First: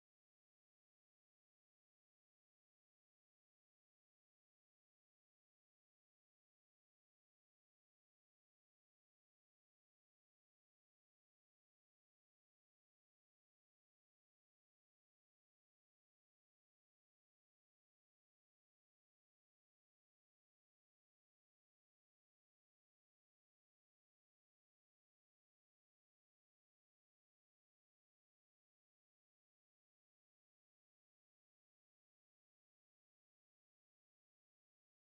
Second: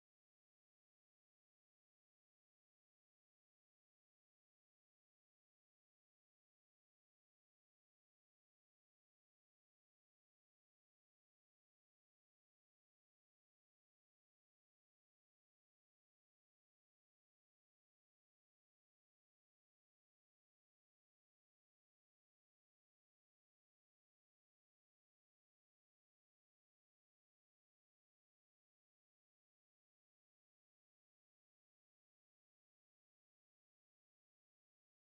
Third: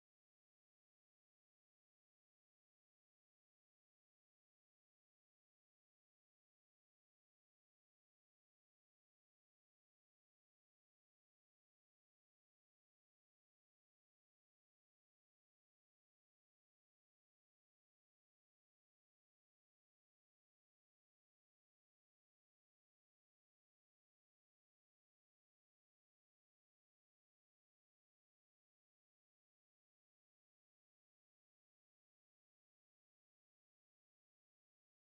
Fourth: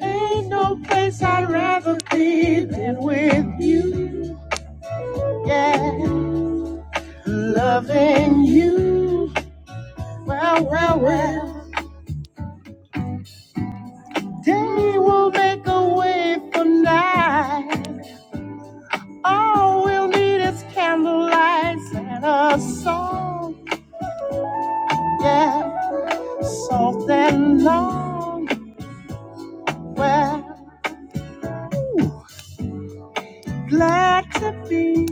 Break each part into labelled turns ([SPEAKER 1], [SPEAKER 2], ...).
[SPEAKER 1] Ain't no place I'd rather be than with you. Yeah, loving you. Well, well, well. Day will make a way for night. All we'll need is candlelight and a song. Yeah, soft and long. Well, glad to be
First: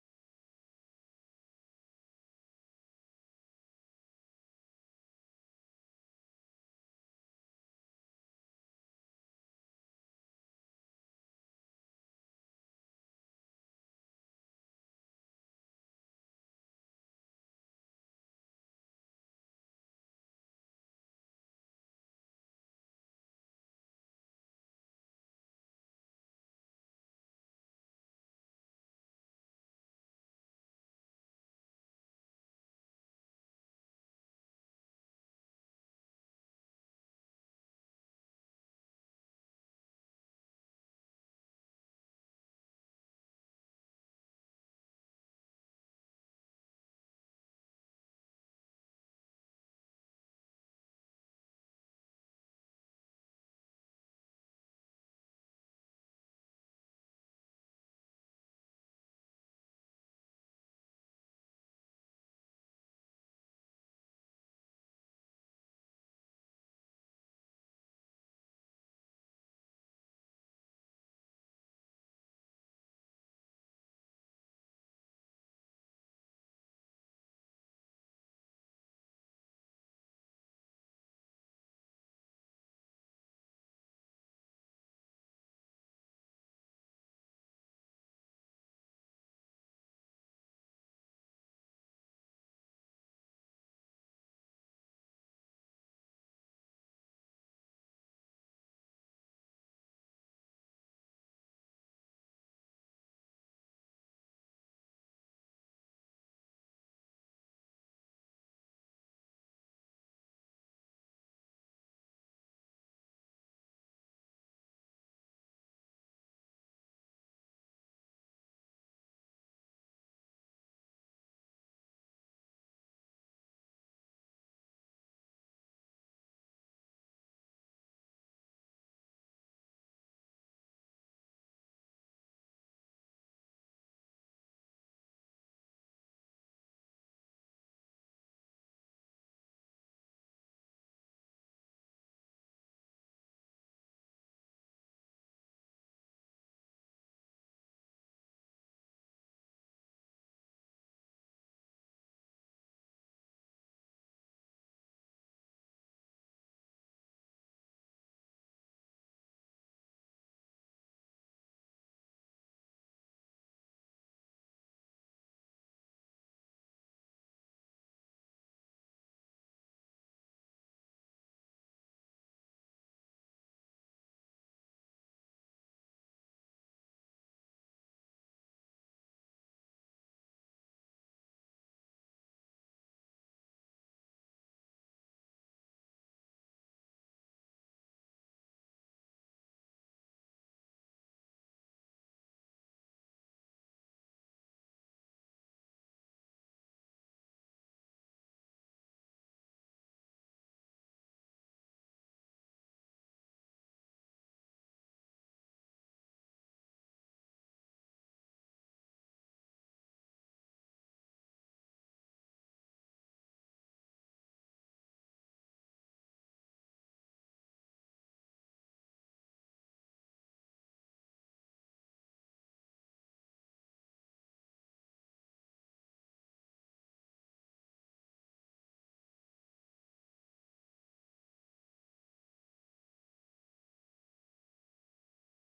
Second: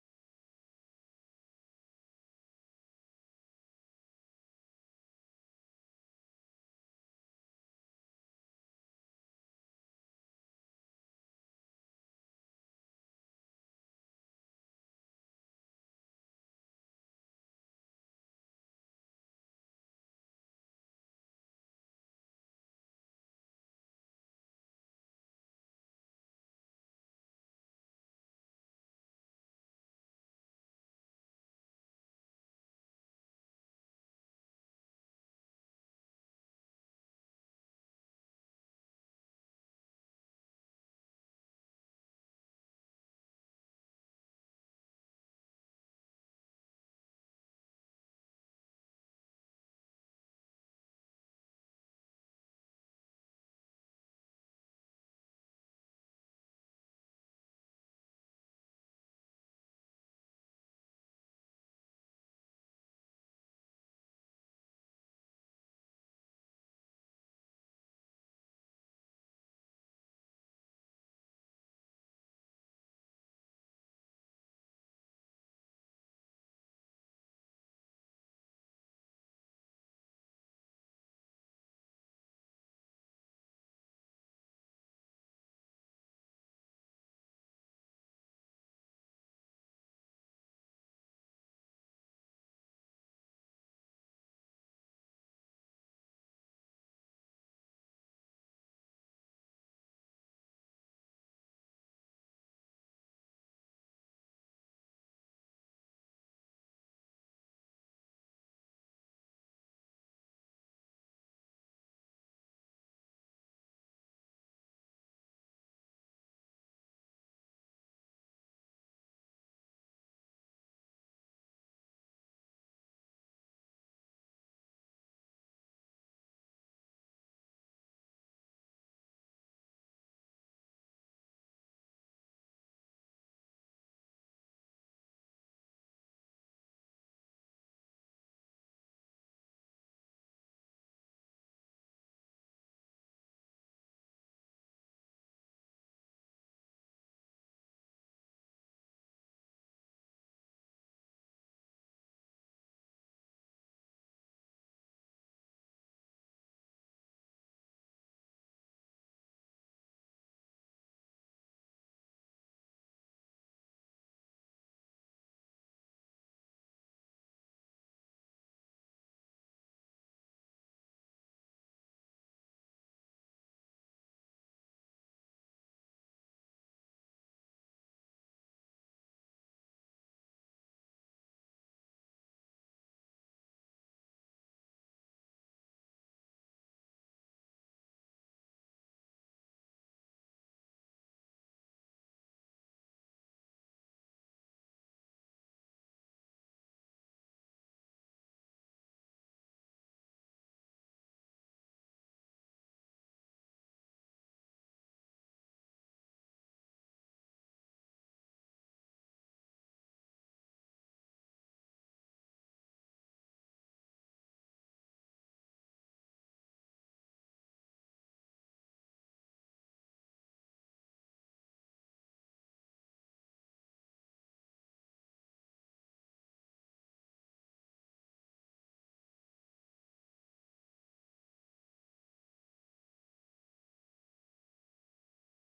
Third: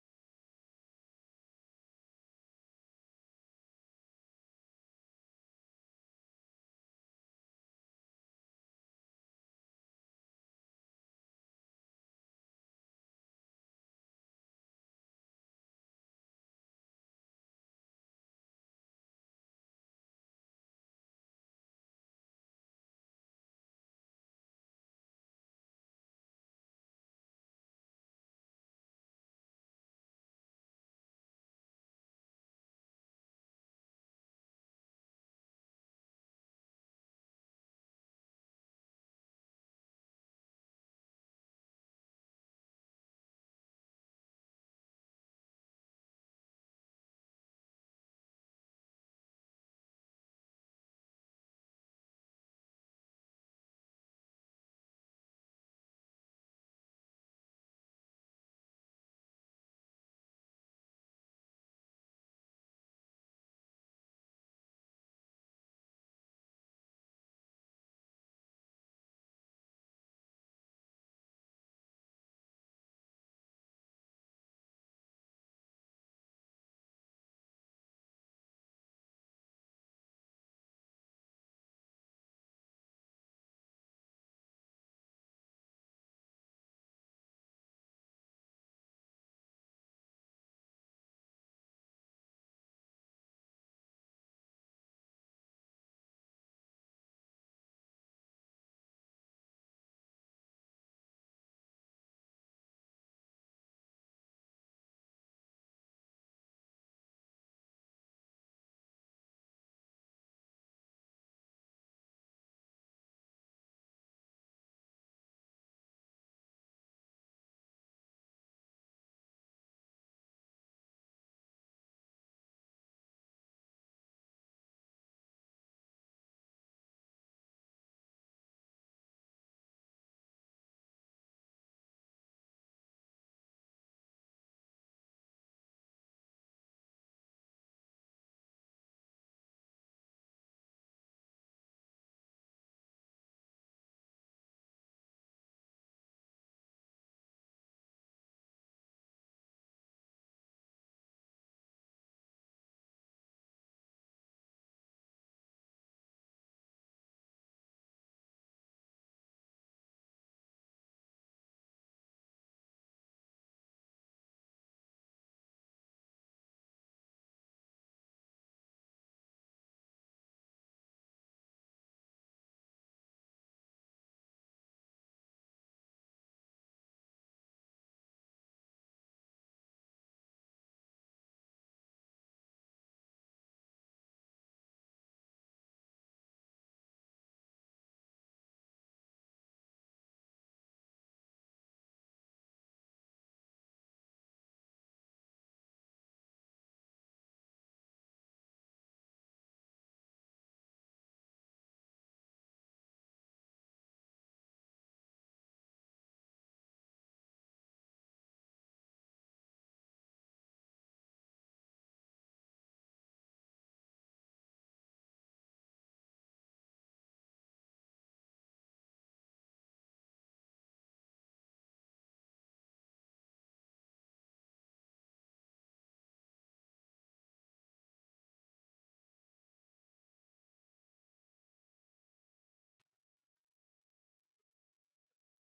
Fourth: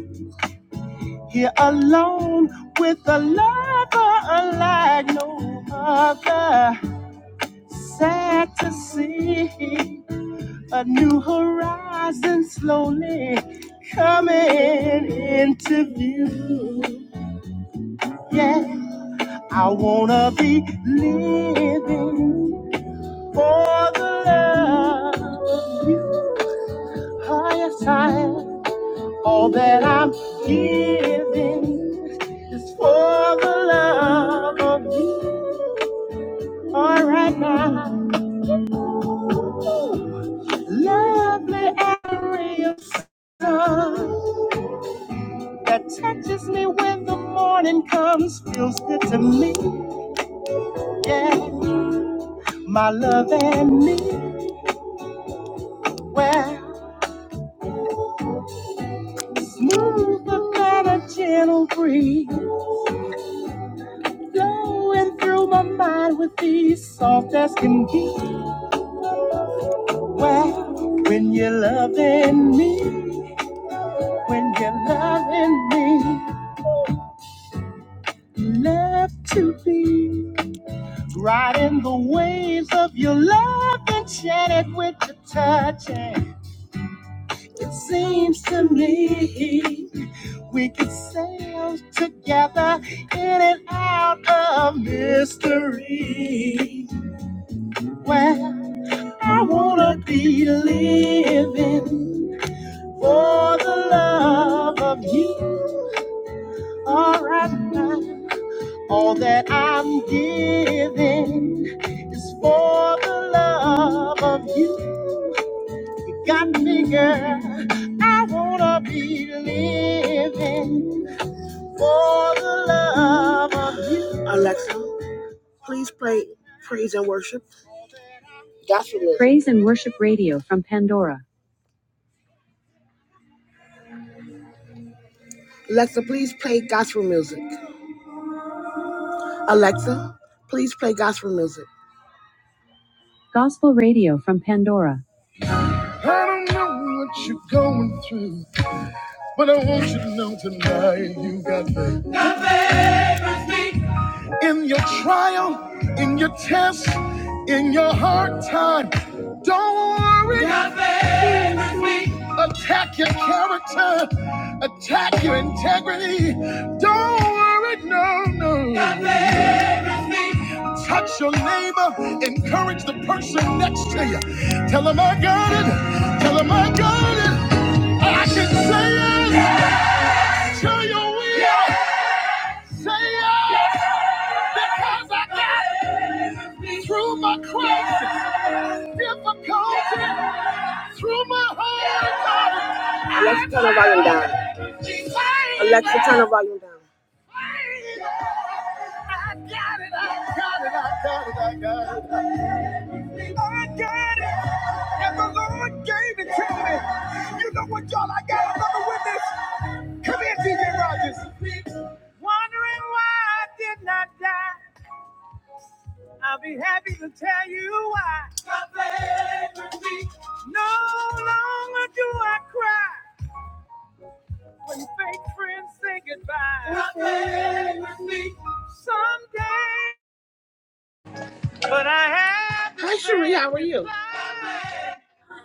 [SPEAKER 1] here alone with a lover unlike no other. Sad to see a new horizon slowly coming into view. Yeah, I wanna be living for the love of you. Oh Highest high, all that I'm giving is for the love of you. All right now. Lovely area of sun that touches me when the morning comes. Feels good to me, yeah. My love and me, well, smoother than a gentle breeze, flowing through my mind with ease, soft as can be. Well, when you're loving me, when you're loving me, love to be. Riding the waves of your love, enchanted with your touch. And it seems to me we could sail together in and out of mystery. Well, I wanna be living for the love of you. All right, now. All that I'm giving is for the love of you. You got me, girl. I wanna be living for the love of you. Praise and worship radio from Pandora. Gospel radio from Pandora. I don't know what you're going through, but I want you to know tonight you got me. In your trial, in your test, in your hard time, don't worry. Attack your character, attack your integrity. Don't worry, no, no. Touch your neighbor, encourage the person next to you. Tell them I got it, tell them I got it. I can say it, tell your. I got it, I got it. I got it, and the Lord gave it to me. You know what, y'all, I got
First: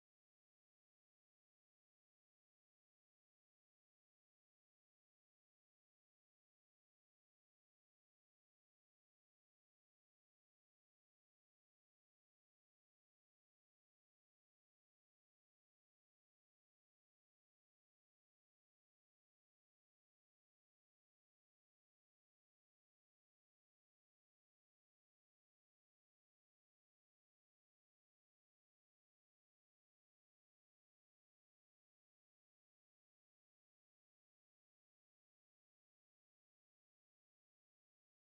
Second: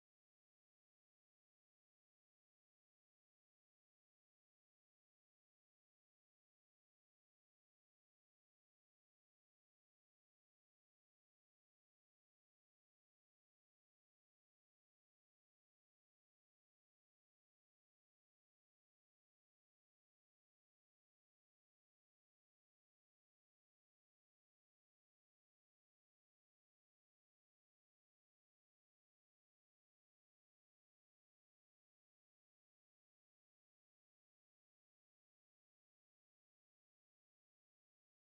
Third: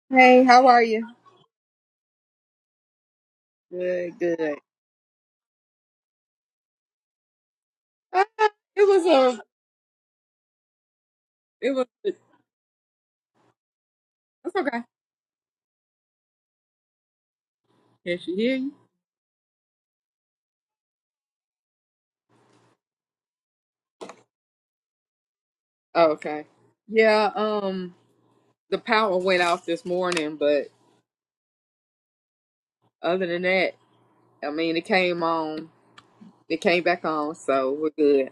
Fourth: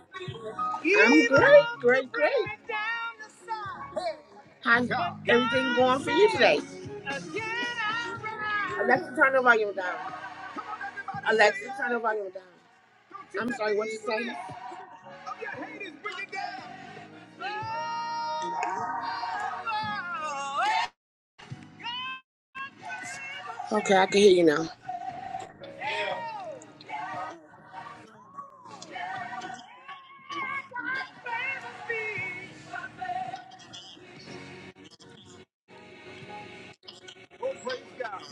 [SPEAKER 2] Hey, how are you? Good, good. Uh, it was a, it was. It's okay. Can she hear you? Okay. Yeah. Um, the power went off this morning, but other than that, I mean, it came on. It came back on, so we're good.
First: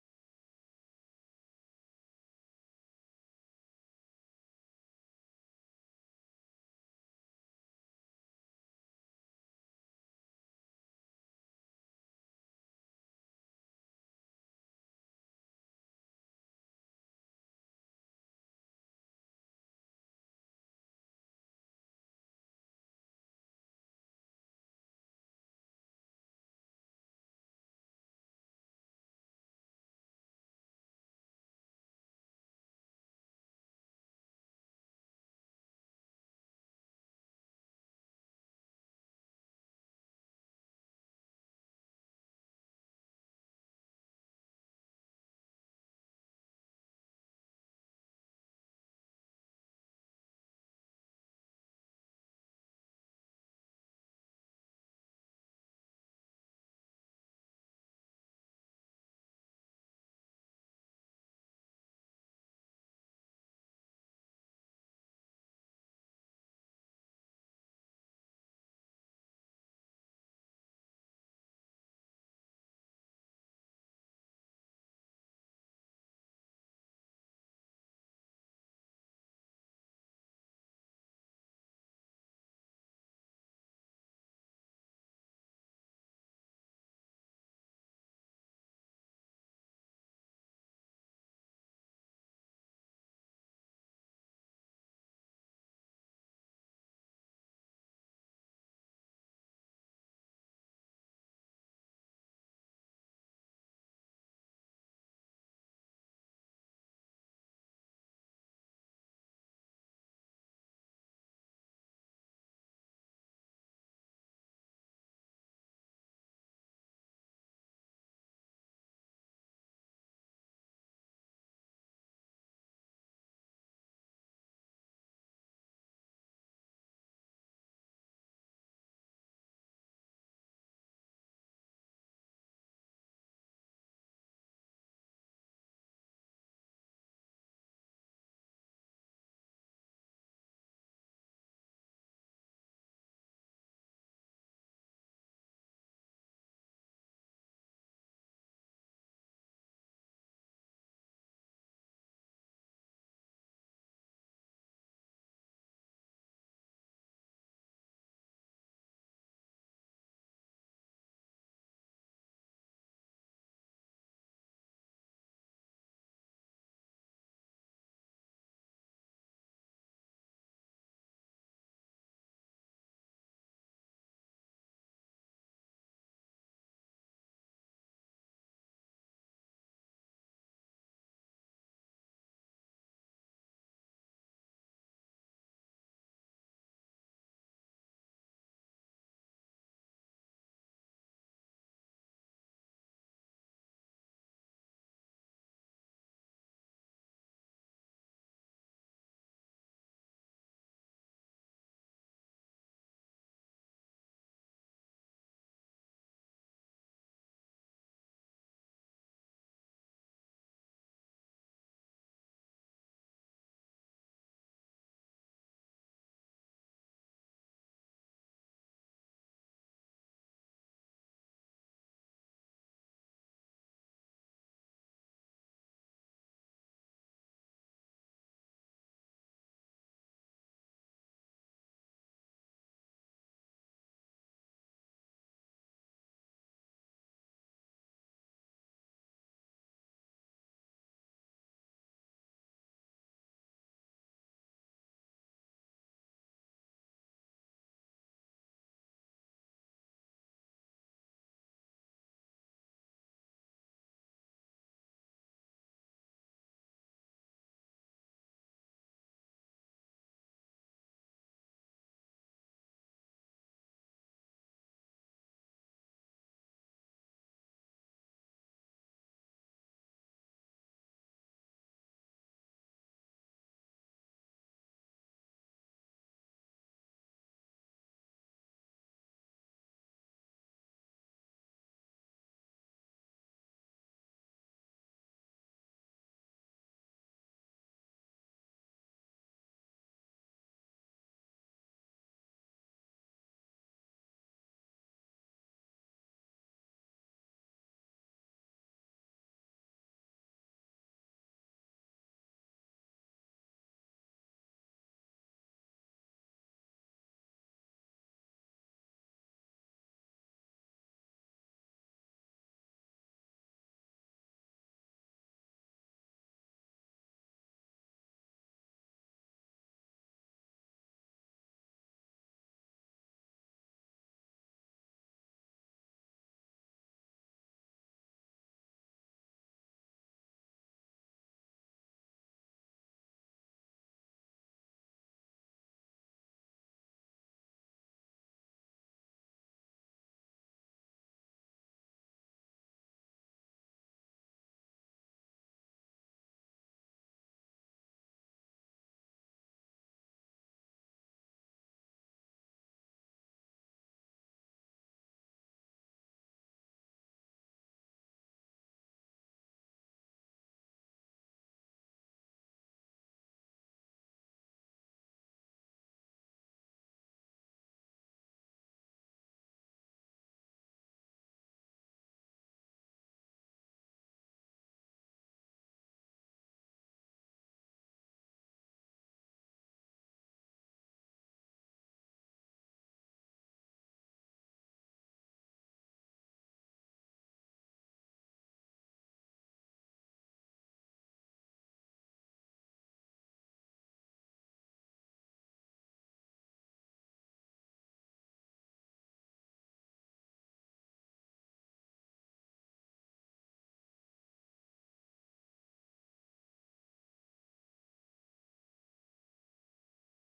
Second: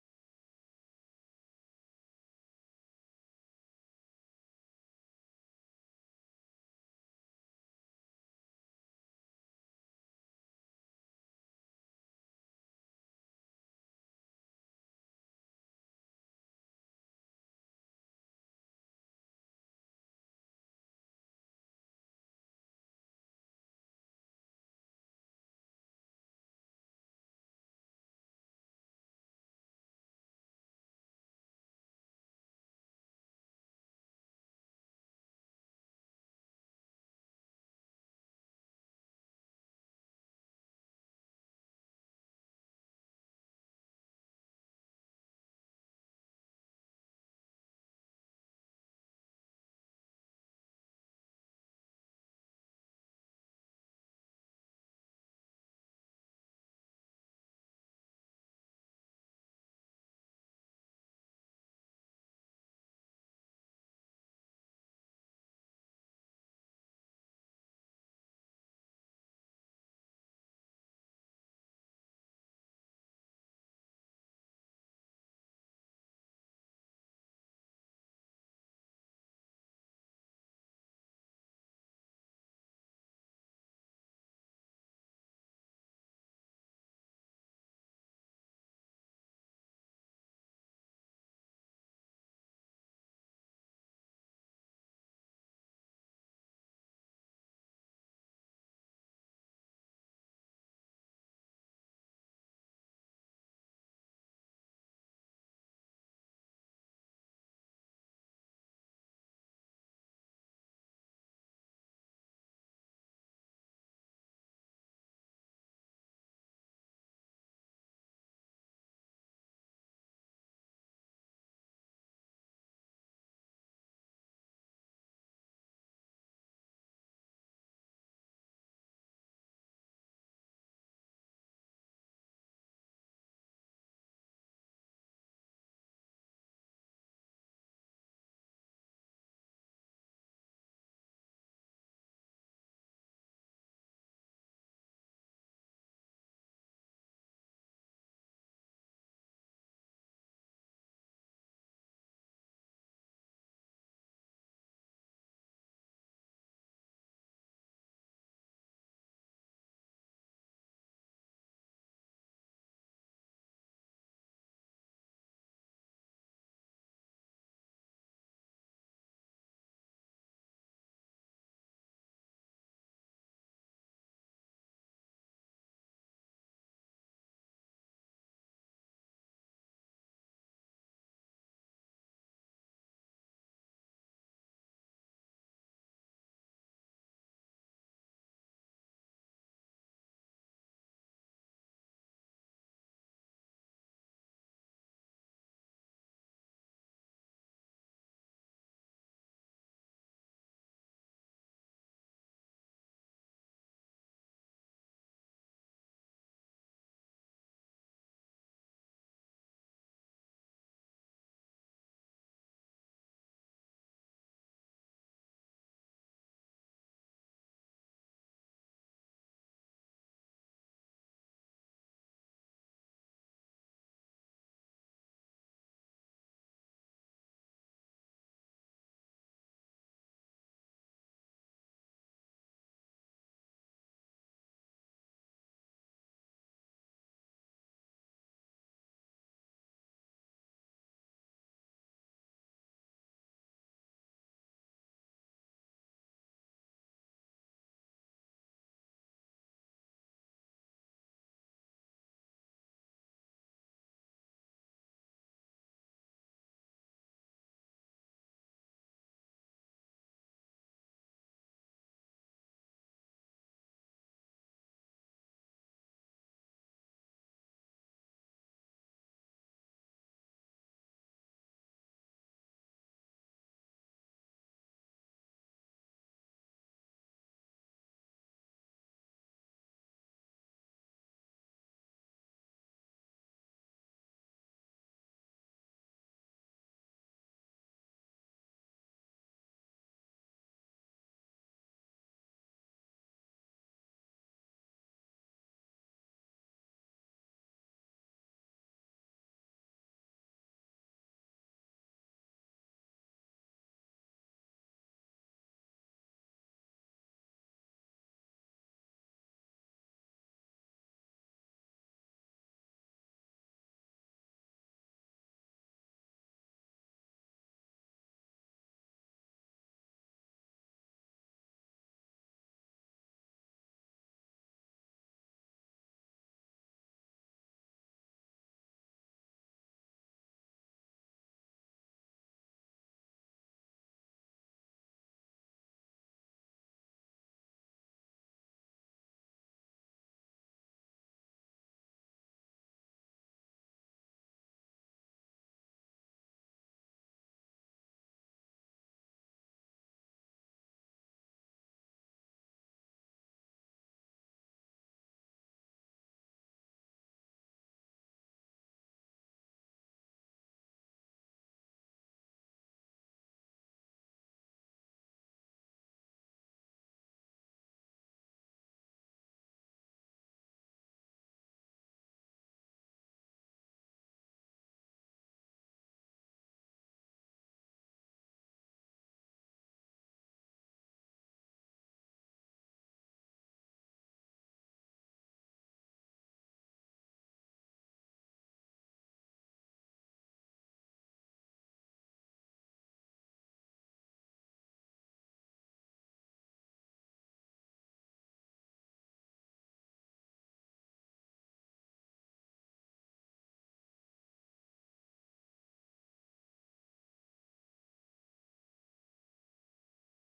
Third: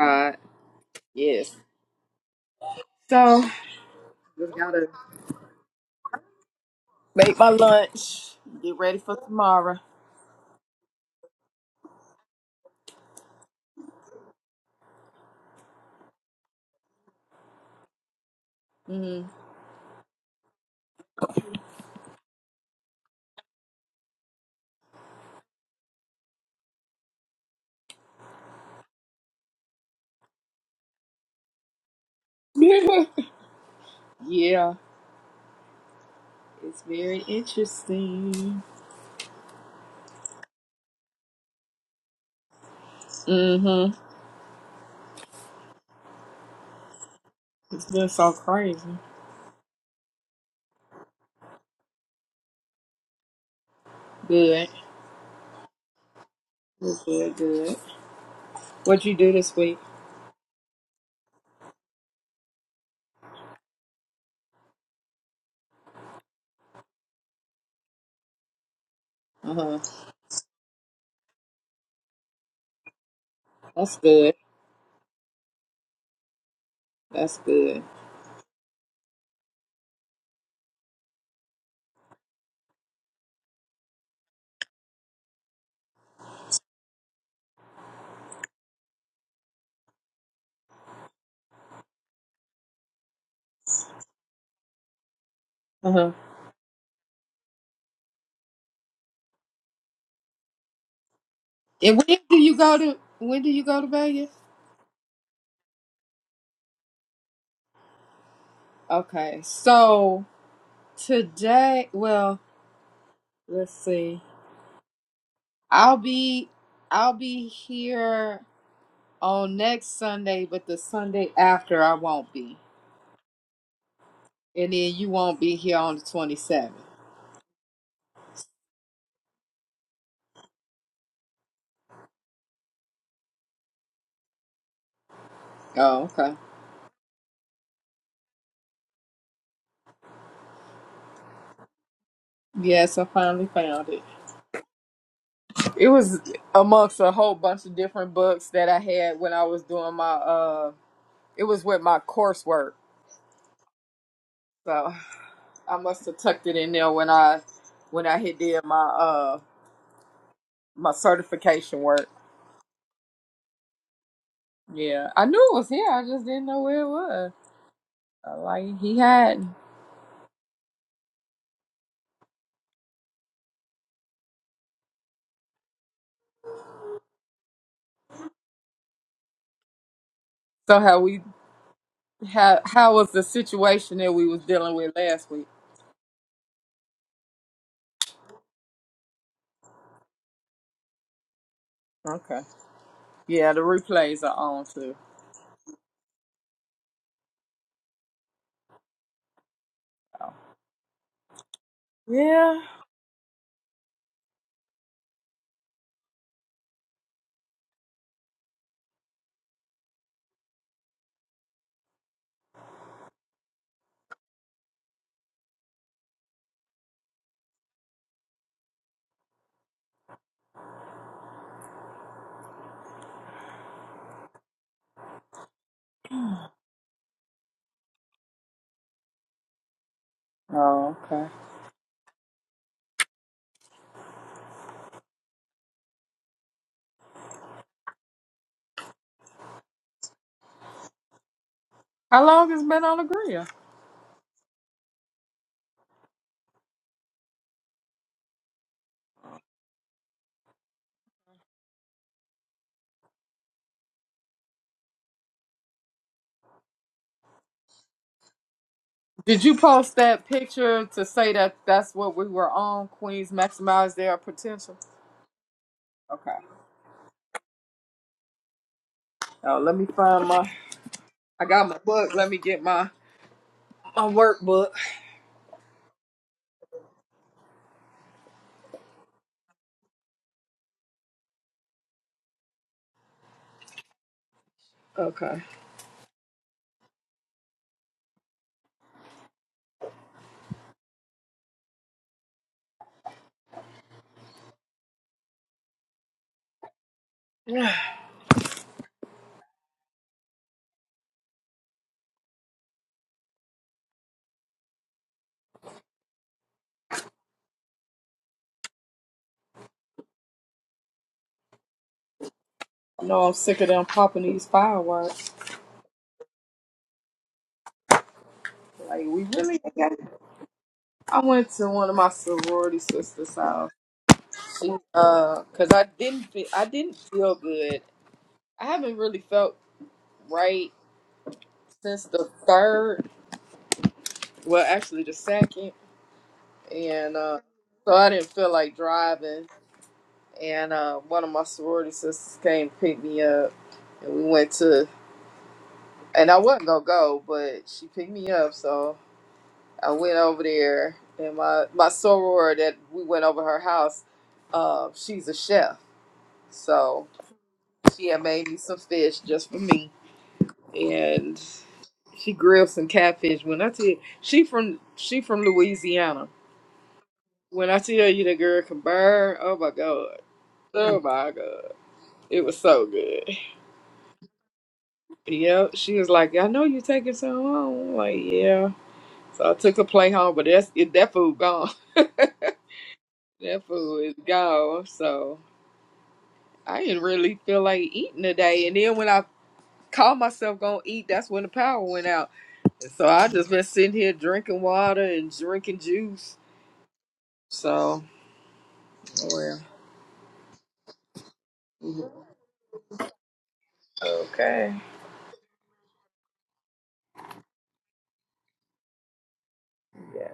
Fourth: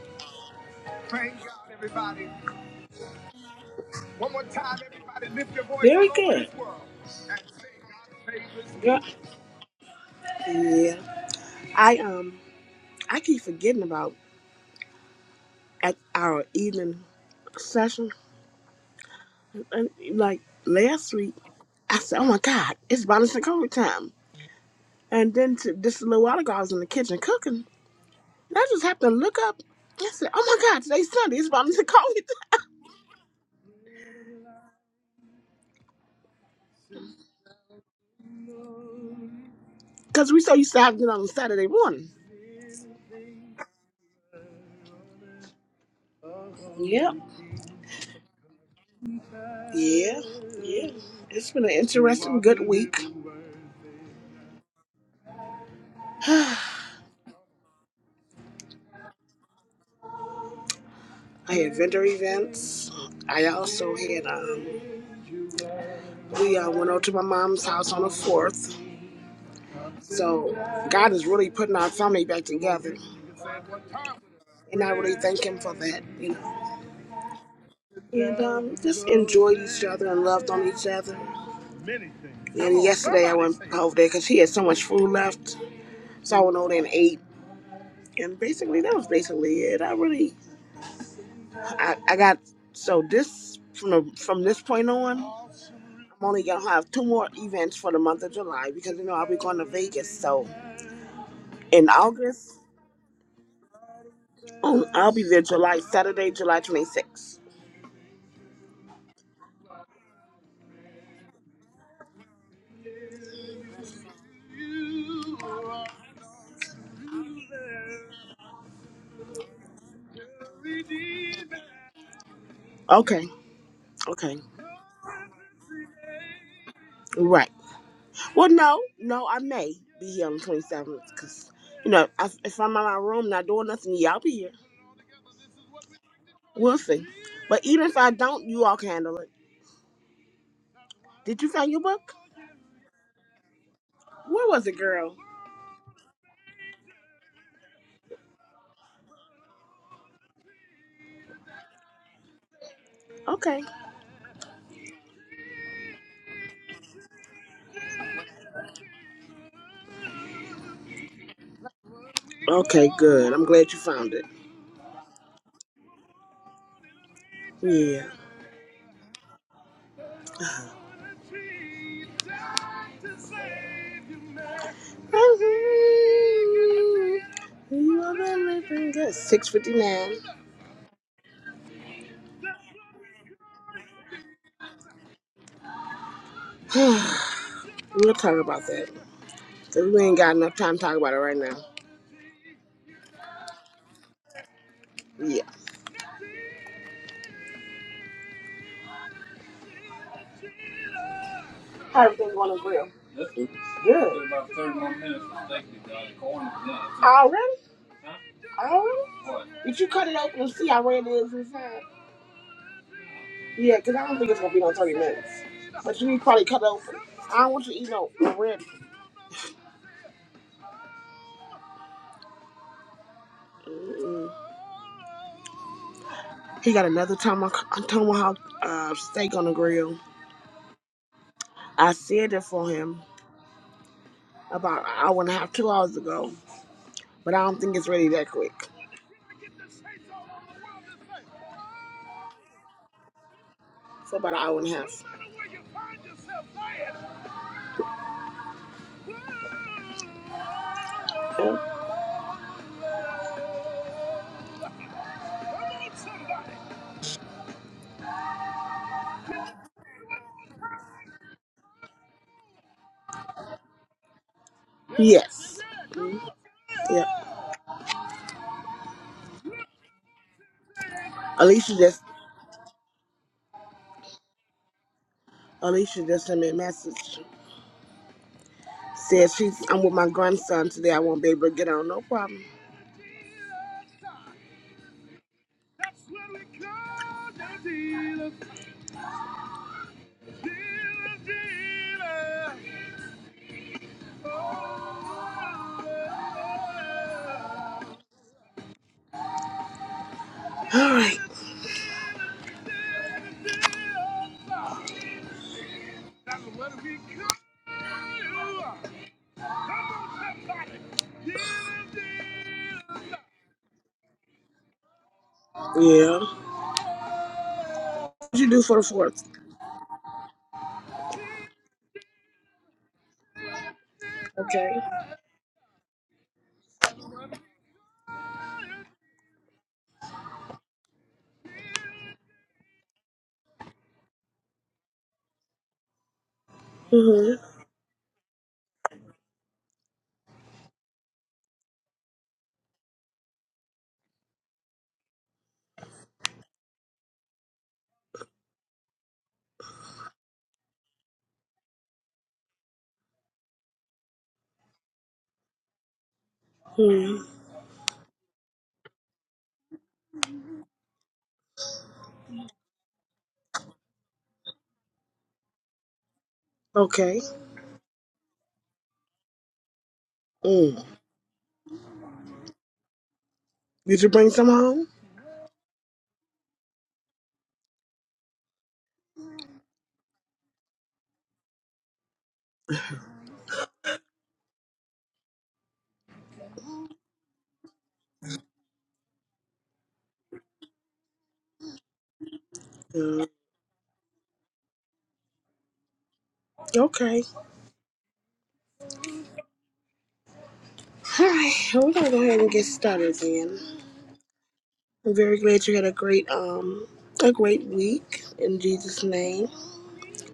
[SPEAKER 2] Uh, yes. So just gotta
[SPEAKER 1] it. Very good.
[SPEAKER 2] make my lunch. Get ready for tomorrow. Mm. yeah, it's very interesting. Mm-hmm. It's been so crazy. Good. Good, good. good. What you do this week? Uh huh. That's good. That's good. Uh huh. And when do you go to? When do you go to Vegas? Okay, so today, well, let's see. I'll be, I'll be here on next Sunday, but the Sunday after I won't be, and then you won't be here on the twenty seventh. Oh, okay. Yes, I finally found it. It was amongst a whole bunch of different books that I had when I was doing my uh It was with my coursework, so I must have tucked it in there when I when I had did my uh my certification work. Yeah, I knew it was here. I just didn't know where it was. Uh, Like he had. So how we how how was the situation that we was dealing with last week? Okay. Yeah, the replays are on too. Yeah. Oh, okay. How long has it been on the grill? Did you post that picture to say that that's what we were on? Queens maximize their potential. Okay. Oh, let me find my. I got my book. Let me get my my workbook. Okay. No, I'm sick of them popping these fireworks. Like we really. I went to one of my sorority sisters' house. She, uh, cause I didn't feel. I didn't feel good. I haven't really felt right since the third. Well, actually, the second, and uh, so I didn't feel like driving. And uh, one of my sorority sisters came to pick me up, and we went to and I wasn't gonna go, but she picked me up, so I went over there. And my my soror that we went over her house, uh, she's a chef, so she had made me some fish just for me, and she grilled some catfish. When I tell you, she from she from Louisiana. When I tell you the girl can burn, oh my god. Oh my god. It was so good. Yep. She was like, I know you taking some home. I'm like, yeah. So I took a plate home, but that's it, that food gone. That food is gone, so I didn't really feel like eating today. And then when I called myself gonna eat, that's when the power went out. And so I just been sitting here drinking water and drinking juice. So oh well. Mhm. Okay. Yes.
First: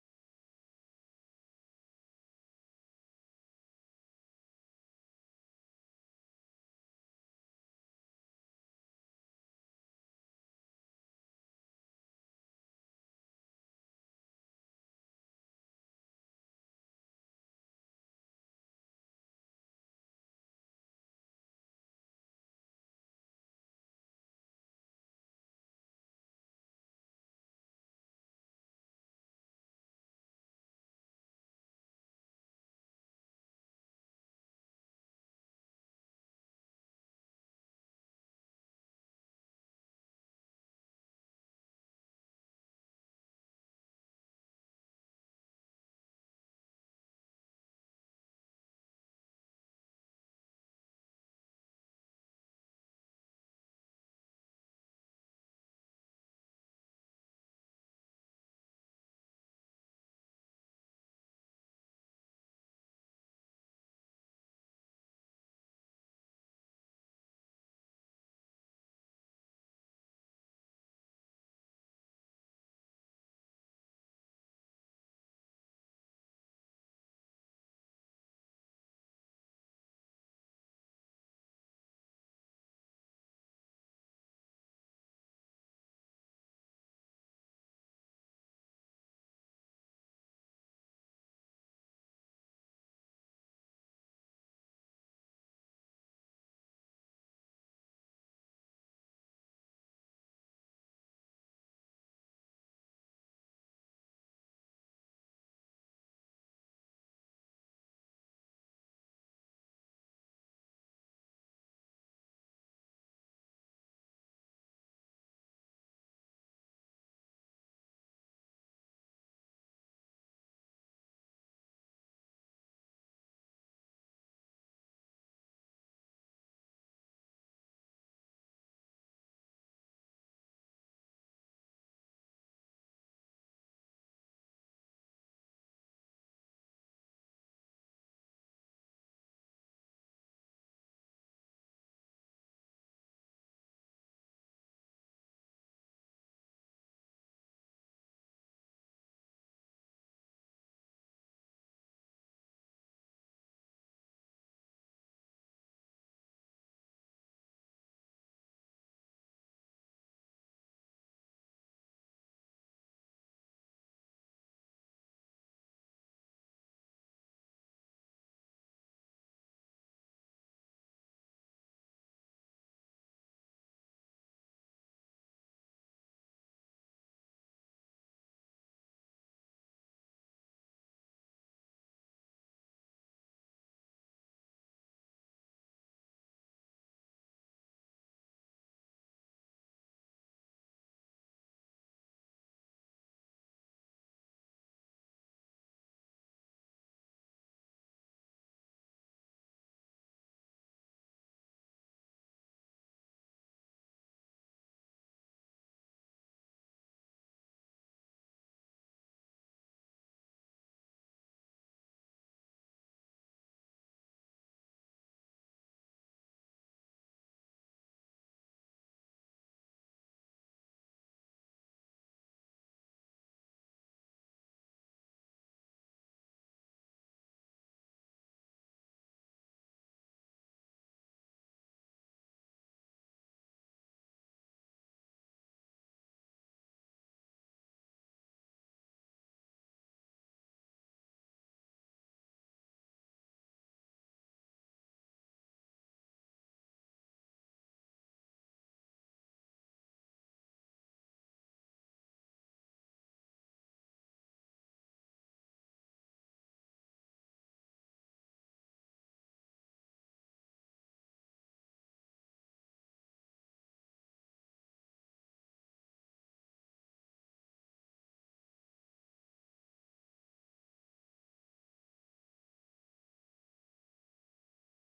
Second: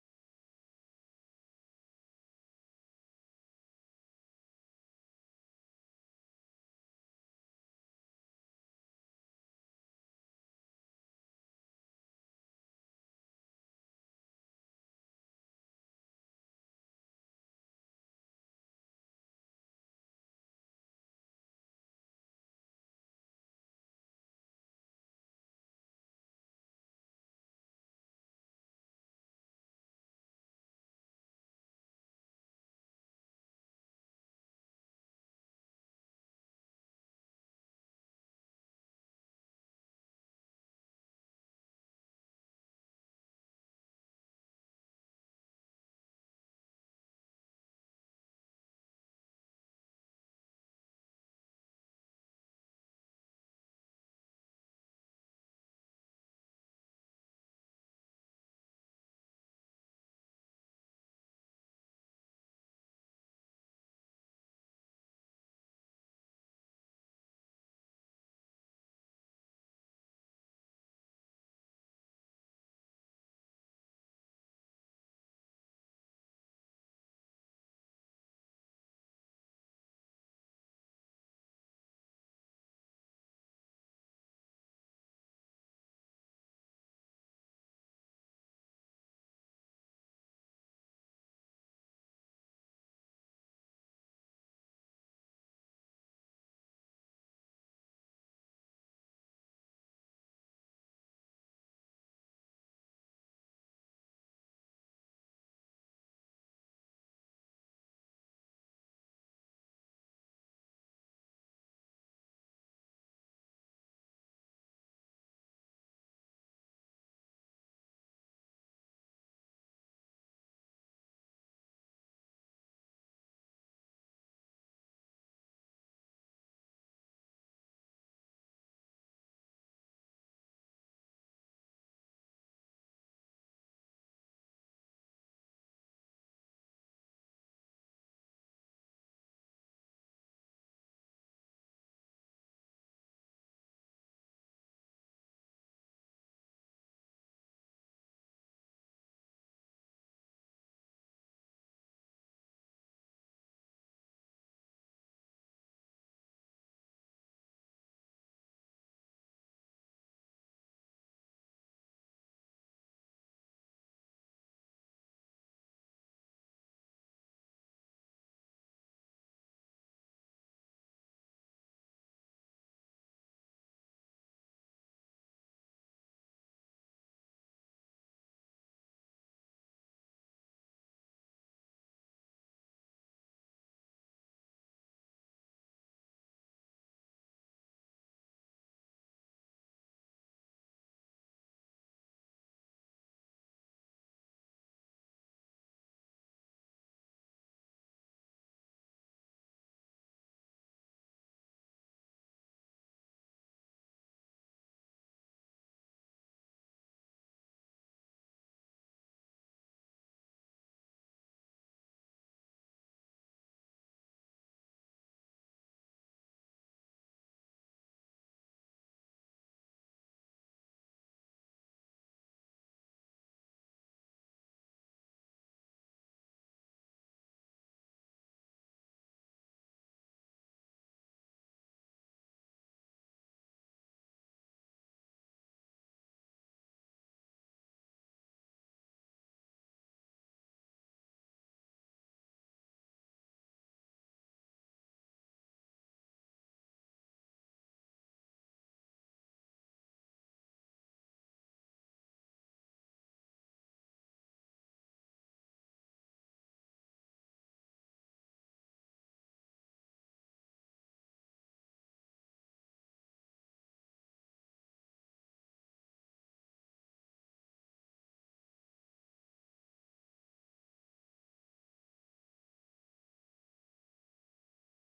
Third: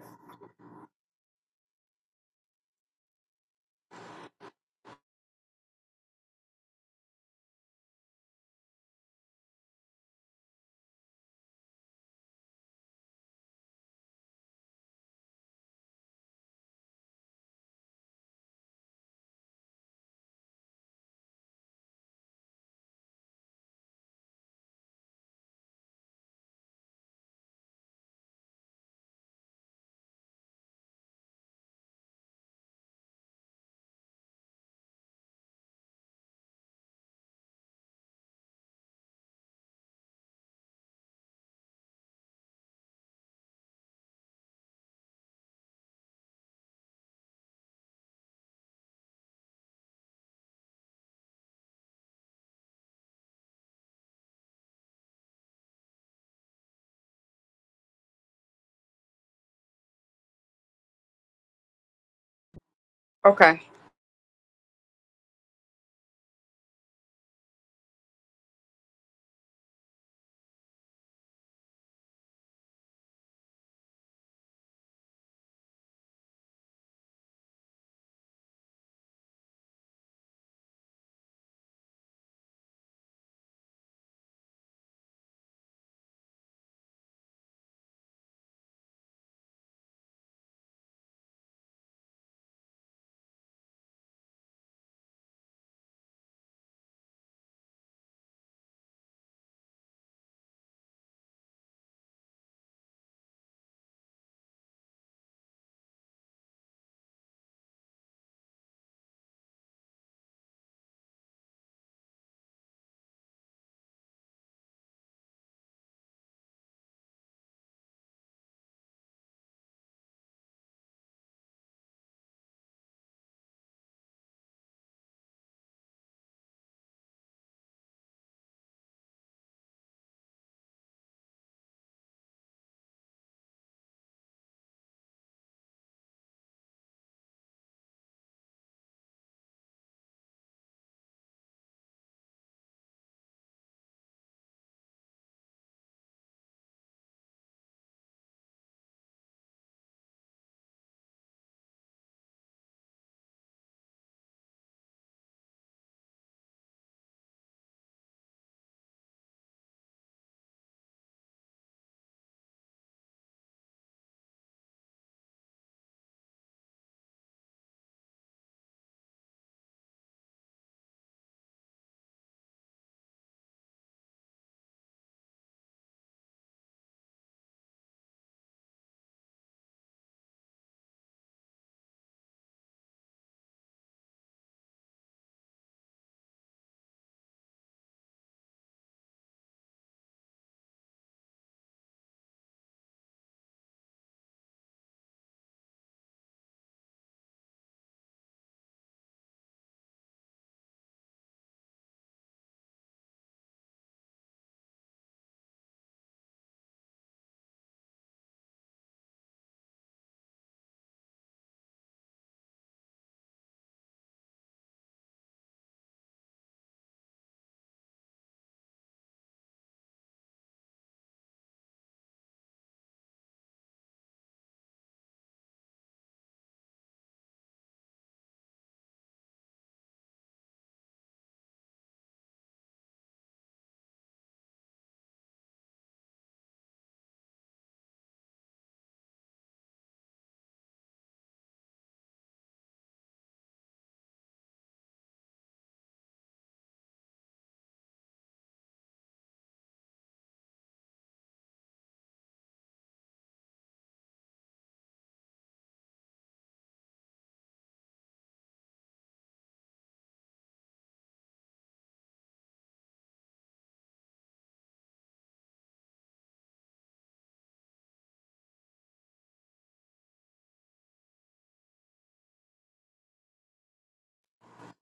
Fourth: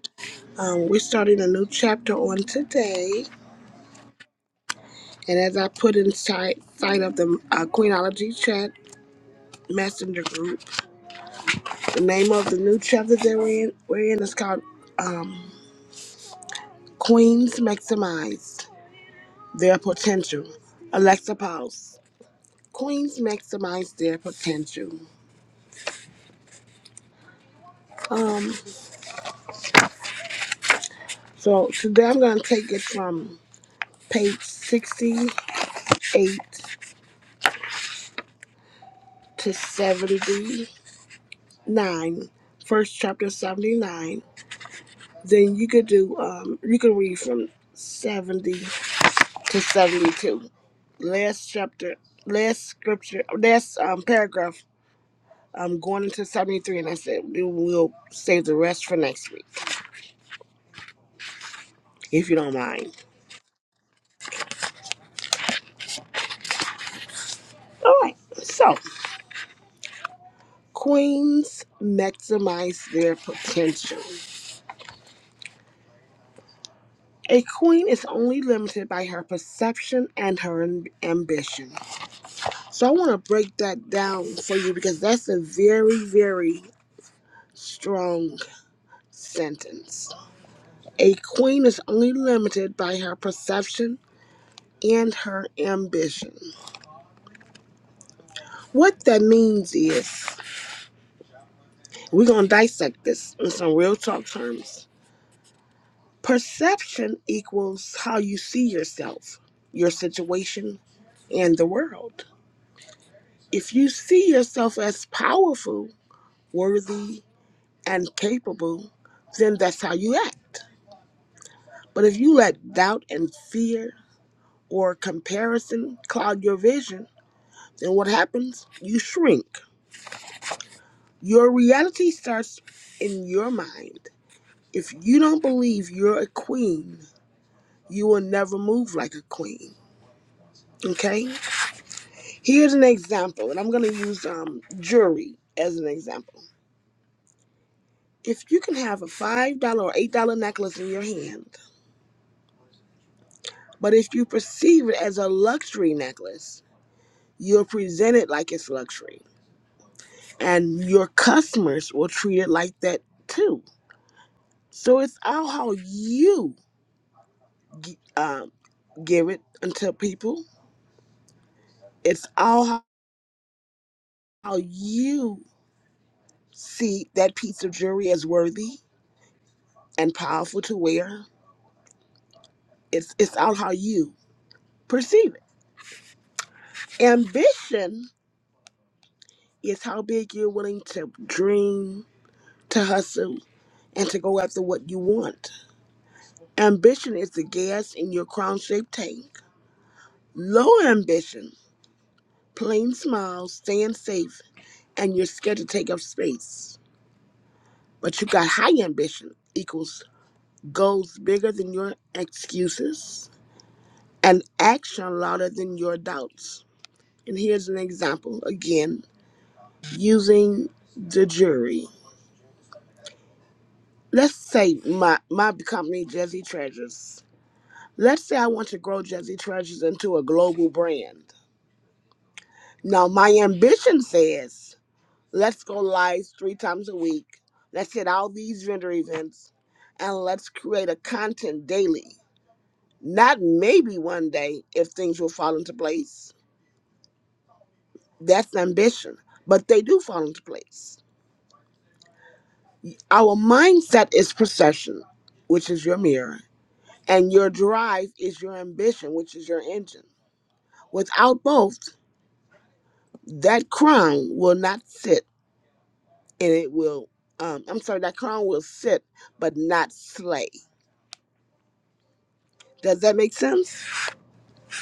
[SPEAKER 2] Okay.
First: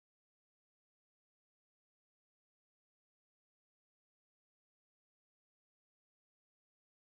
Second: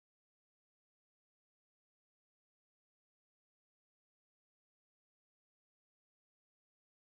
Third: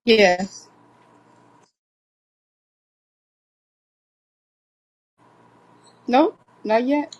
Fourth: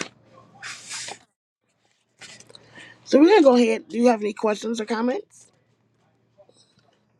[SPEAKER 2] Yes. Nope. Not yet.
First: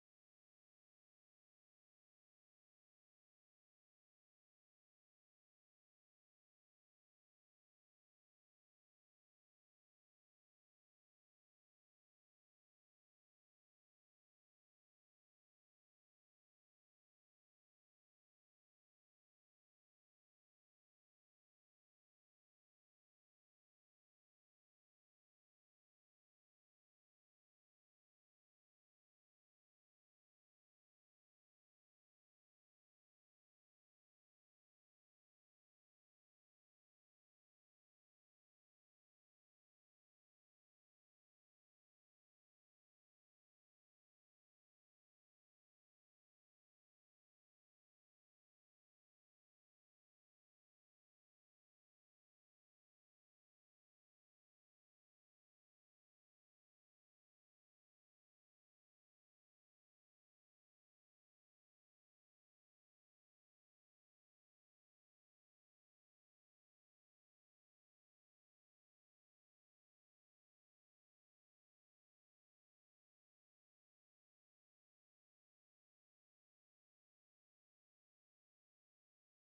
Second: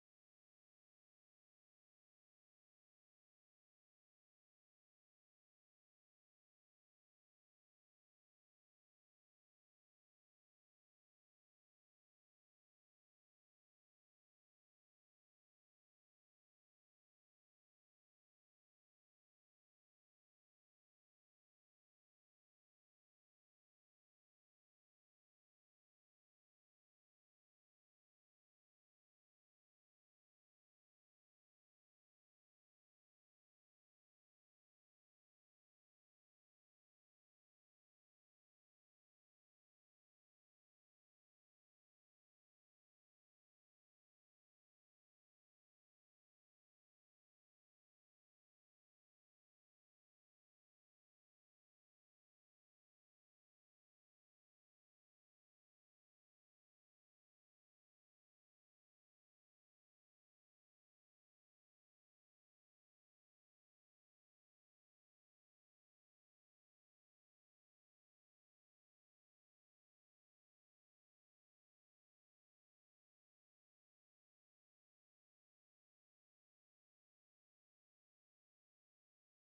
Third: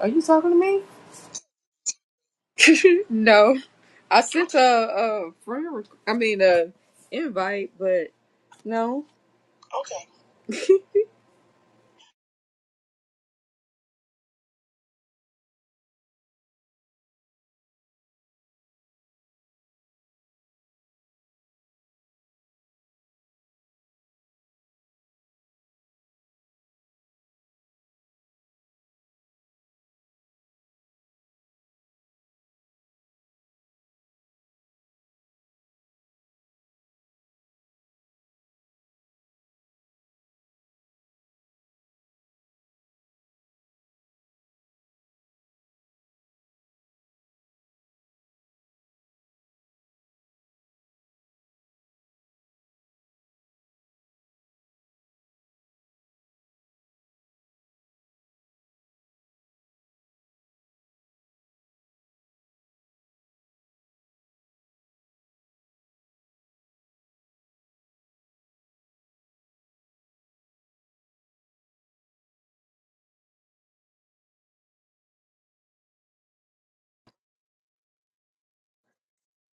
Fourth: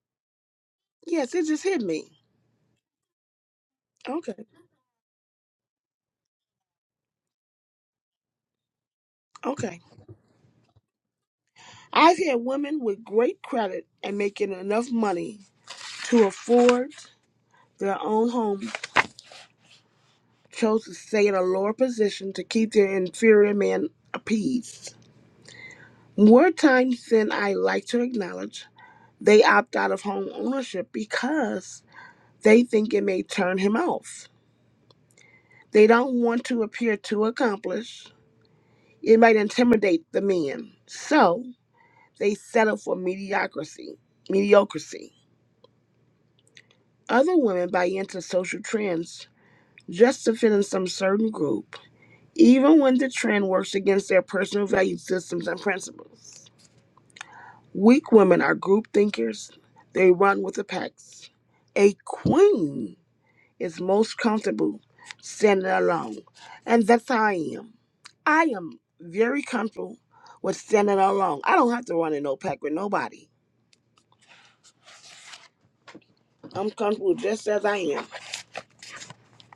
[SPEAKER 2] Are you talking to me? no. I sent a, a friend. requ- I mean a invite, but no.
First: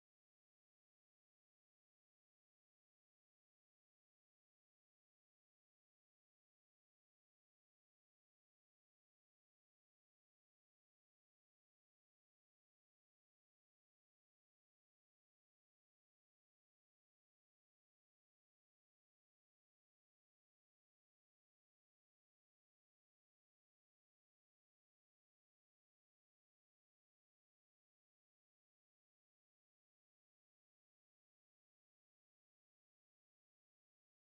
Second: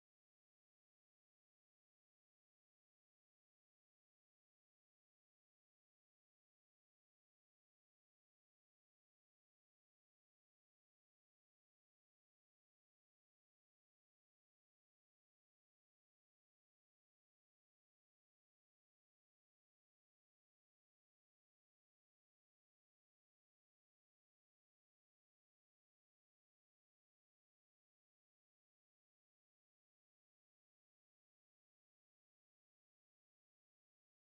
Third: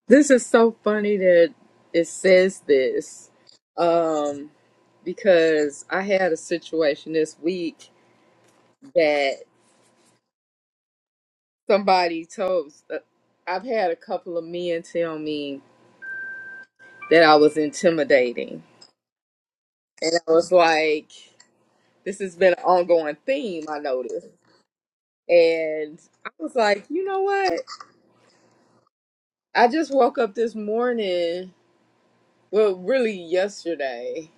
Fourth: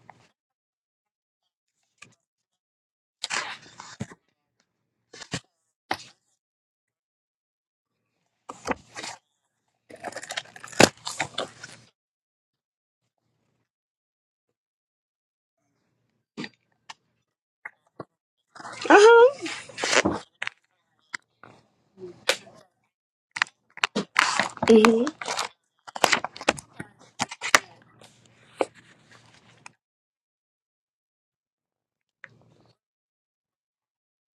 [SPEAKER 2] This is so funny that it says this. Um, because I had a situation this week that somebody told uh, I've had a couple of men tell me that I was intimidating. And I was like, this has been an ongoing theme, I noticed. And I was like, you know what? I just woke up this morning, well, really yesterday,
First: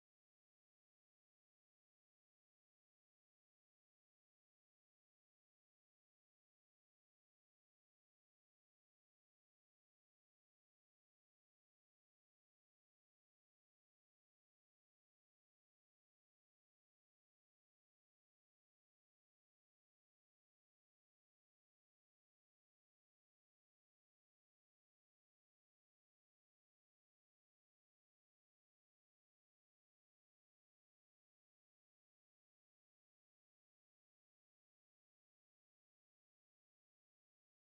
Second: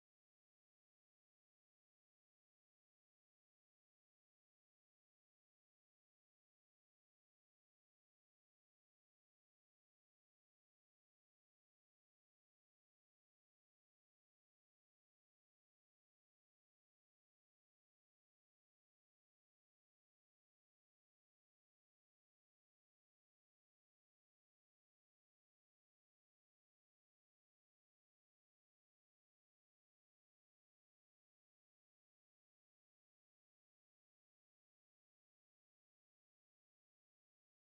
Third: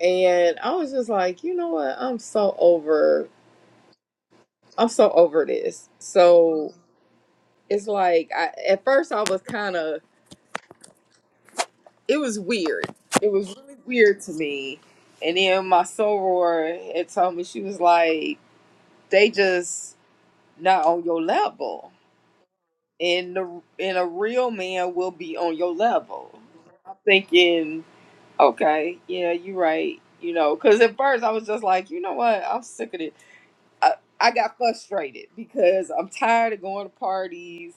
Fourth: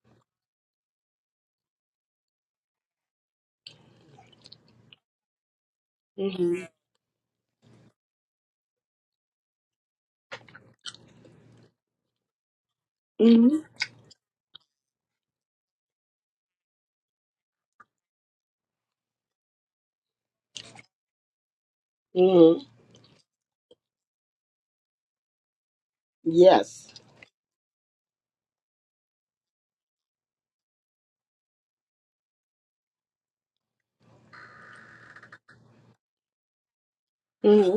[SPEAKER 2] and I was just like, you know what? I'm so over I'm so over this. So it's like I at first I was kind of it was weird. It was really weird to me. And then my soror had told me she was like they just not on your level. And the and a real man will be on your level. I'm thinking, okay, yeah, you're right. You know, because at first I was just like, you know what, I'm sick of this. I, I got frustrated because I'm tired of going to parties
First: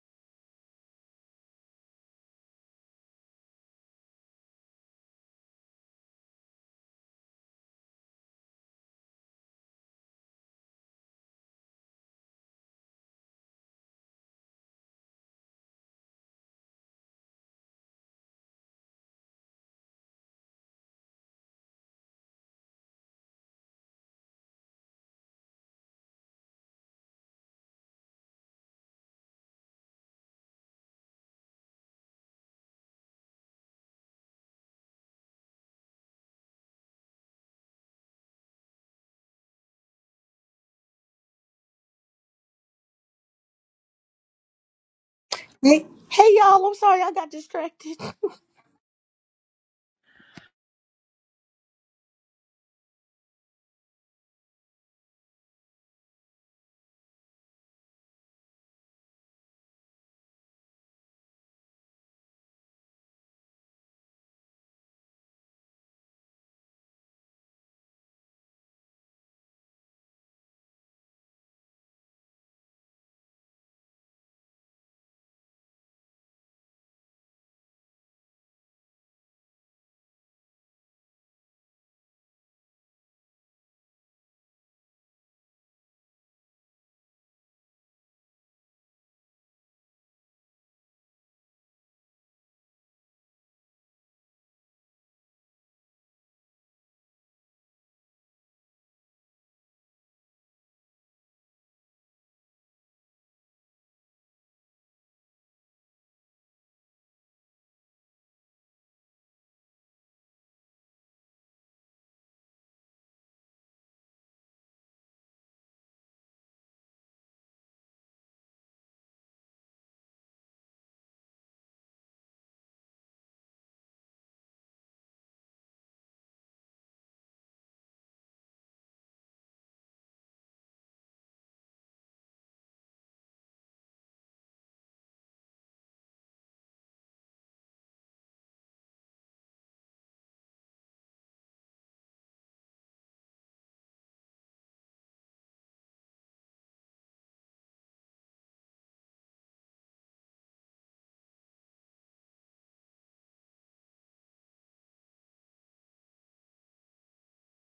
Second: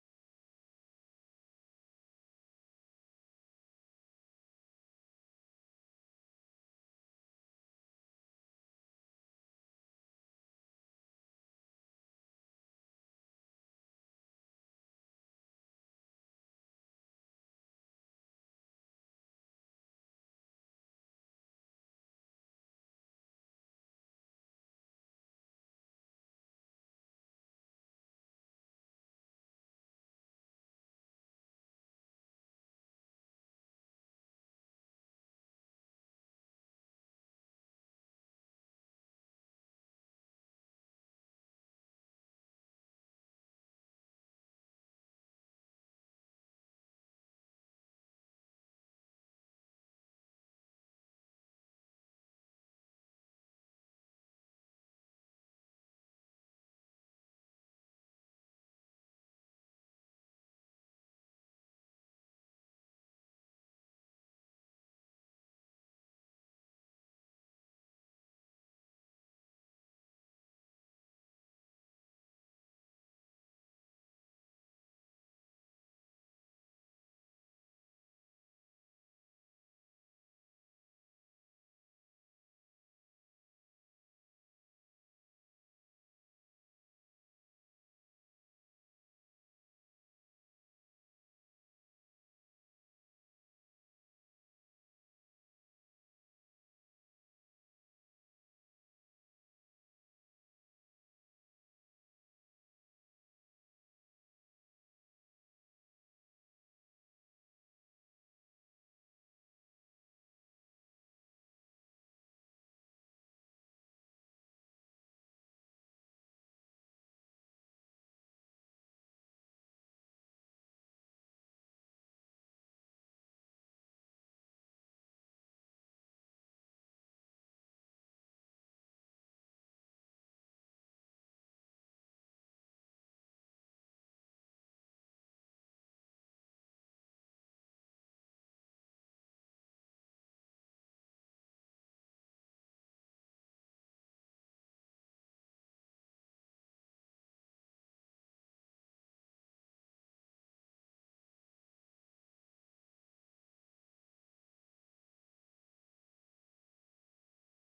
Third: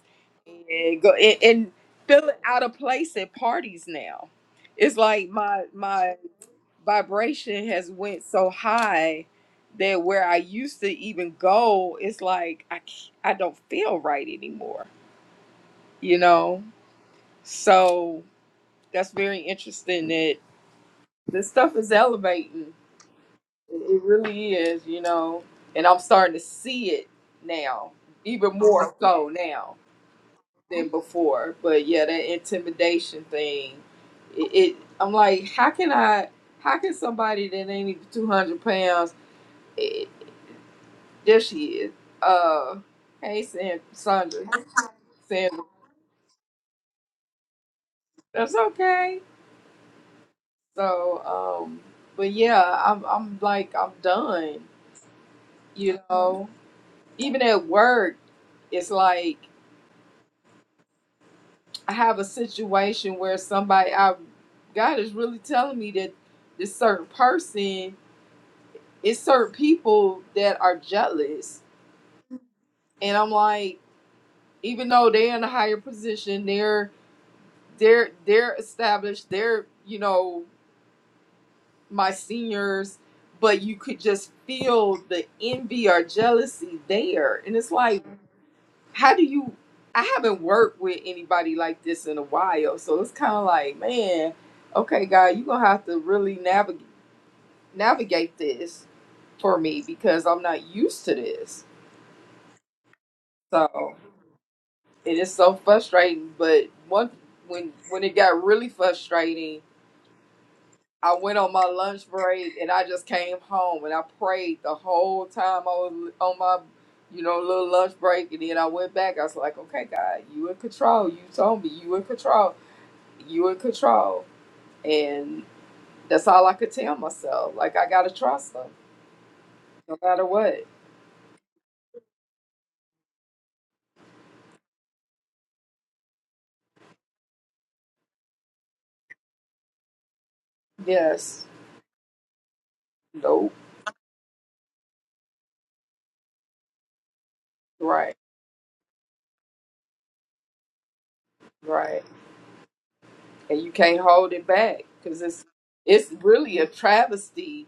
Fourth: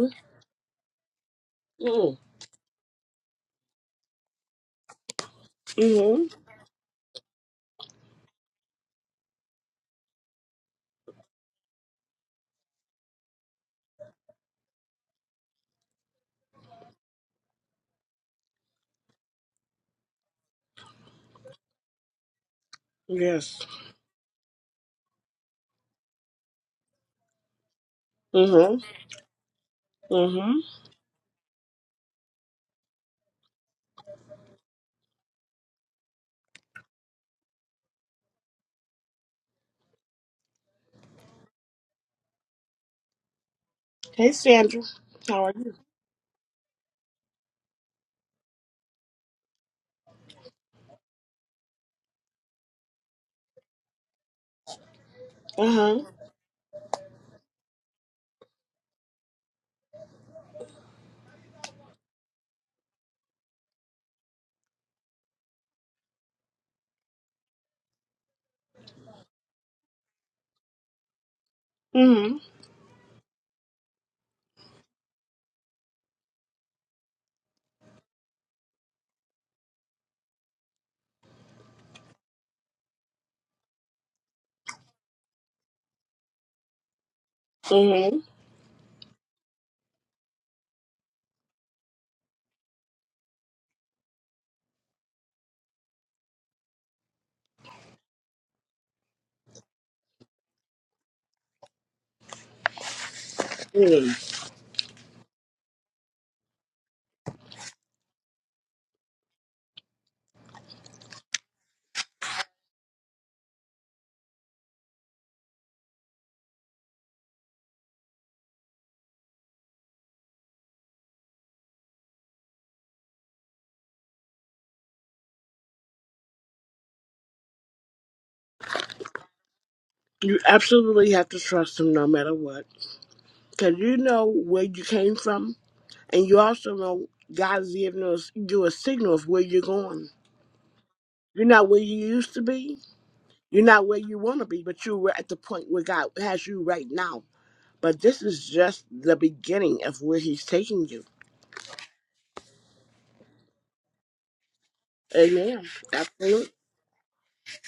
[SPEAKER 2] and go and, and feeling out of place at parties now. It's like my my vibration has went so high that where I used to even go, it's like I c- I don't feel right anymore. You know, so that's very interesting that this stuff is elevating It really is, you know. And I'm starting to see it now, even more so now than before. But yeah, that intimidation thing, it, it I'm like, how can I, how can somebody that ain't even 200 pounds, it, there she is. Uh, hey, San, Sandra, Sandra,
[SPEAKER 3] Hey, hey, y'all! I'm sorry I got distracted.
[SPEAKER 2] that's okay. So, um, but yeah, I'm, I'm like, I'm done, you know. Even at work, it's like. I have a situation where somebody I God is really telling me that this certain person it's certain people that are jealous. And I'm like, even though they're in a higher position, they're they're they're established, they're, you know, my seniors, but you could just feel the envy or jealousy there. And it's like how do you i haven't worked with anybody like this in a while so it's kind of like man okay God, you're gonna have to really navigate navigate this for me because i'm not used to this so it is so frustrating but one when when it got really frustrating i went on my lunch break and i just came home and i prayed the whole time i was on my you know little lunch break and then i went back i was like okay god you in control you told me you in control you in control. And that's all I could tell myself. Like I gotta trust them, no matter what. Yes. Nope. Right. Right. And you can't hold it back because it's it's really a travesty.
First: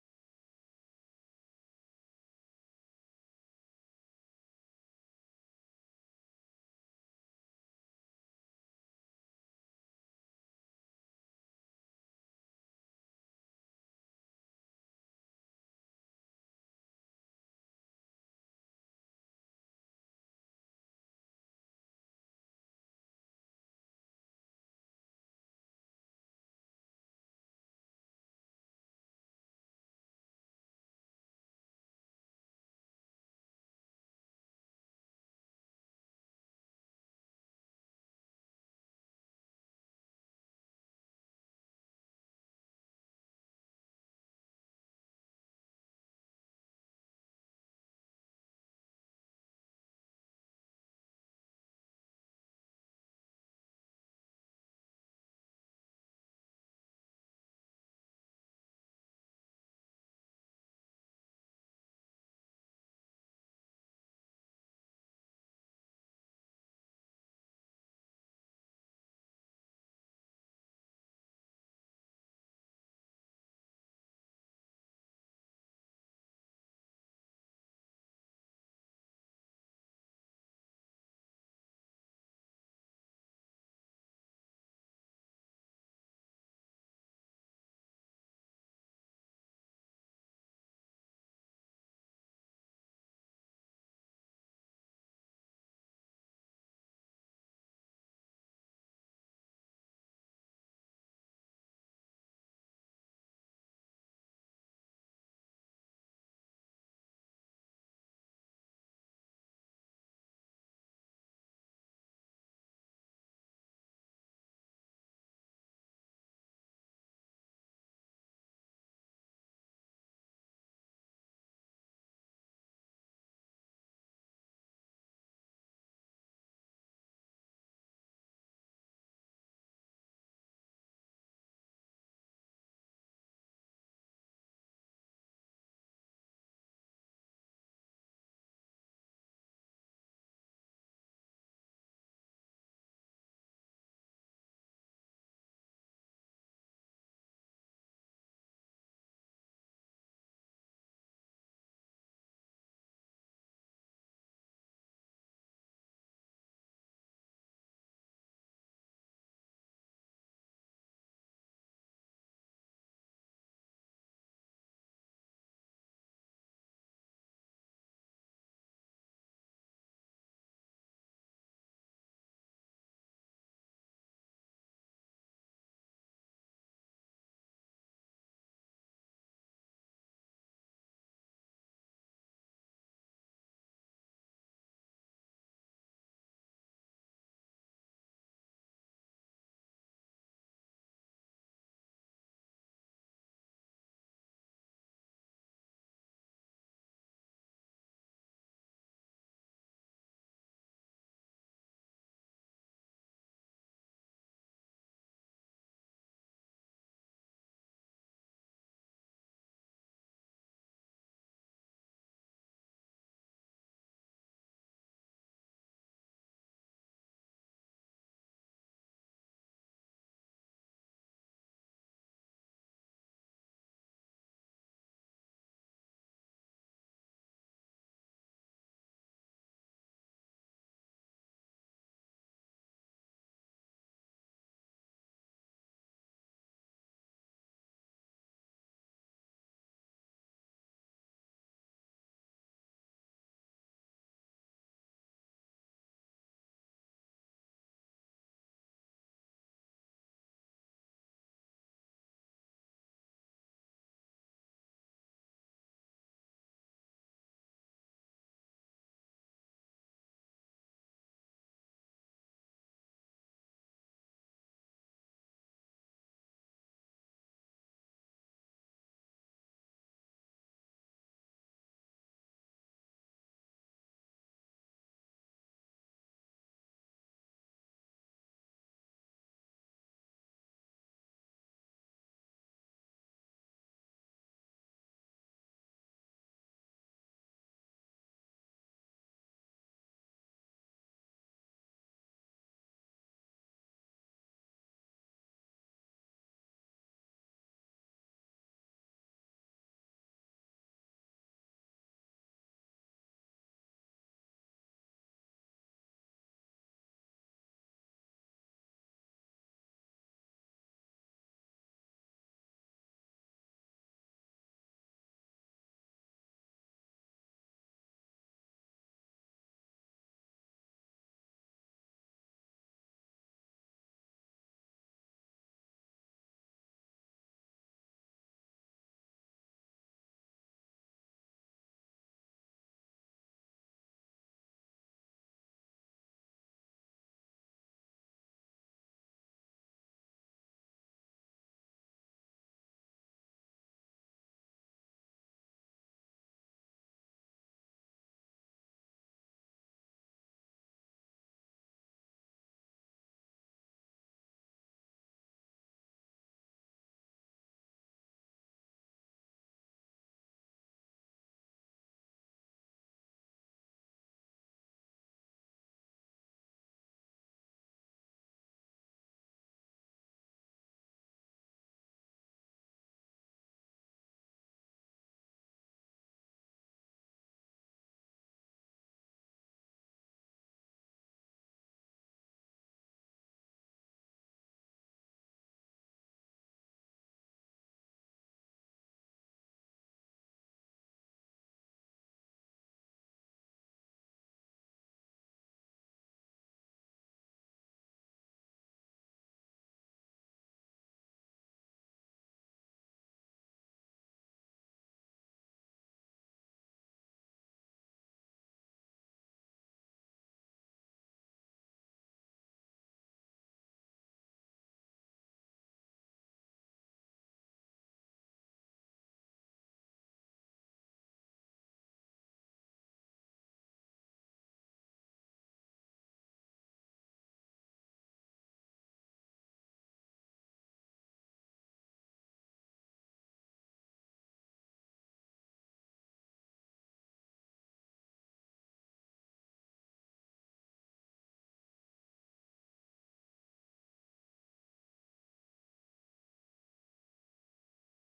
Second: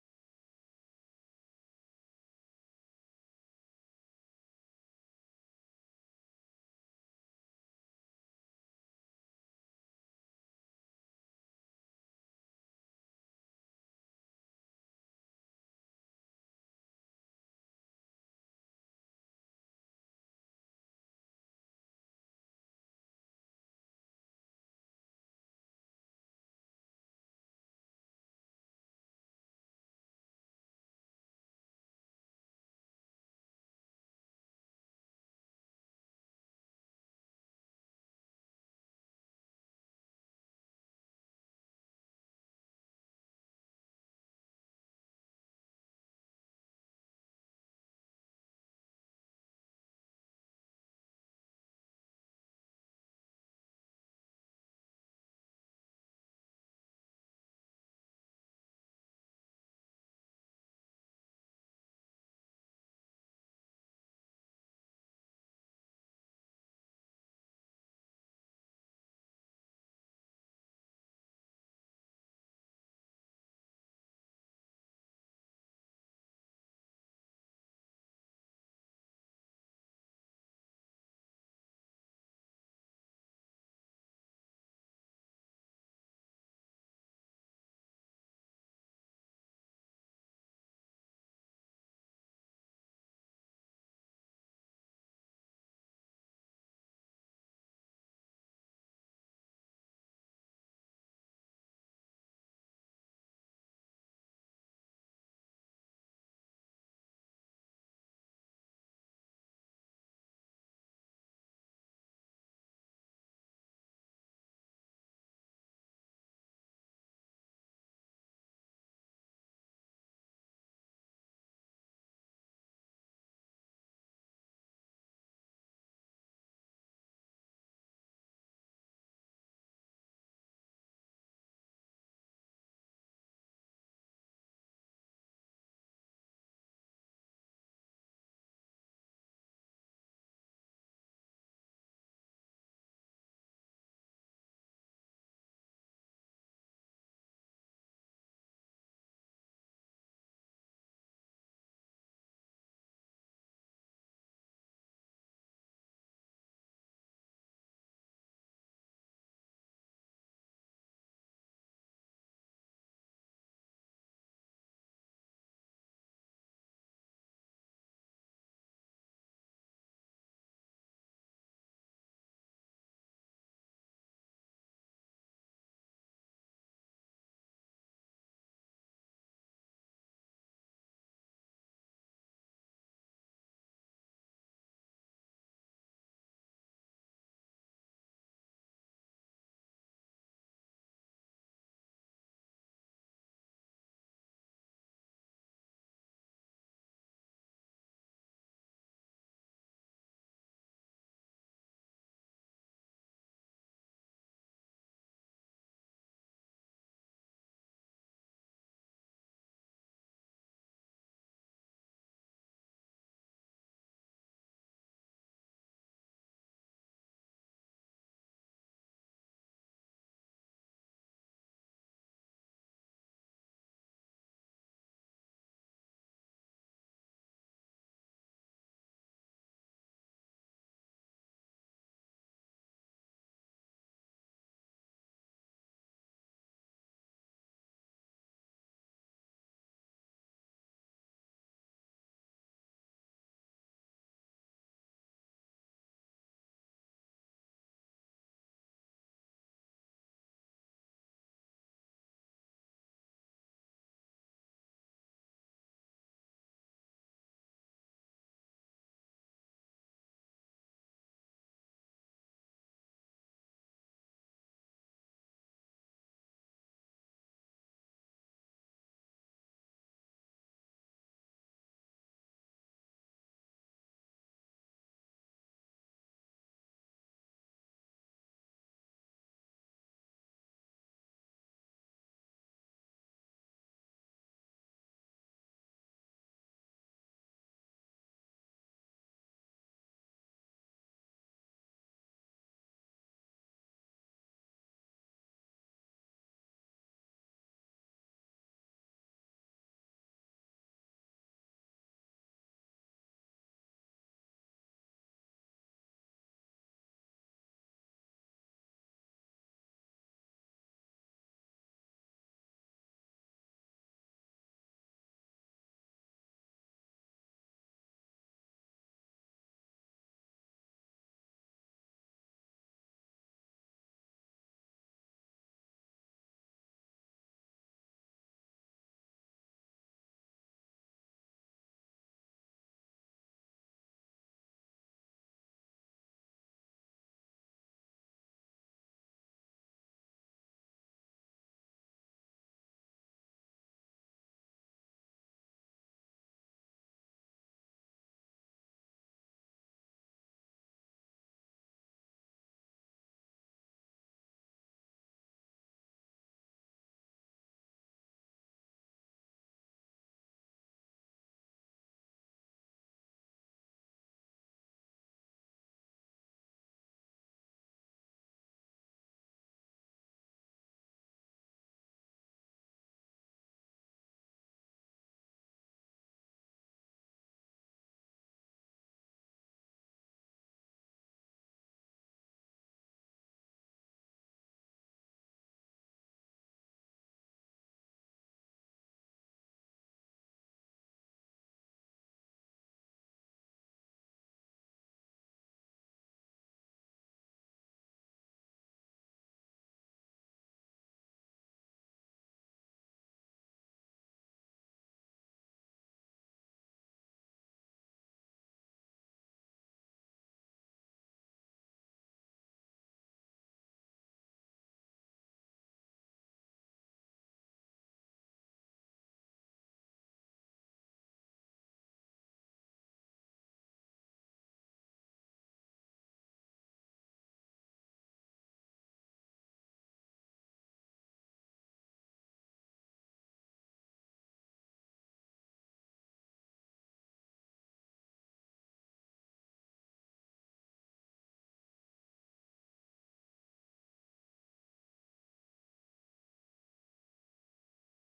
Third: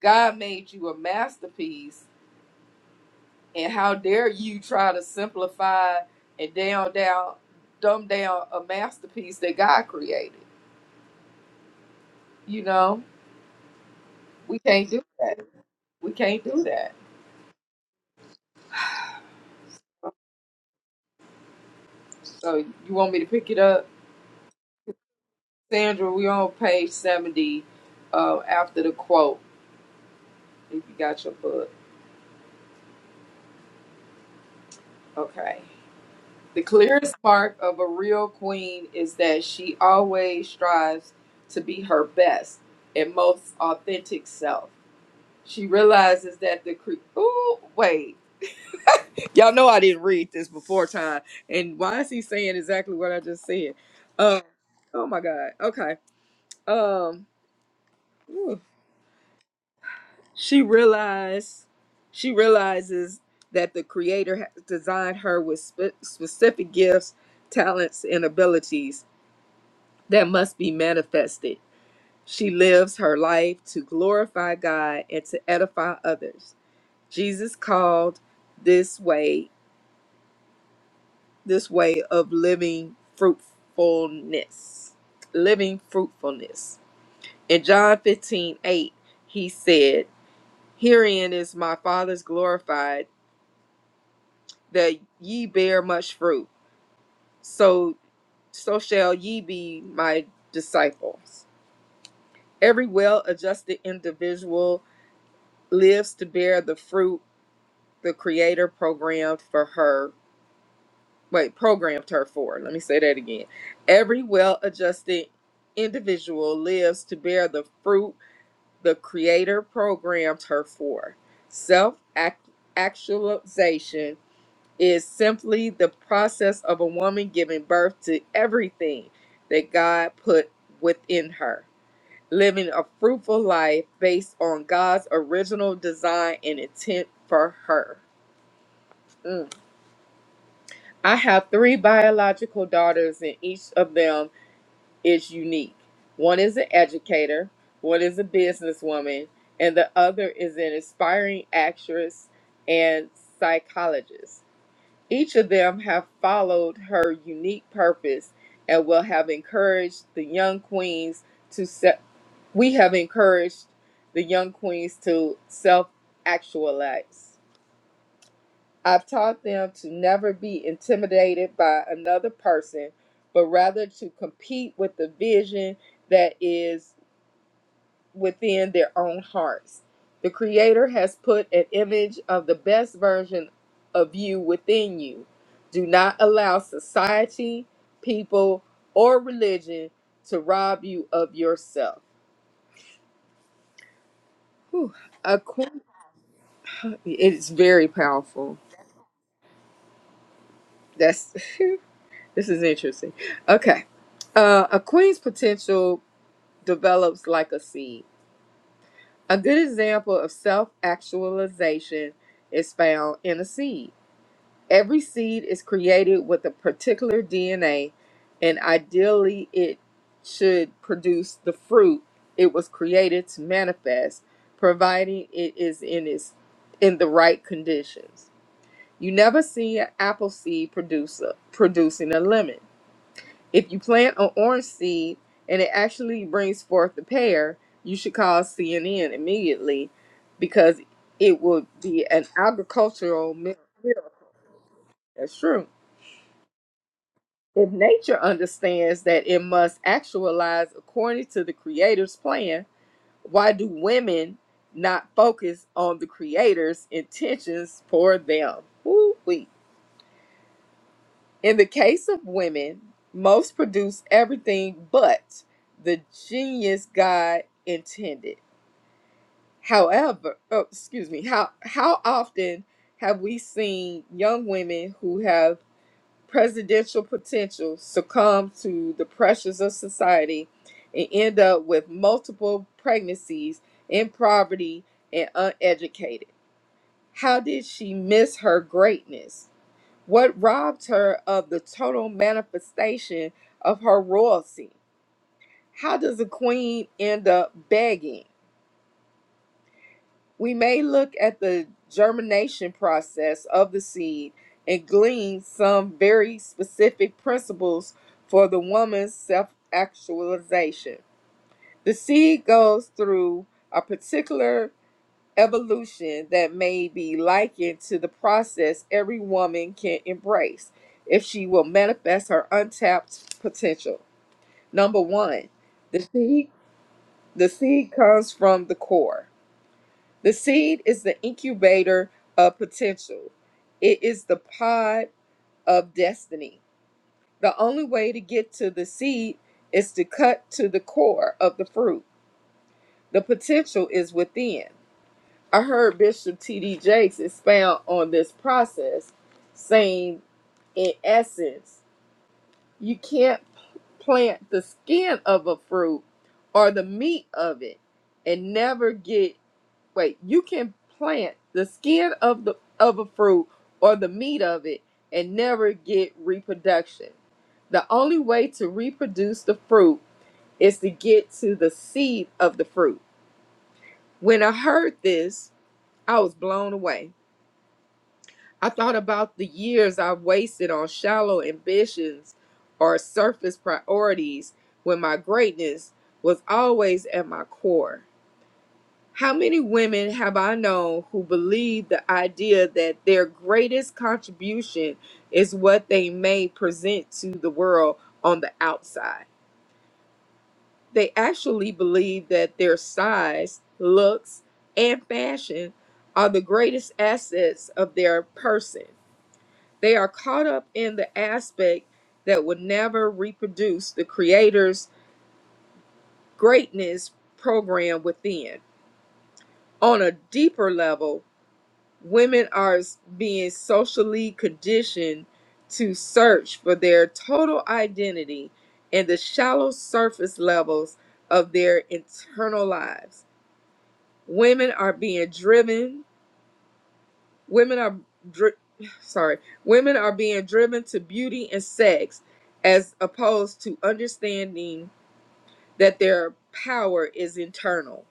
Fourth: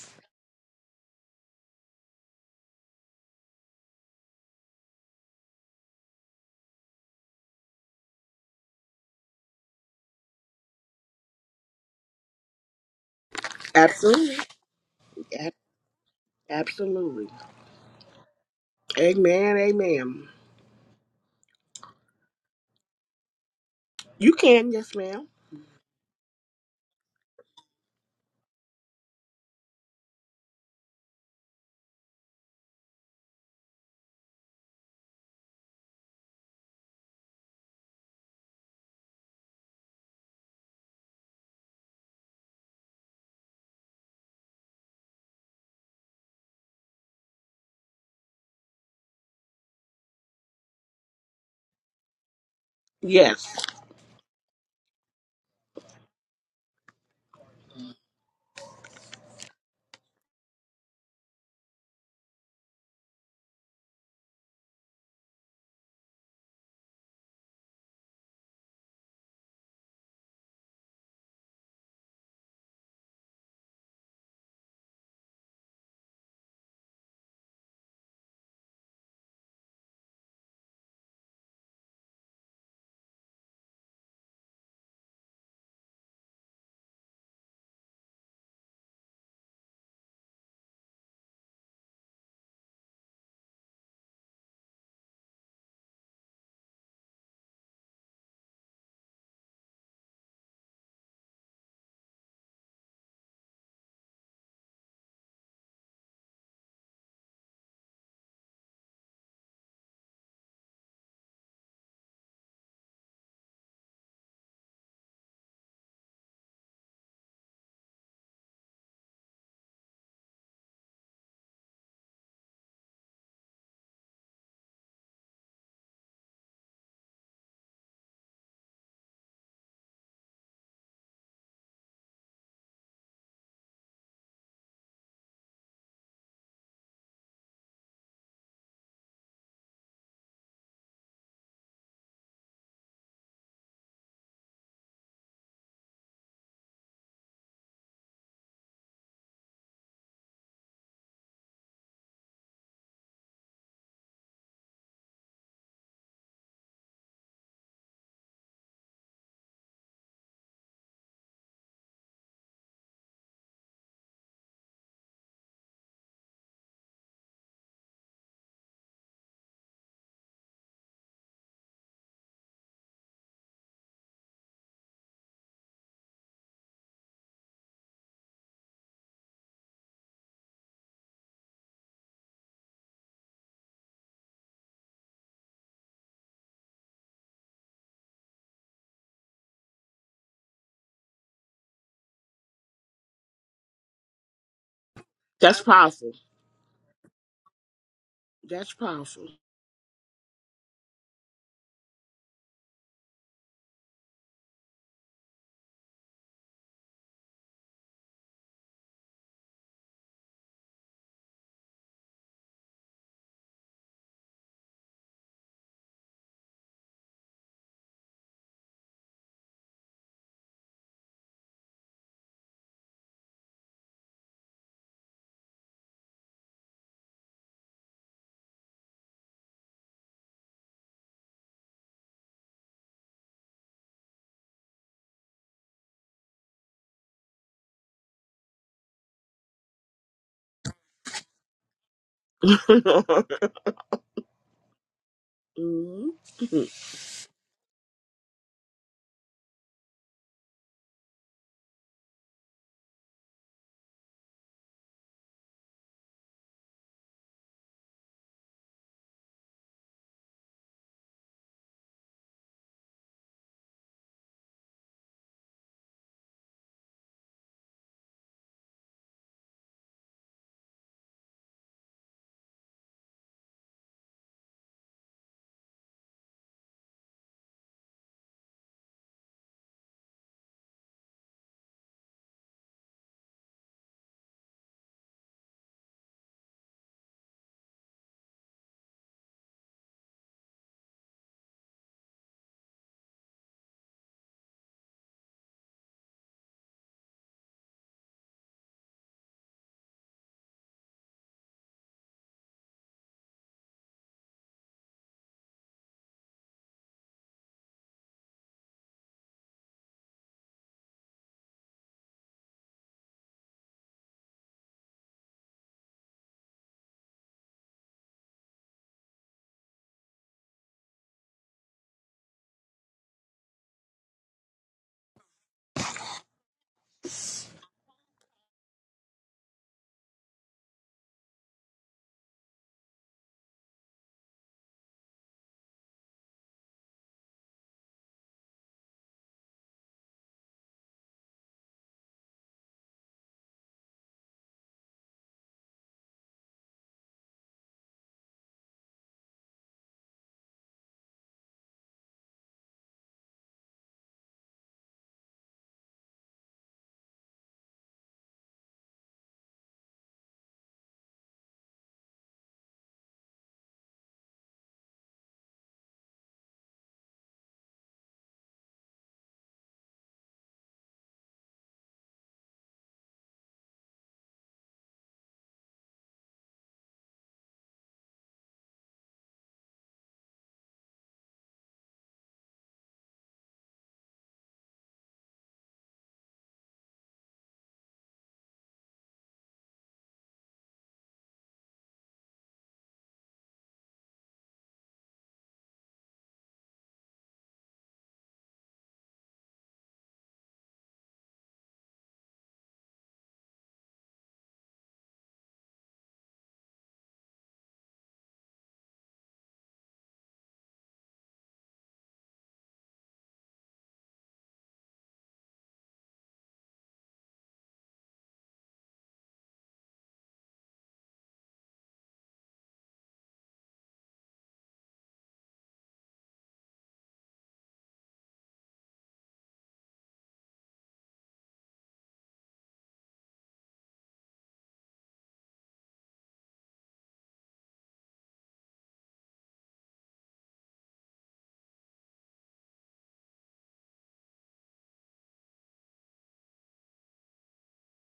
[SPEAKER 2] God made you a masterpiece, and how dare you try to simplify and down down dumb down a masterpiece that God created? You know we can't do that. We can't do that. So you want me to pick it up? Sandra, we're on page 70 uh, after the quote, if you got your book. Okay. The clearest mark of a real queen is that she always strives to be her best and most authentic self. She realizes that the cre- Ooh, wait. Y'all know I didn't read this before time. And why is he saying exactly what I just said? Uh, oh my God. Okay. Um, ooh. She realized she realizes that the creator has designed her with spe- specific gifts, talents, and abilities that must be manifested. She lives her life to glorify God and to edify others. Jesus called this way, this way of living fruitfulness. Living fruitfulness. In John 15 8, he said, Herein is my Father's glorified that ye bear much fruit, so so shall ye be my disciples. Every well-adjusted individual lives to bear the fruit the creator programmed for her. Wait, programmed her for. Let me say that again. Every well-adjusted individual lives to bear the fruit the creator programmed her for. Self actualization is simply the process of a woman giving birth to everything that God put within her, living a fruitful life based on God's original design and intent for her. Mm. I have three biological daughters, and each of them is unique. One is an educator, one is a businesswoman, and the other is an aspiring actress and psychologist. Each of them have followed her unique purpose and will have encouraged the young queens to se- we have encouraged the young queens to self-actualize. I've taught them to never be intimidated by another person, but rather to compete with the vision that is within their own hearts. The Creator has put an image of the best version of you within you. Do not allow society, people, or religion to rob you of yourself. Whew. A queen, it's very powerful. That's this is interesting. Okay, uh, a queen's potential develops like a seed. A good example of self-actualization is found in a seed. Every seed is created with a particular DNA, and ideally, it should produce the fruit it was created to manifest, providing it is in its in the right conditions. You never see an apple seed producer producing a lemon. If you plant an orange seed and it actually brings forth a pear, you should call CNN immediately because it would be an agricultural mi- miracle. That's true If nature understands that it must actualize according to the creator's plan, why do women not focus on the creator's intentions for them? Woo-wee. In the case of women, most produce everything but the genius God intended. However, oh, excuse me, how how often have we seen young women who have presidential potential succumb to the pressures of society and end up with multiple pregnancies in poverty and uneducated. How did she miss her greatness? What robbed her of the total manifestation of her royalty? How does a queen end up begging? We may look at the germination process of the seed and glean some very specific principles for the woman's self actualization. The seed goes through a particular evolution that may be likened to the process every woman can embrace if she will manifest her untapped potential. Number one, the seed, the seed comes from the core. The seed is the incubator of potential. It is the pod of destiny. The only way to get to the seed is to cut to the core of the fruit. The potential is within. I heard Bishop T.D. Jakes expound on this process, saying, in essence, you can't plant the skin of a fruit or the meat of it and never get wait, you can plant the skin of the of a fruit or the meat of it and never get reproduction. The only way to reproduce the fruit is to get to the seed of the fruit. When I heard this, I was blown away. I thought about the years I've wasted on shallow ambitions or surface priorities when my greatness was always at my core. How many women have I known who believe the idea that their greatest contribution is what they may present to the world on the outside? They actually believe that their size, looks, and fashion are the greatest assets of their person. They are caught up in the aspect that would never reproduce the Creator's greatness program within. On a deeper level, women are s- being socially conditioned to search for their total identity in the shallow surface levels of their internal lives. Women are being driven, women are dri- sorry, women are being driven to beauty and sex as opposed to understanding that their power is internal.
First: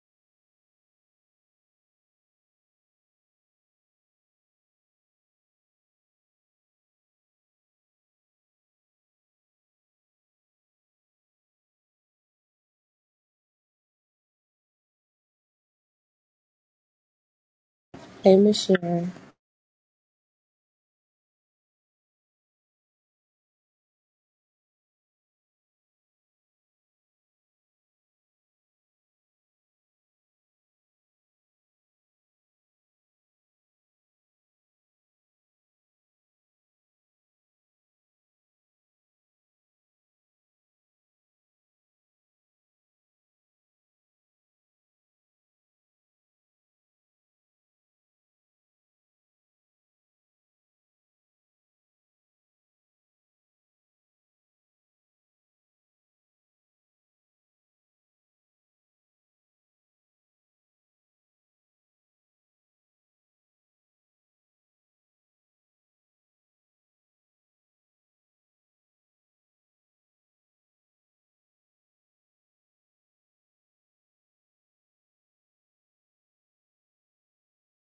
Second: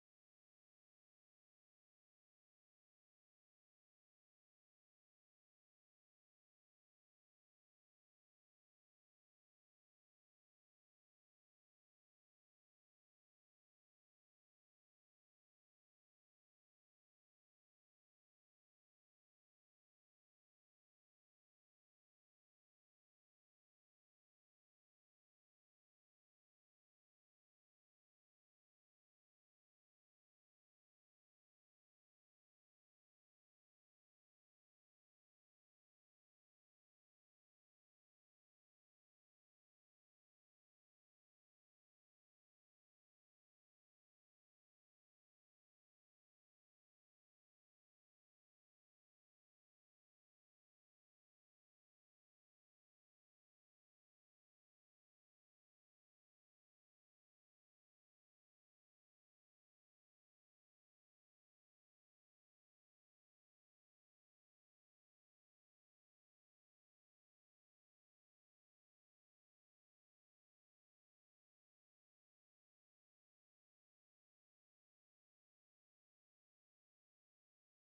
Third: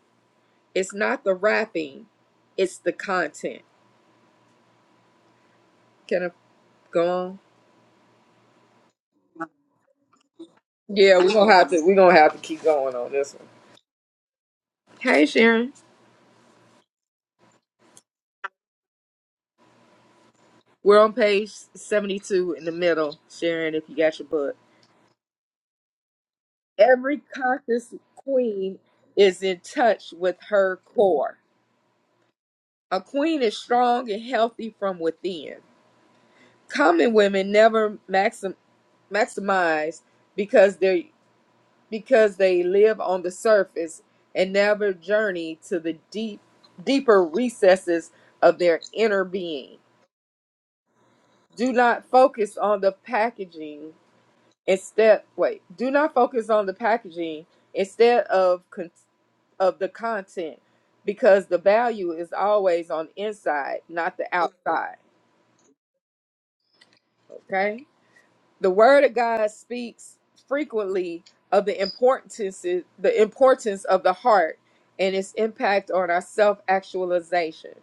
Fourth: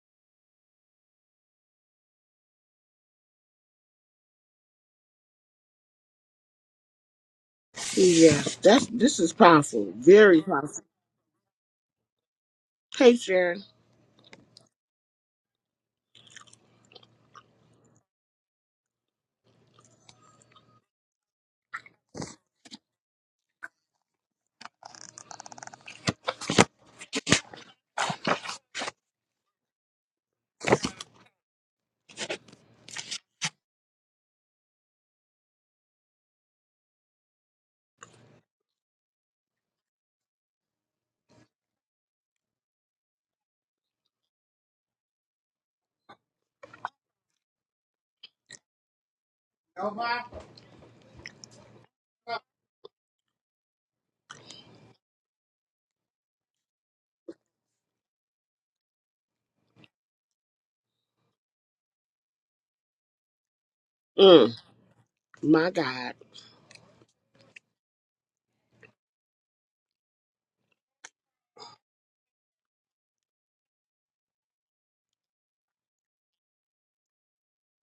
[SPEAKER 2] It's not the wrapping, it's the content. Can I go on? Yeah, we're gonna have to we're gonna have to keep going on this one. Hey Sharon.
[SPEAKER 3] Hey, Michelle.
[SPEAKER 2] We're on page seventy two in the middle, Sharon, if you got your book. Every conscious queen is in touch with her core. A queen is strong and healthy from within. Common women never maxim, maximize because they because they live on the surface and never journey to the deep deeper recesses of their inner being. do not focus on the packaging instead wait do not focus on the packaging instead of con- of the content because the value is always on the inside not the outside okay the word of god speaks frequently of the importance the importance of the heart and its impact on our self actualization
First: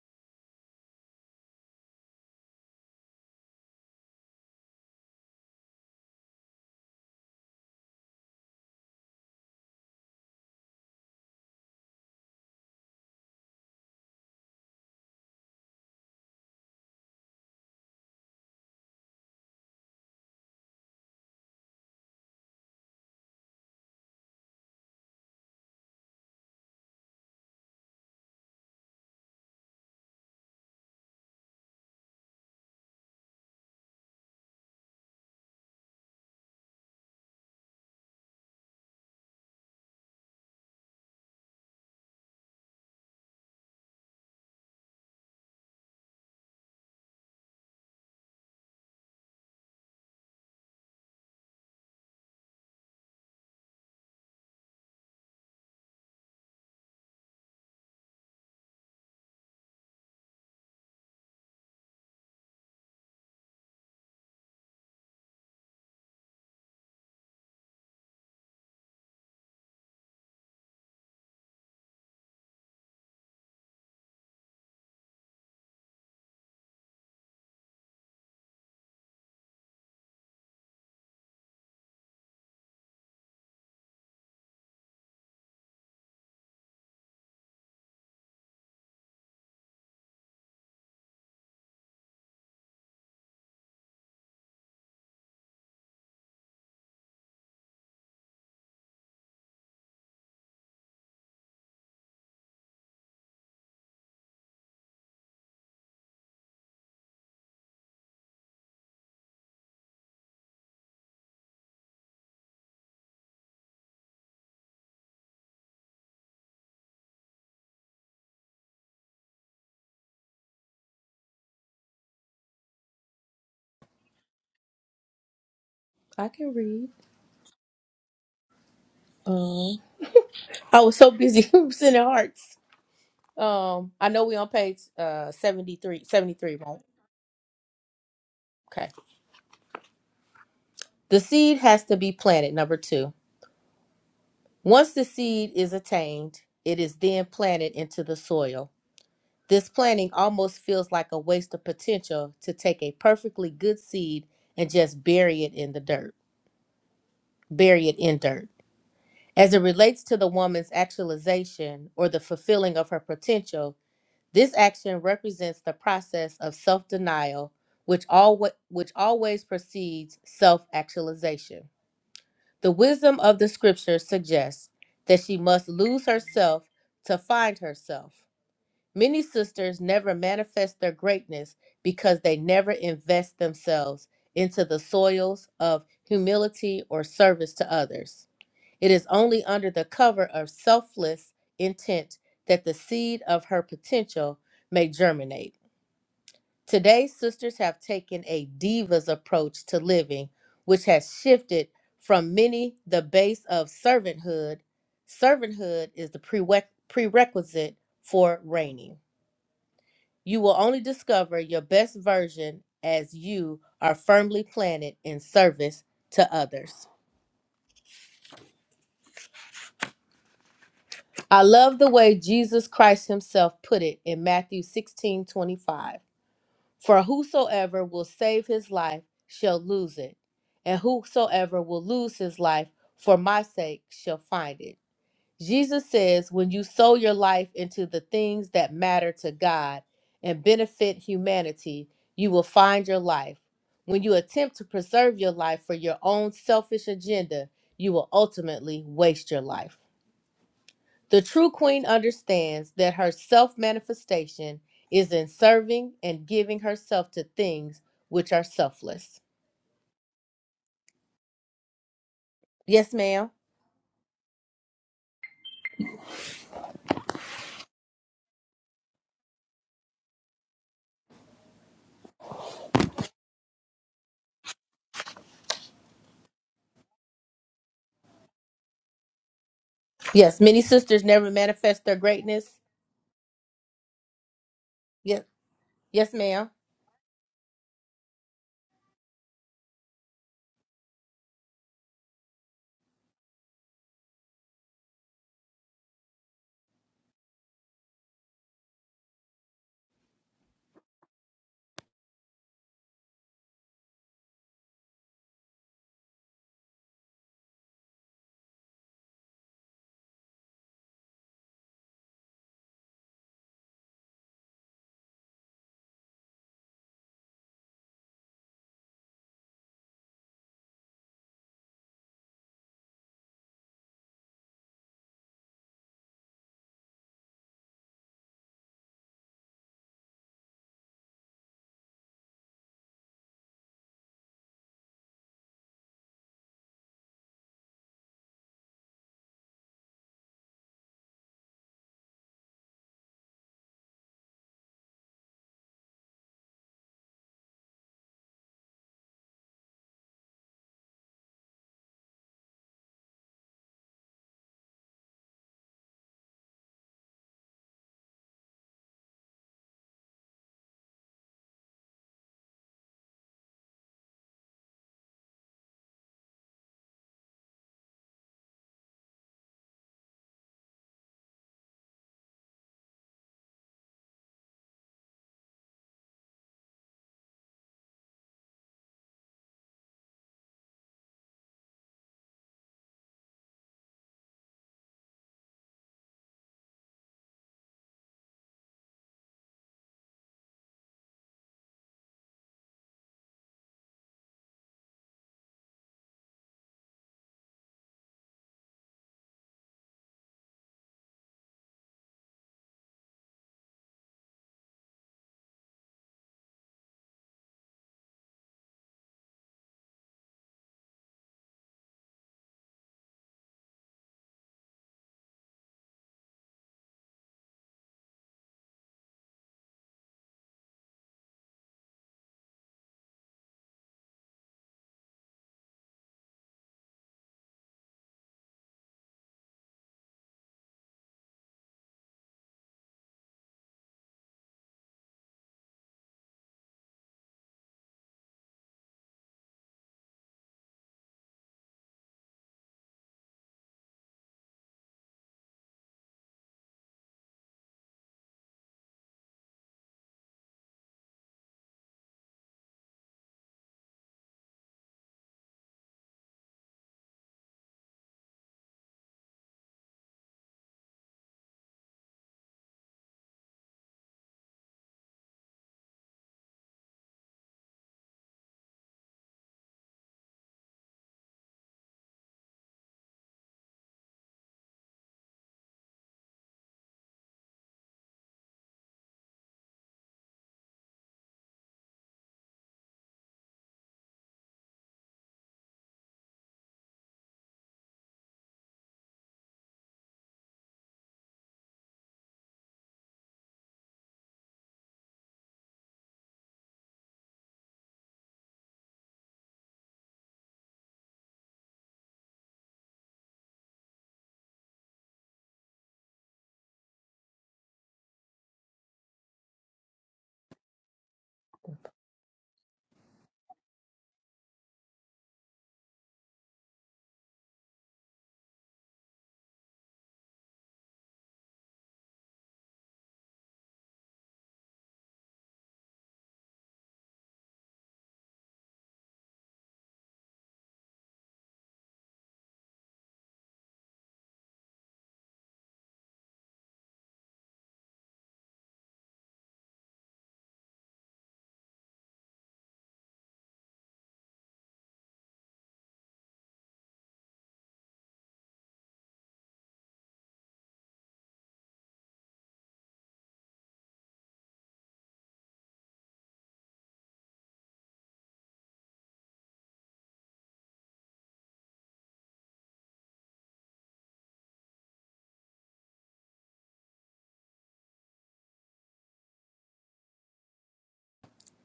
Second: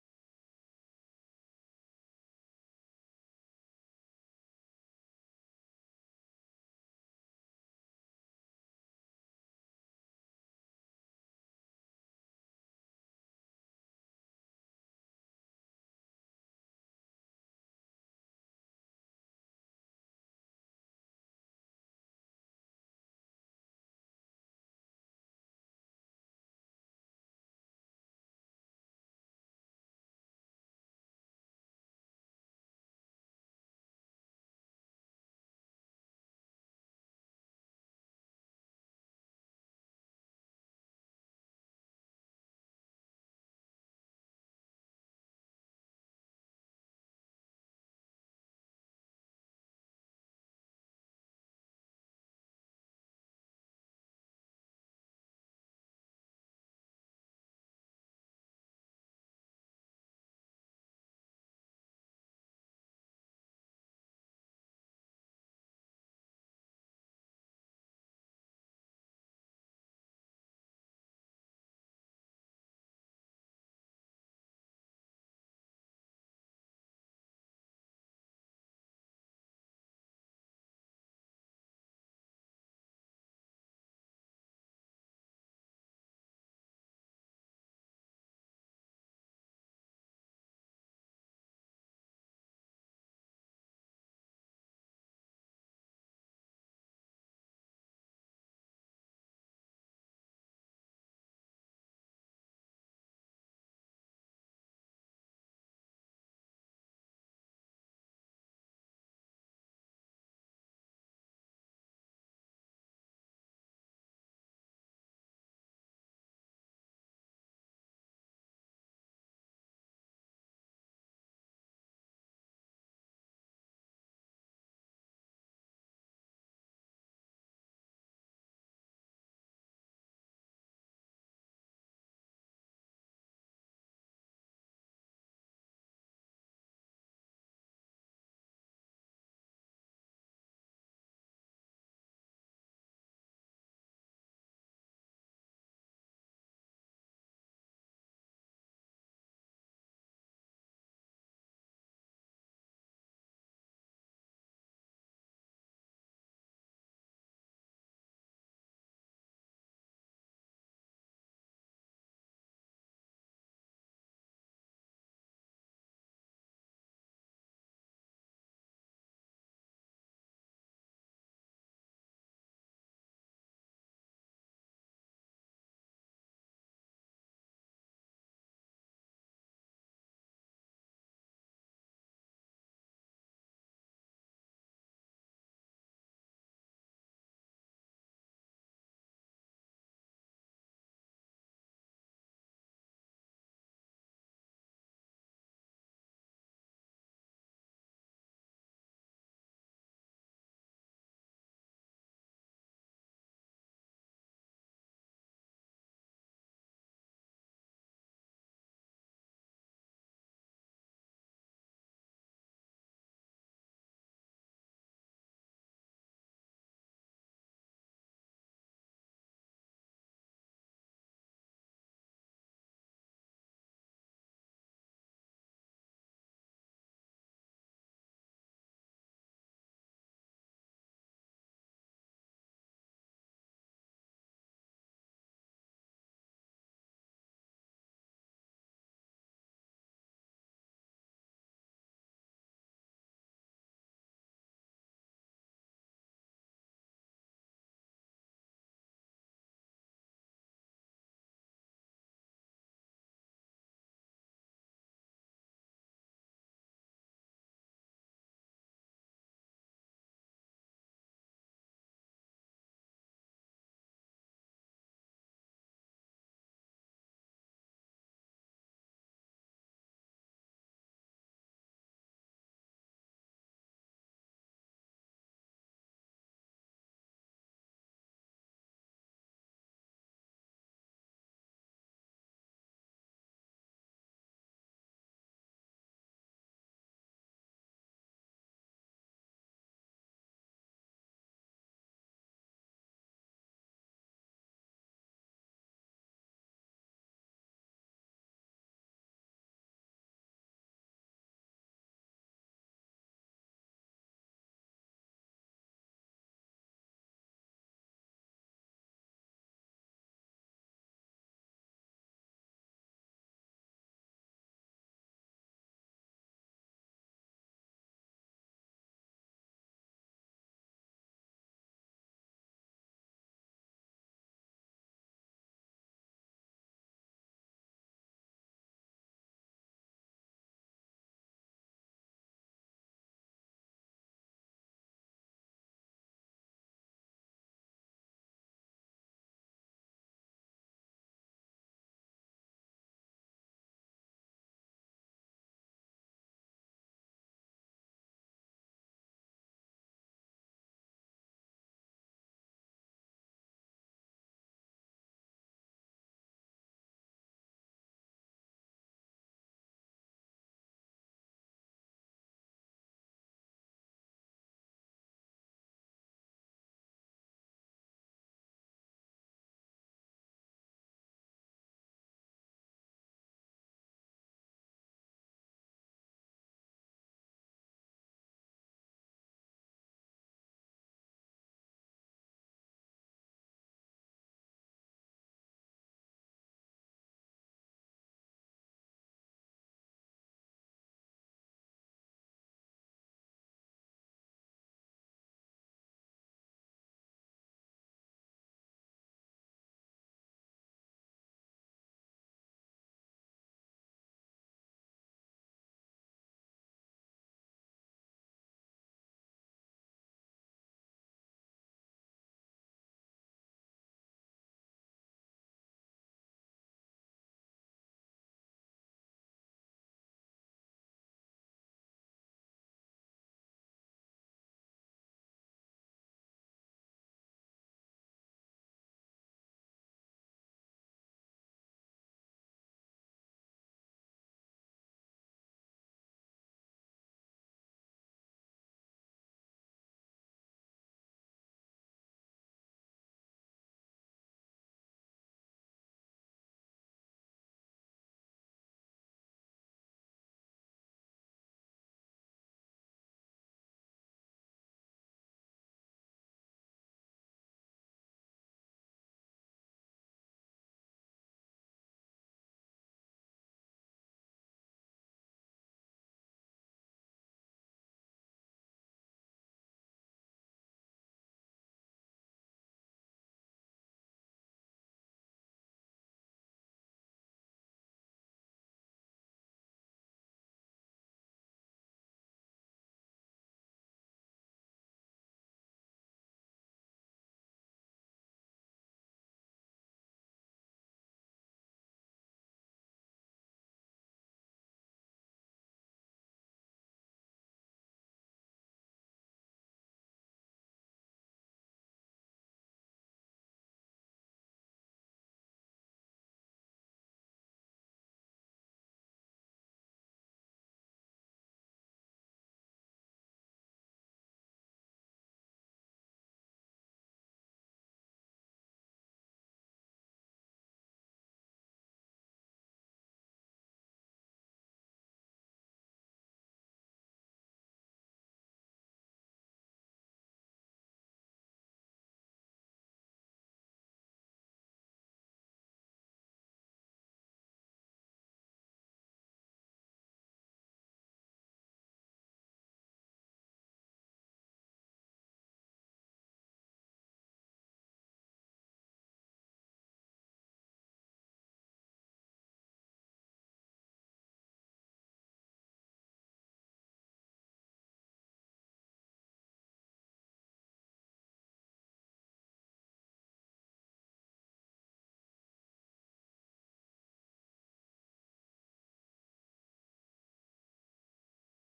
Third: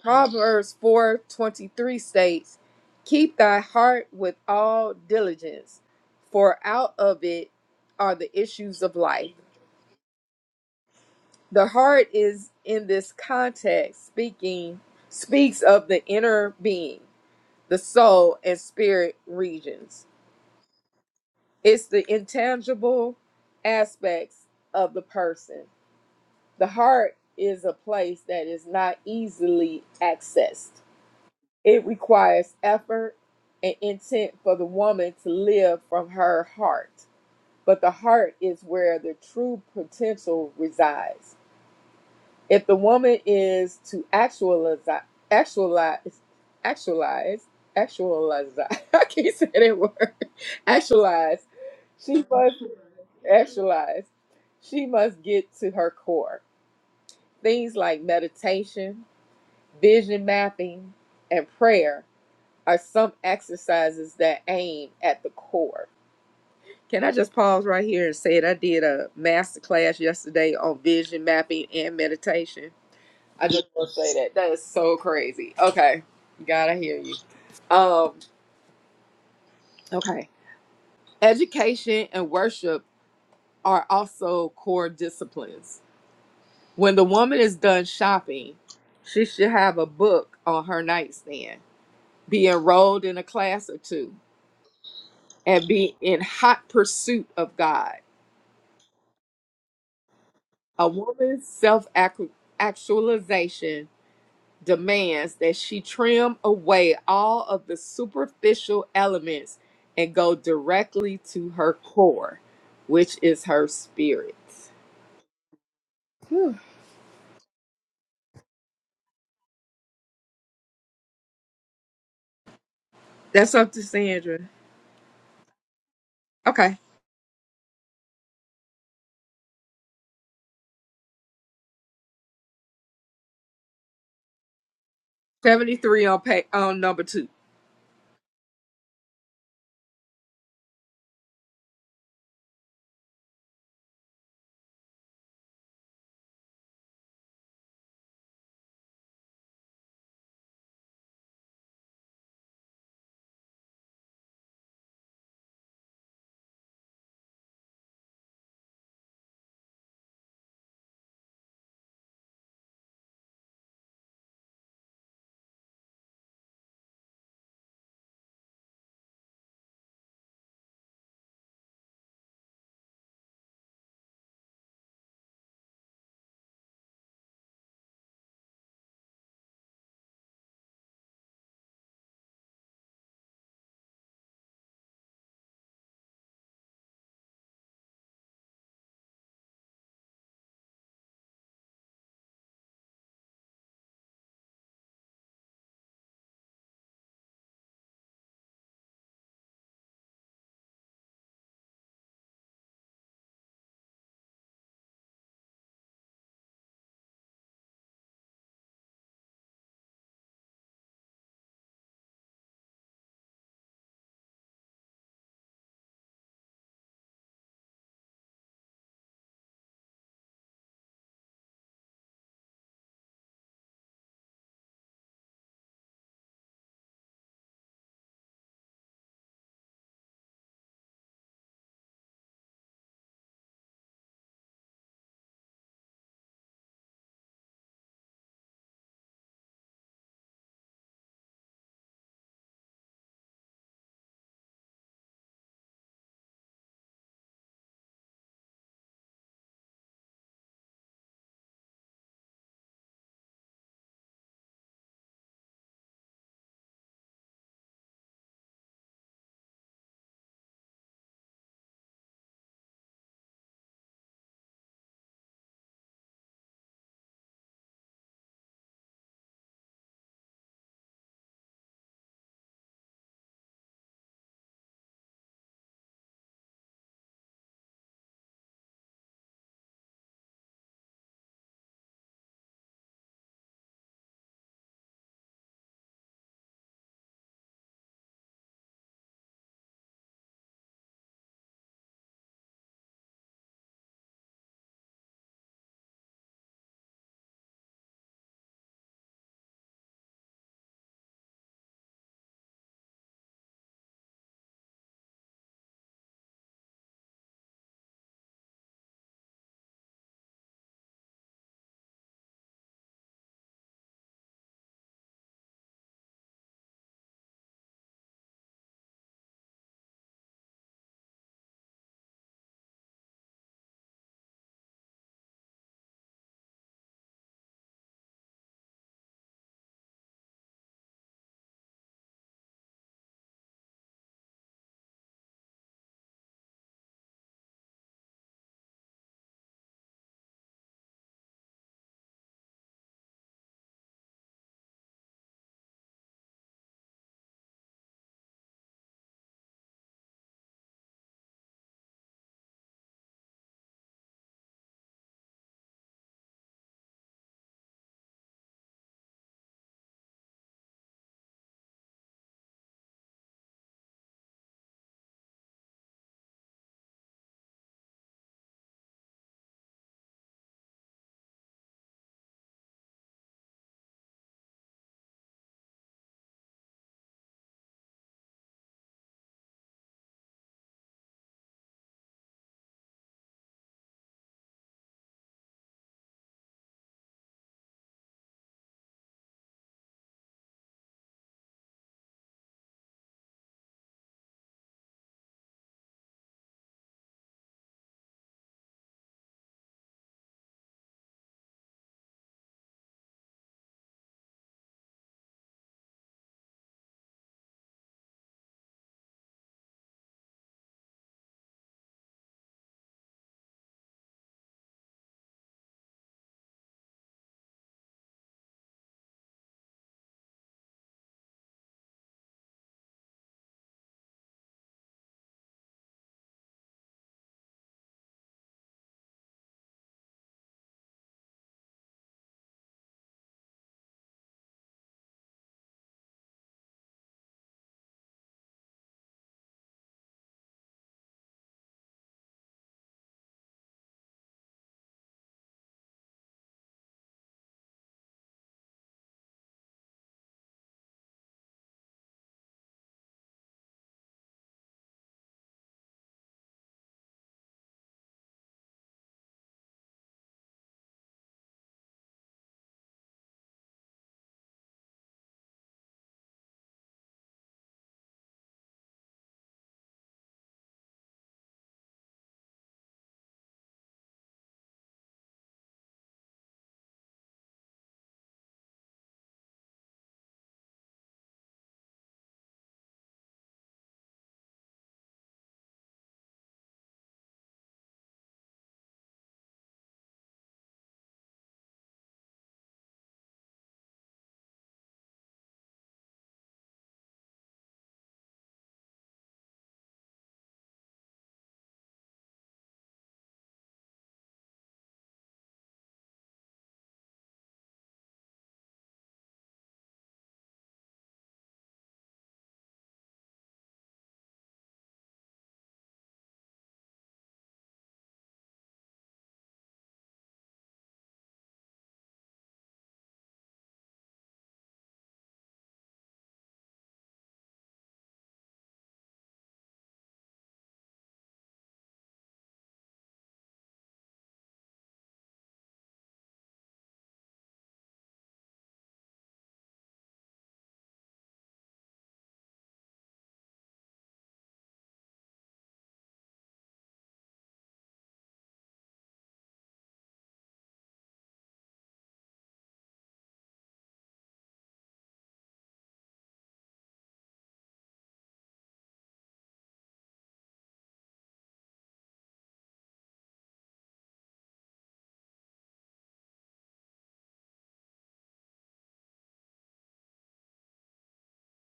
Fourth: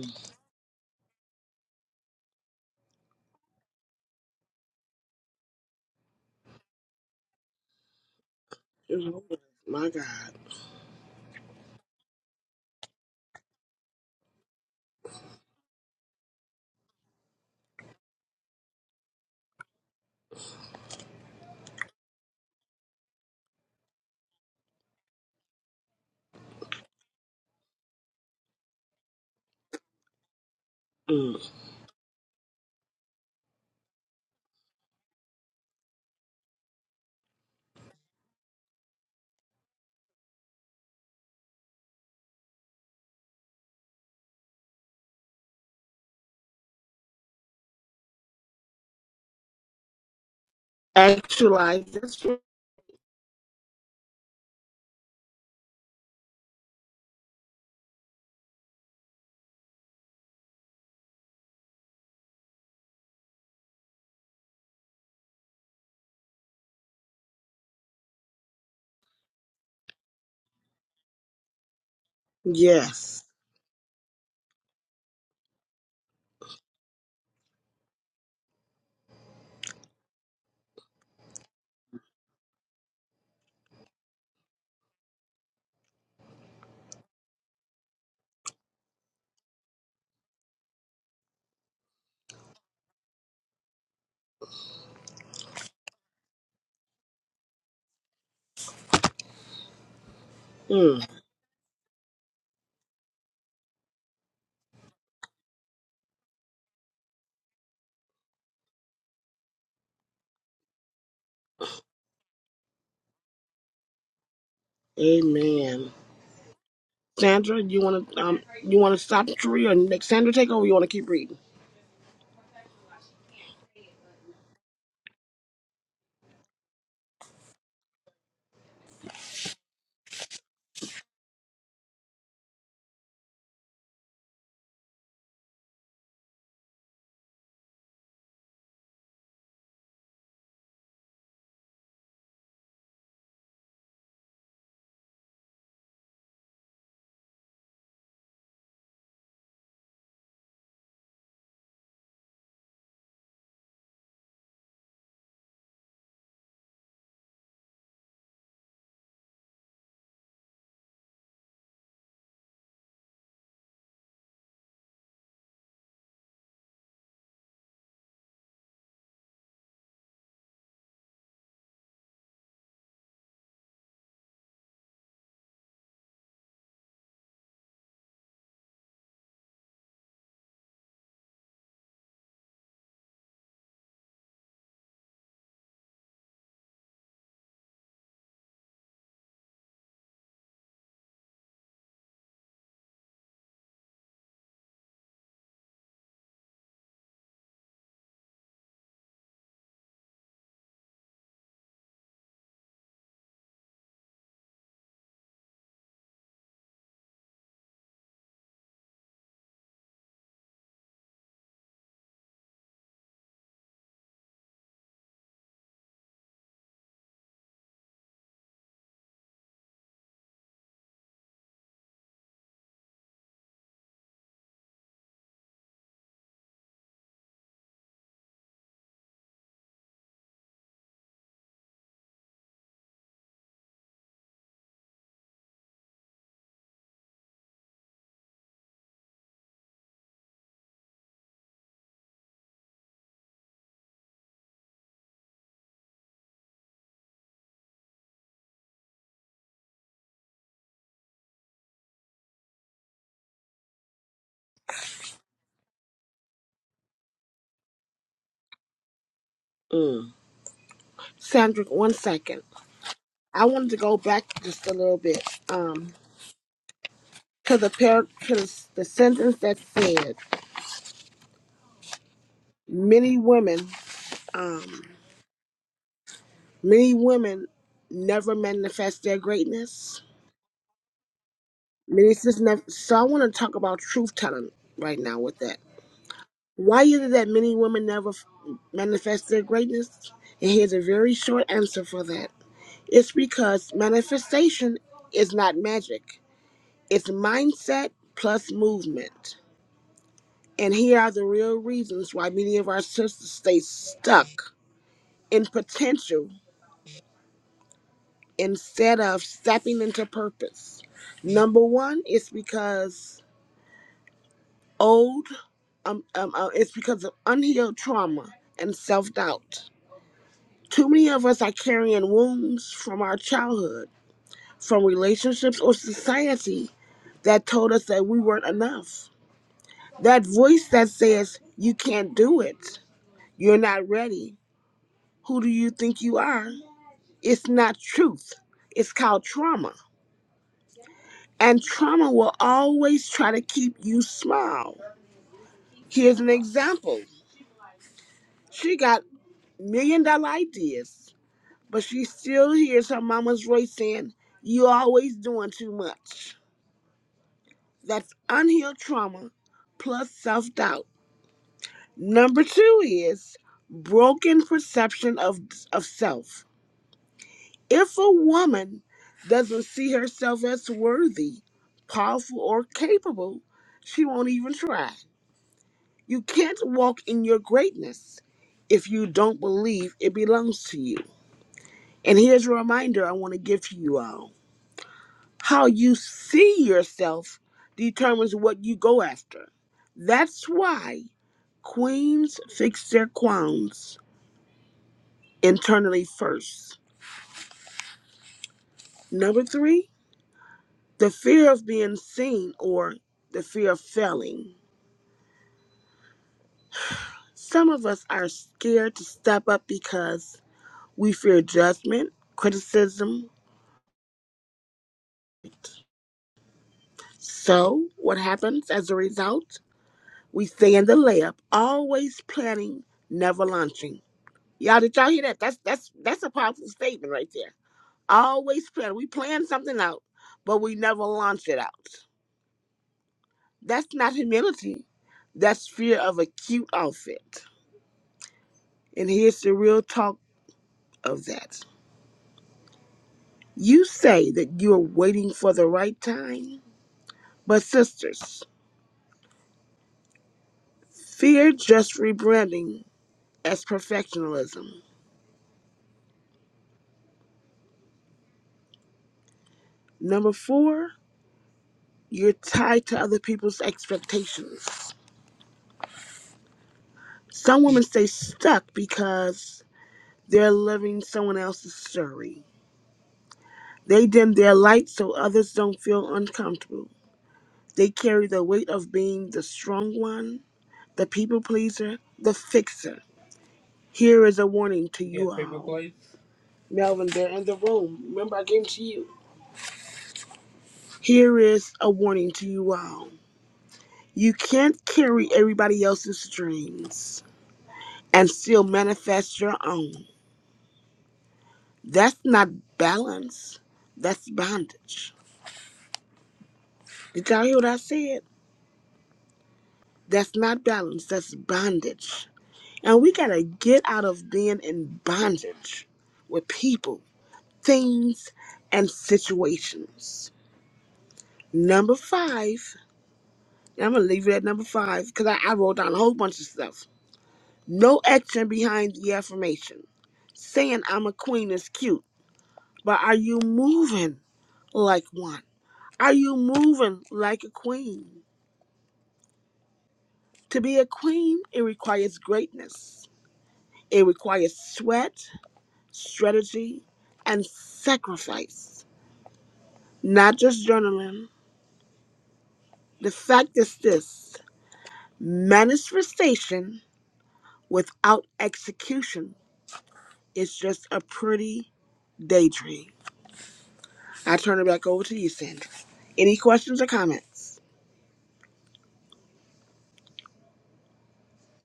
[SPEAKER 2] Proverbs 4:23 states, "Keep thy heart with all diligence, for out of it are the issues of life." The heart is in this context speaking speaks of the inner being, the soul and spirit regions. It's the intangible aspects of the person. The heart is a place that is not easily accessed It requires effort and intent for the woman to live from her heart. But the heart is where the true potential resides. If the woman is to actualize, actualize, actualize, actualize, I can't say that word, actualize, she must actualize. She must get to her core. Things like meditation, vision mapping, and prayer are some exercises that aim at the core. Can I just pause right here and say it? I did a master class yesterday on vision mapping and meditation. I just want to say that. That is so crazy. Okay. God, I hear you. Um, okay. Education and worship are also core disciplines. When the woman is done shopping, she should have a book on her nightstand, be enrolled in a class or two, and be in hot pursuit of God A woman's self actualization demands that she trim away all of the superficial elements and go directly to her core, which is her spirit. Whew. That's up to Sandra.
[SPEAKER 3] I can
[SPEAKER 2] Okay.
[SPEAKER 3] read. Um, I was so busy sending hearts. Um, I know we on page uh 73,
[SPEAKER 2] 73 on pay,
[SPEAKER 3] 73, right?
[SPEAKER 2] on number two.
[SPEAKER 3] Okay. The seed has to be planted, number two. Once the seed is attained, it is then planted into the soil. This planting almost feels like a waste of potential to take a perfectly good seed and just bury it in the dirt. Bury it in dirt. As it relates to the woman's actualization or the fulfilling of her potential, this action represents the process of self denial, which, alwa- which always precedes self actualization. The wisdom of the scripture suggests that she must lose herself to find herself. Many sisters never manifest their greatness because they never invest themselves into the soils of humility or service to others. It is only under the cover of selfless intent that the seed of her potential may germinate. Today, sisters have taken a divas approach to living, which has shifted from many the base of servanthood. Servanthood is the prereq- prerequisite for reigning. You will only discover your best version as you are firmly planted in service to others. I love the way Jesus Christ himself put it in Matthew 16 25: For whosoever will save his life shall lose it, and whosoever will lose his life for my sake shall find it. Jesus says, when you sow your life into the things that matter to God and benefit humanity, you will find your life. When you attempt to preserve your life for your own selfish agenda, you will ultimately waste your life. The true queen understands that her self manifestation is in serving and giving herself to things which are selfless. Yes, ma'am. Yes, many sisters never manifest their greatness. Yes, yes, ma'am.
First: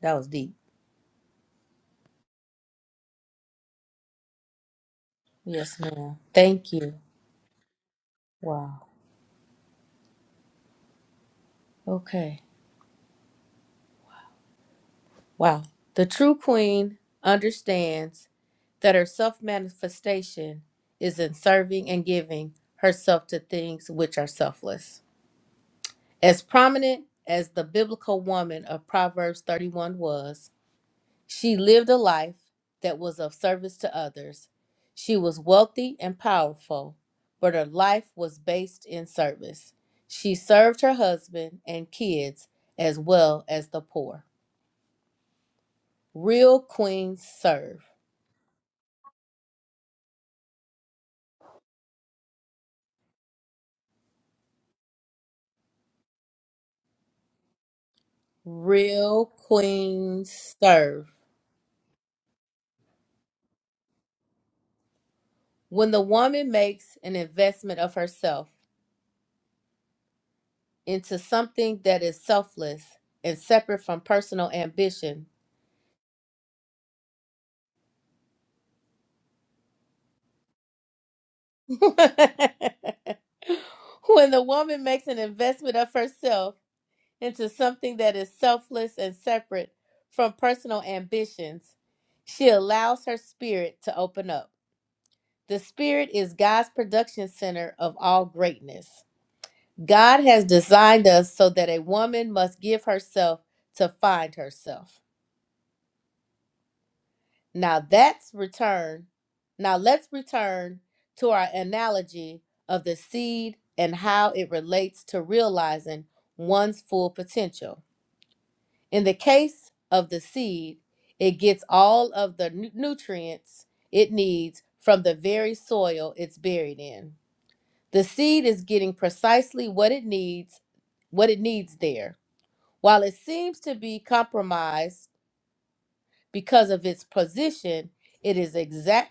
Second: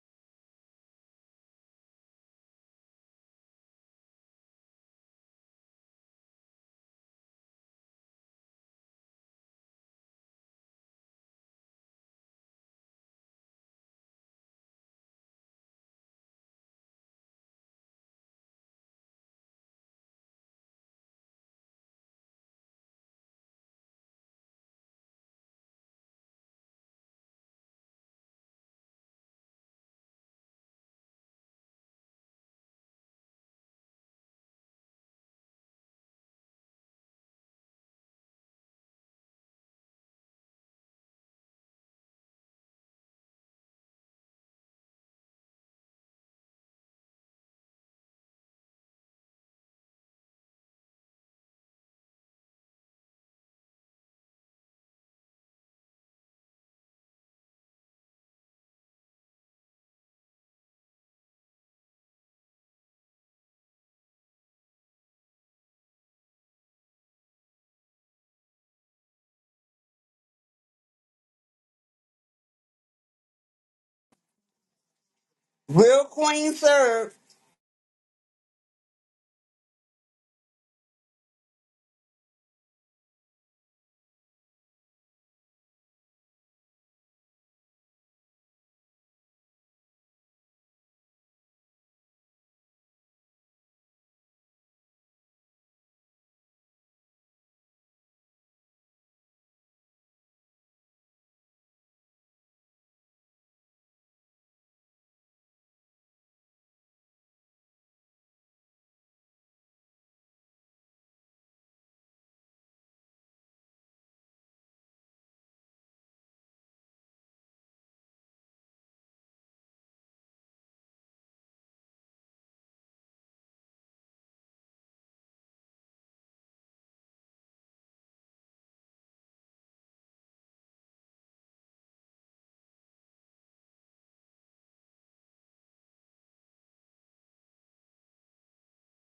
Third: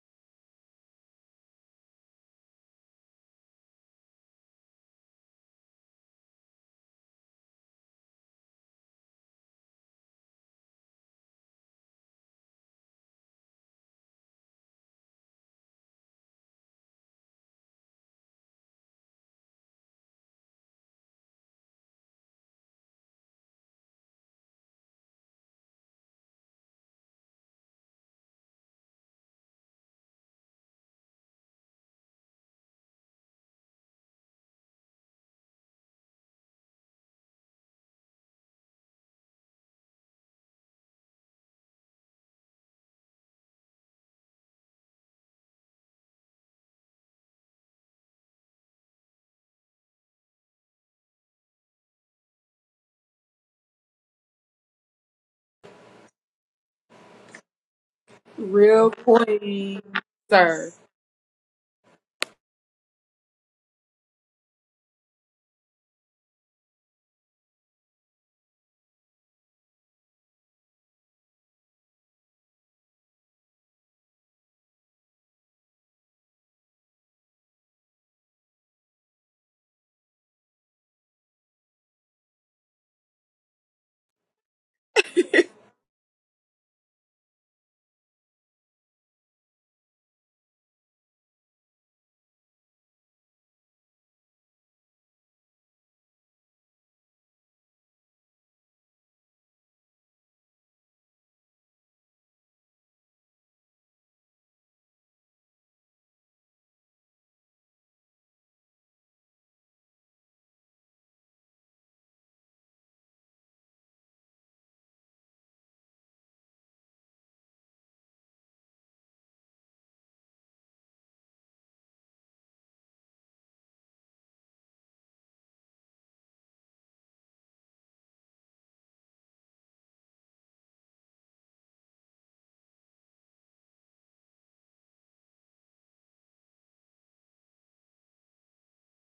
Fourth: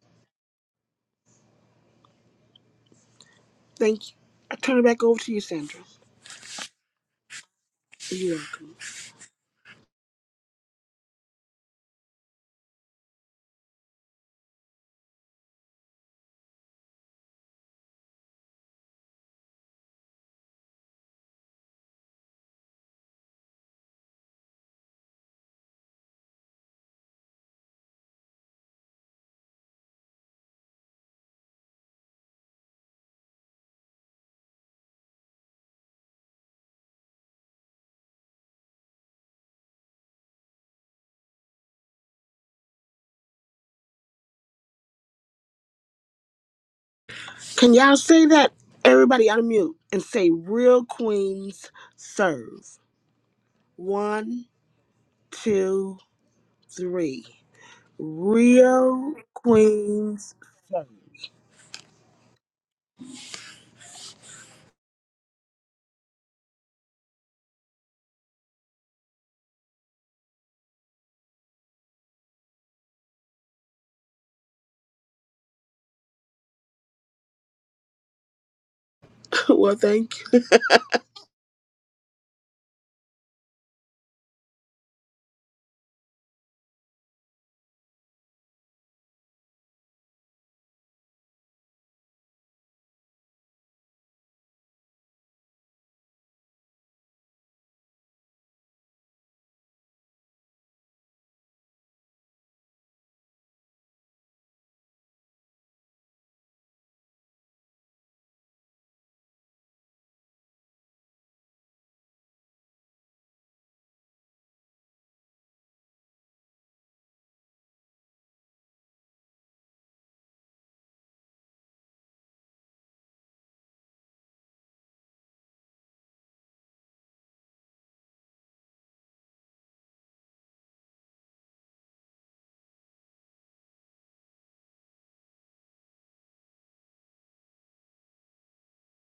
[SPEAKER 3] That was deep. Yes, ma'am. Thank you. Wow. Okay. Wow. The true queen understands that her self manifestation is in serving and giving herself to things which are selfless. As prominent as the biblical woman of Proverbs 31 was, she lived a life that was of service to others. She was wealthy and powerful, but her life was based in service. She served her husband and kids as well as the poor. Real queens serve.
[SPEAKER 2] Real
[SPEAKER 3] Real
[SPEAKER 2] queen,
[SPEAKER 3] queens
[SPEAKER 2] sir.
[SPEAKER 3] serve. When the woman makes an investment of herself, into something that is selfless and separate from personal ambition.
[SPEAKER 4] Real Queen Serve.
[SPEAKER 3] when the woman makes an investment of herself into something that is selfless and separate from personal ambitions, she allows her spirit to open up. The spirit is God's production center of all greatness. God has designed us so that a woman must give herself to find herself. Now that's return. Now let's return to our analogy of the seed and how it relates to realizing one's full potential. In the case of the seed, it gets all of the nu- nutrients it needs from the very soil it's buried in. The seed is getting precisely what it needs, what it needs there. While it seems to be compromised because of its position, it is exact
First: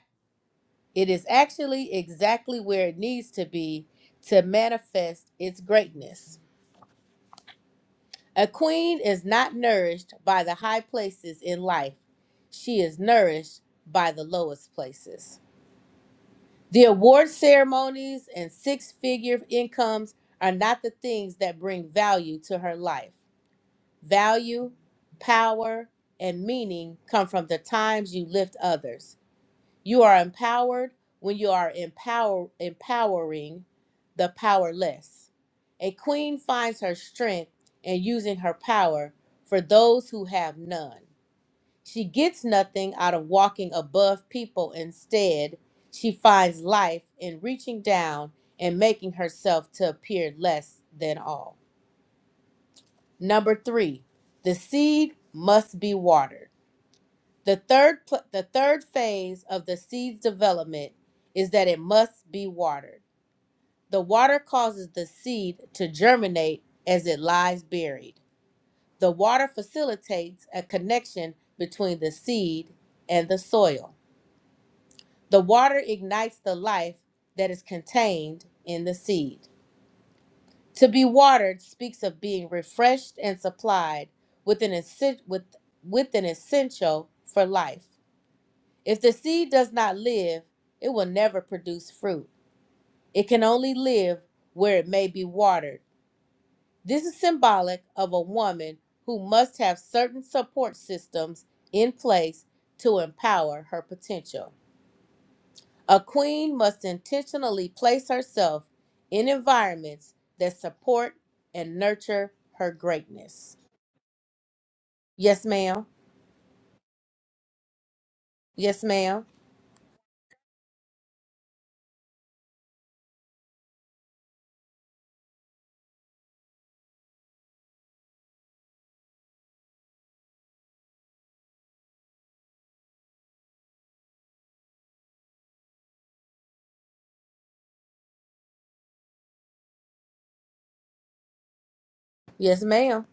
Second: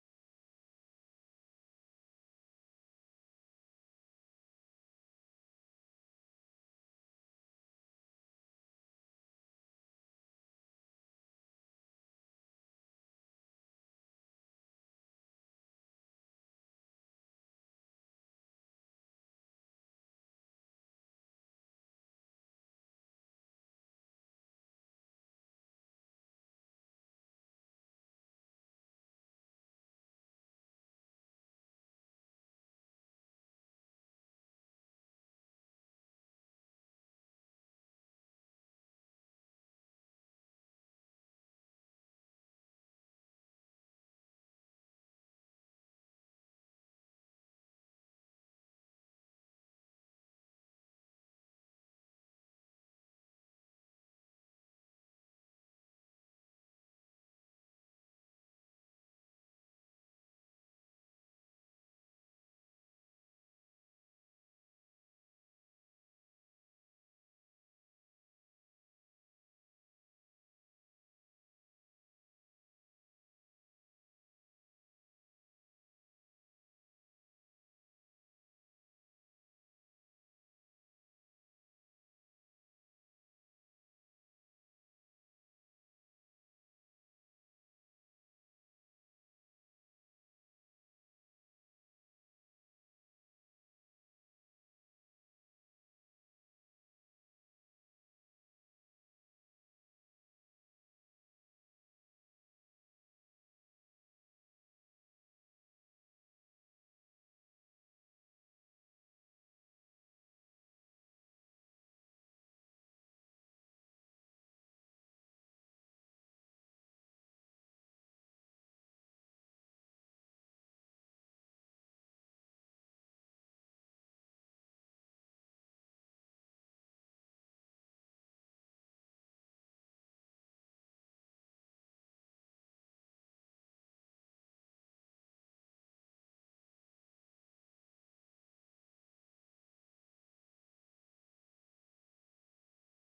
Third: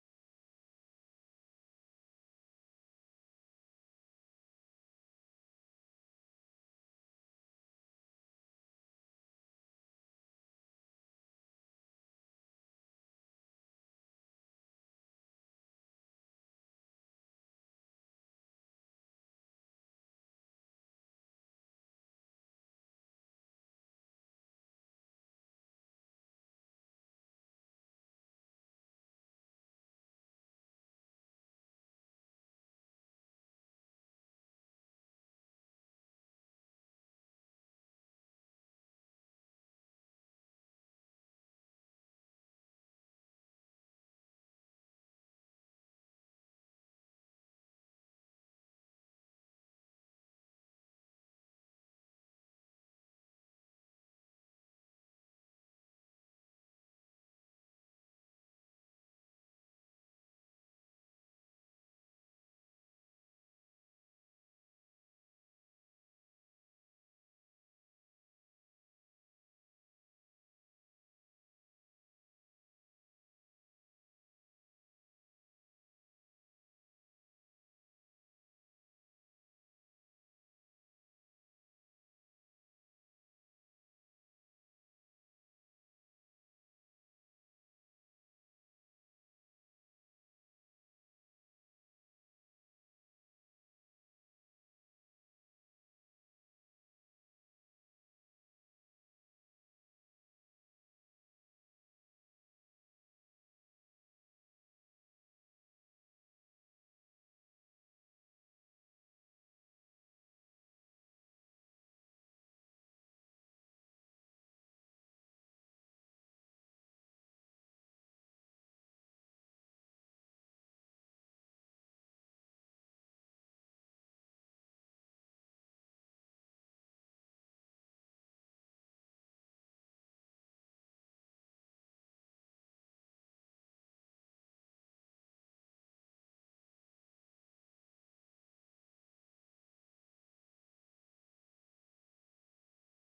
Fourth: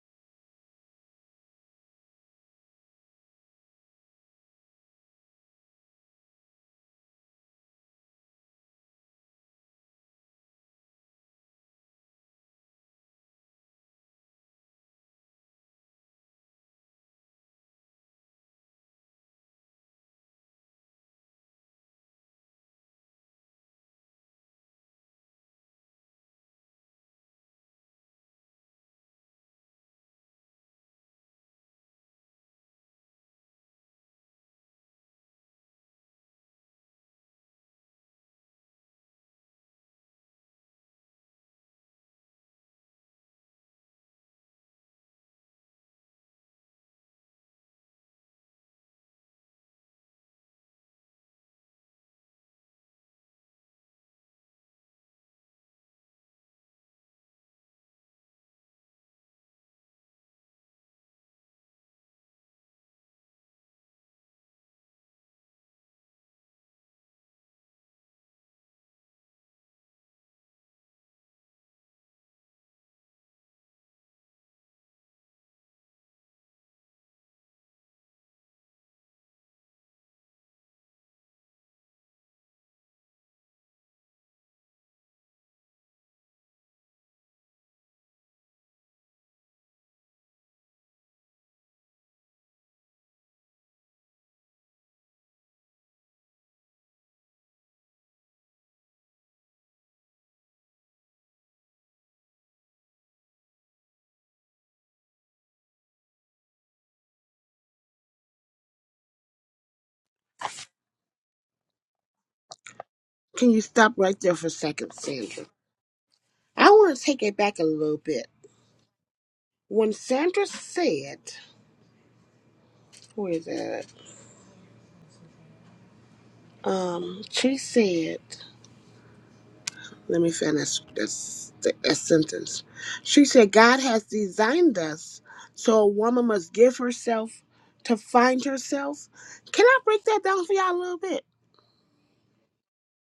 [SPEAKER 3] It is actually exactly where it needs to be to manifest its greatness. A queen is not nourished by the high places in life, she is nourished by the lowest places. The award ceremonies and six figure incomes are not the things that bring value to her life. Value, power, and meaning come from the times you lift others. You are empowered when you are empower, empowering the powerless. A queen finds her strength in using her power for those who have none. She gets nothing out of walking above people. Instead, she finds life in reaching down and making herself to appear less than all. Number three, the seed must be watered. The third pl- the third phase of the seed's development is that it must be watered. The water causes the seed to germinate as it lies buried. The water facilitates a connection between the seed and the soil. The water ignites the life that is contained in the seed. To be watered speaks of being refreshed and supplied with an, essen- with, with an essential for life. If the seed does not live, it will never produce fruit. It can only live where it may be watered. This is symbolic of a woman who must have certain support systems in place to empower her potential. A queen must intentionally place herself in environments that support and nurture her greatness. Yes, ma'am. Yes, ma'am. Yes, ma'am.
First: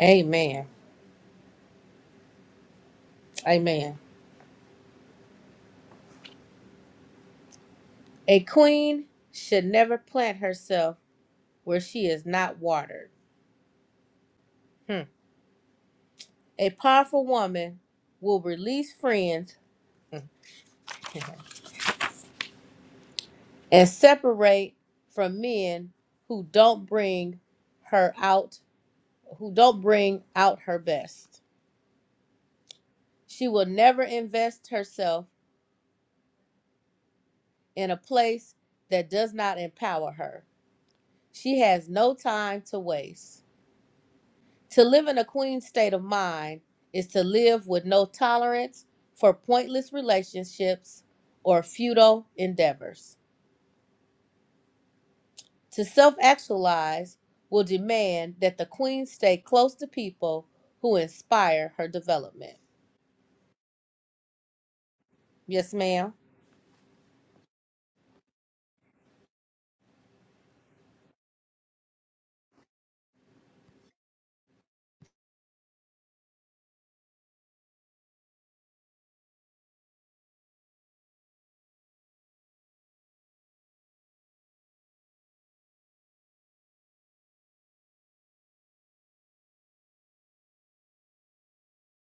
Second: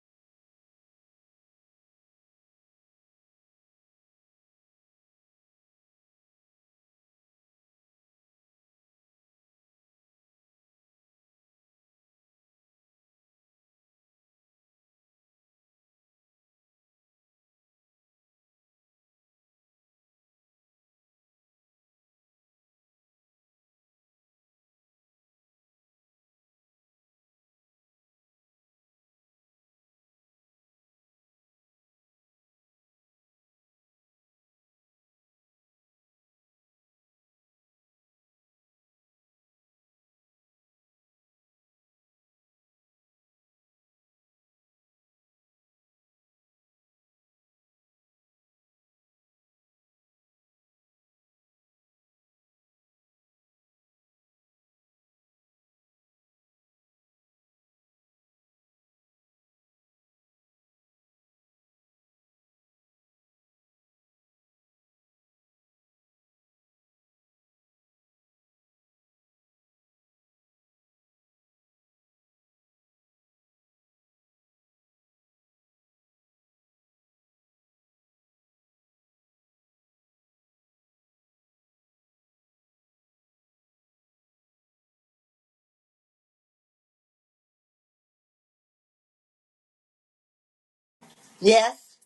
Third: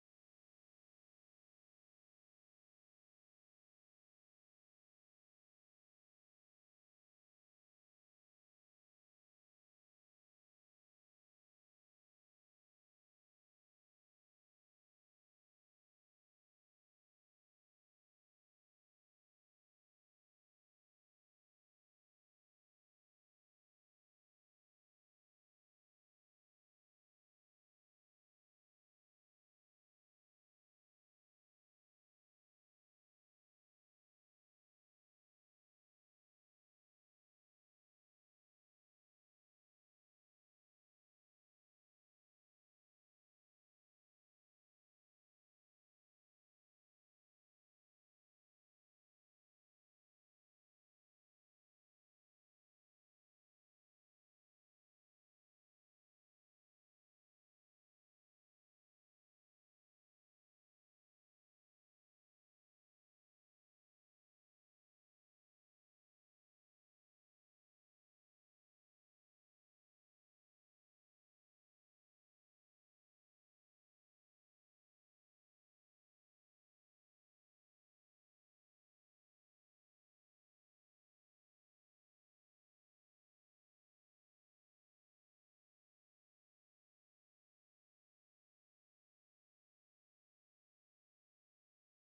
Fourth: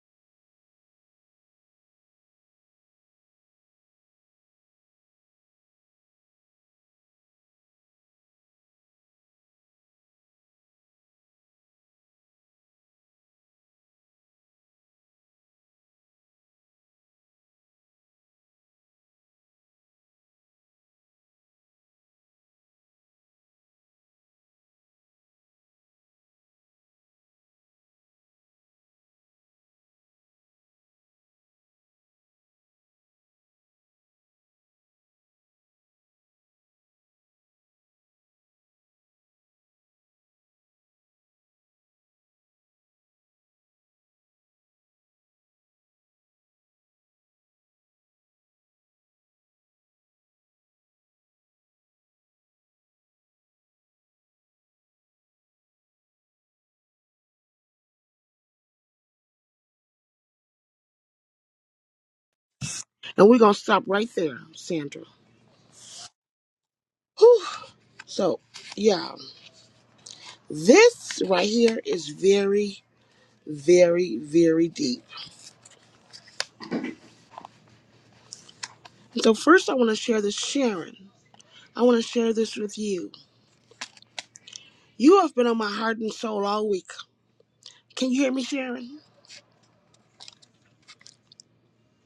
[SPEAKER 3] Amen. Amen. A queen should never plant herself where she is not watered. Hmm. A powerful woman will release friends and separate from men who don't bring her out, who don't bring out her best. She will never invest herself in a place that does not empower her. She has no time to waste. To live in a queen state of mind is to live with no tolerance for pointless relationships or futile endeavors. To self actualize will demand that the queen stay close to people who inspire her development. Yes, ma'am.
[SPEAKER 4] Yes.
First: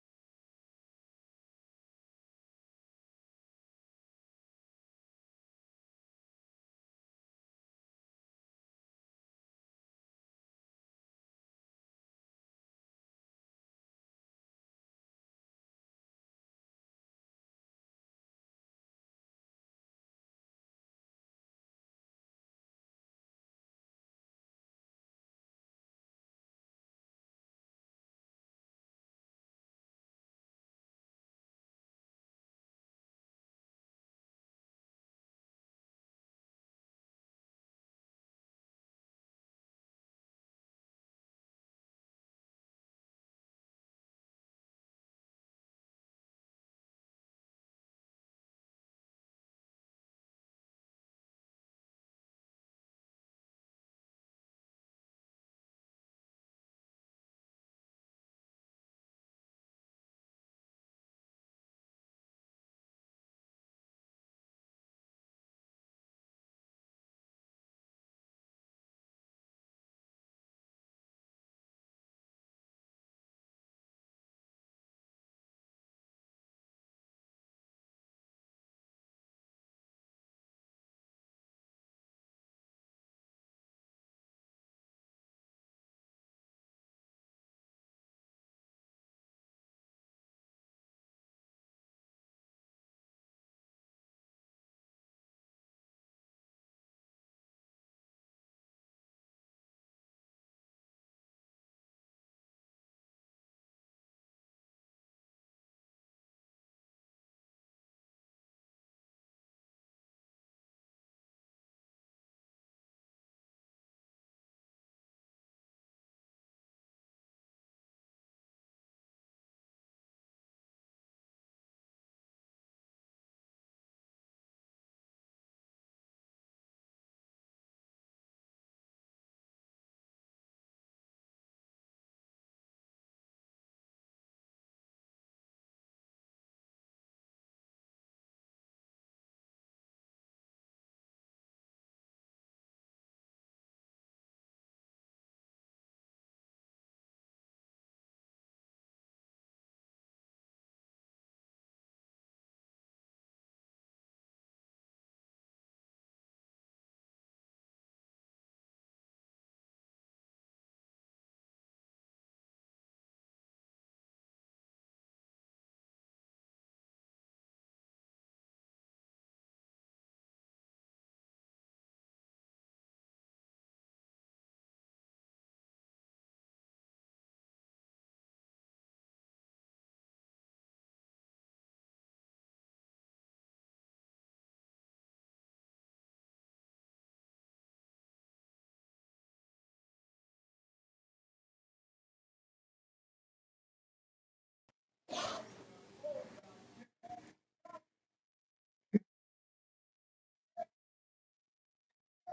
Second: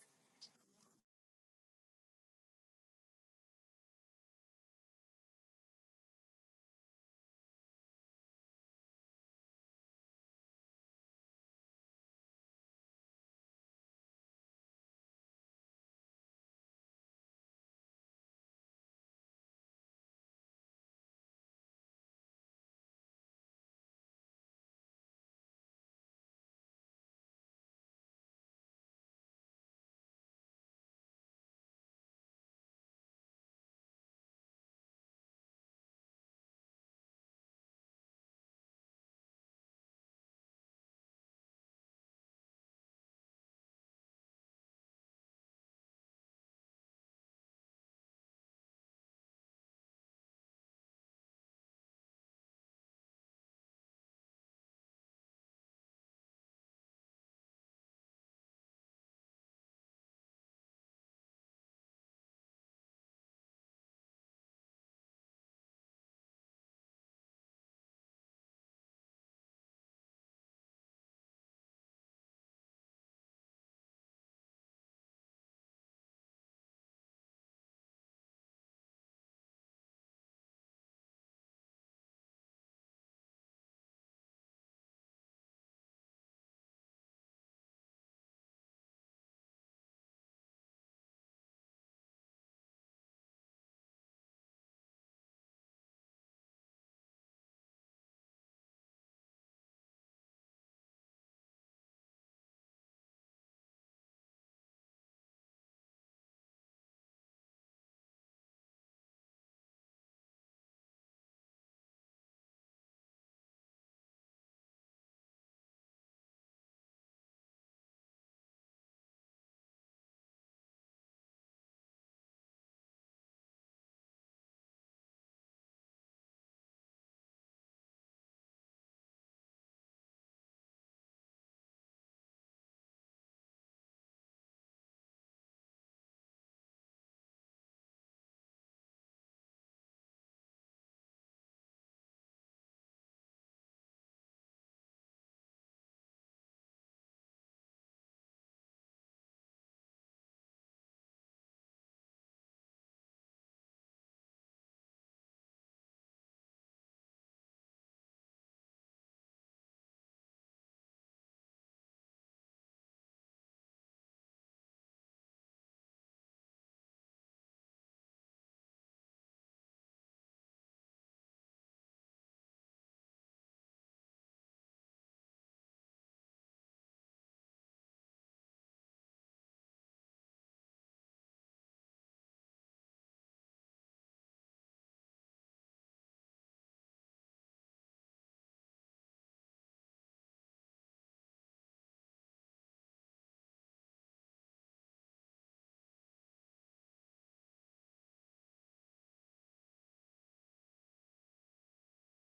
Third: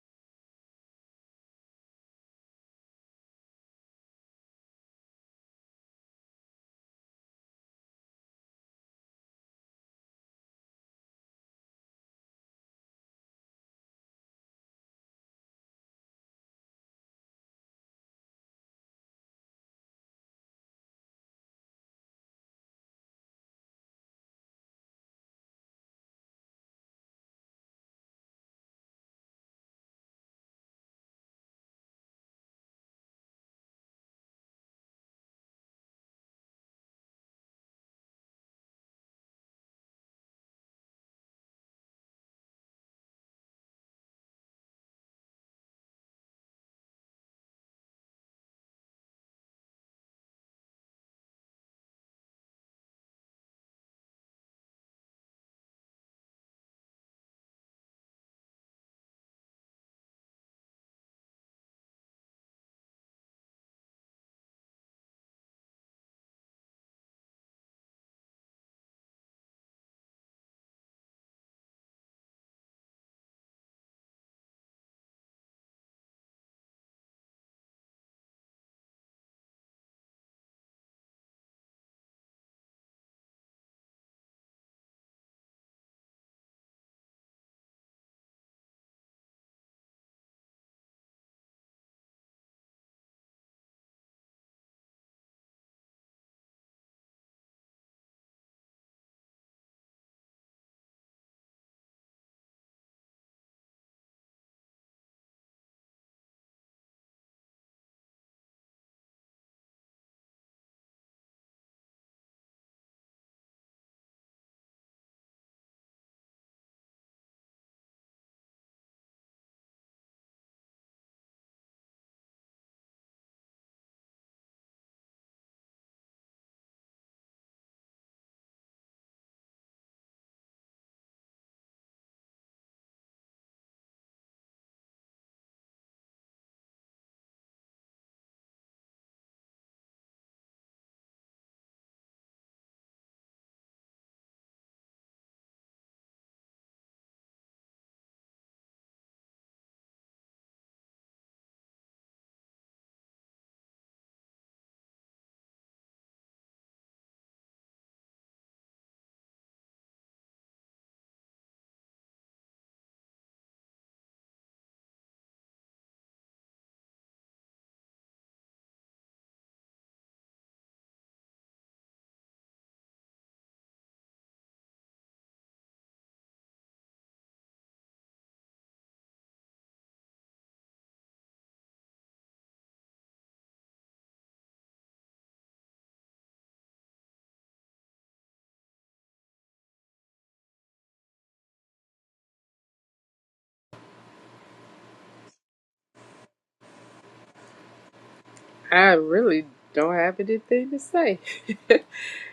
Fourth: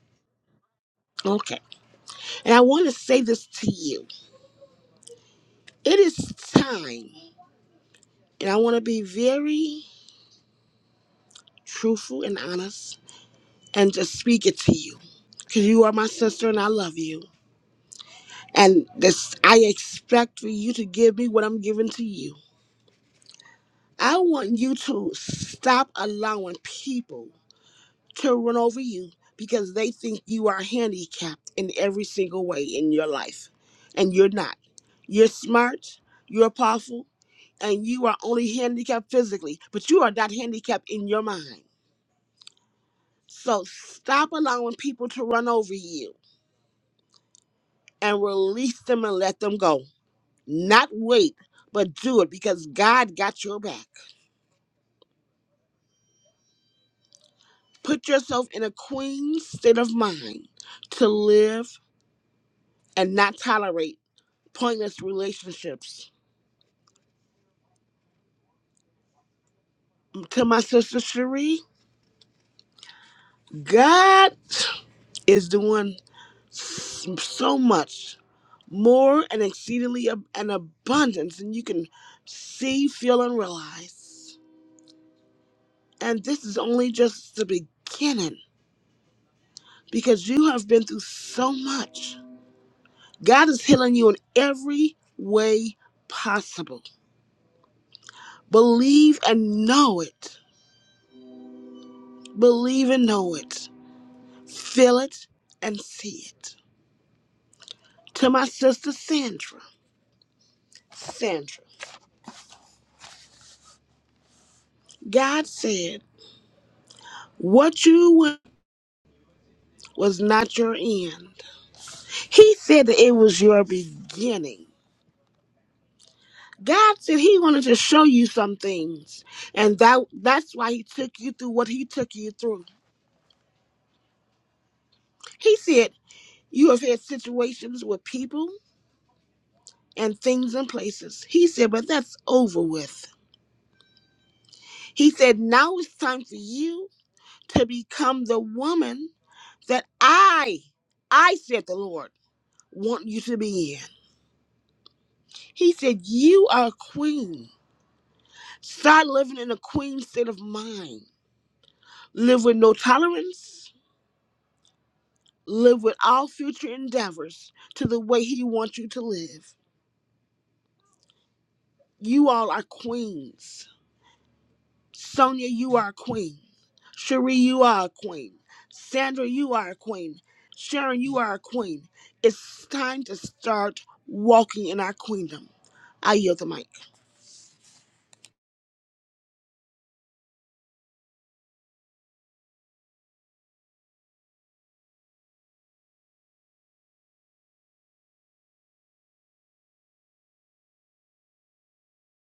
[SPEAKER 2] I really don't have anything to say.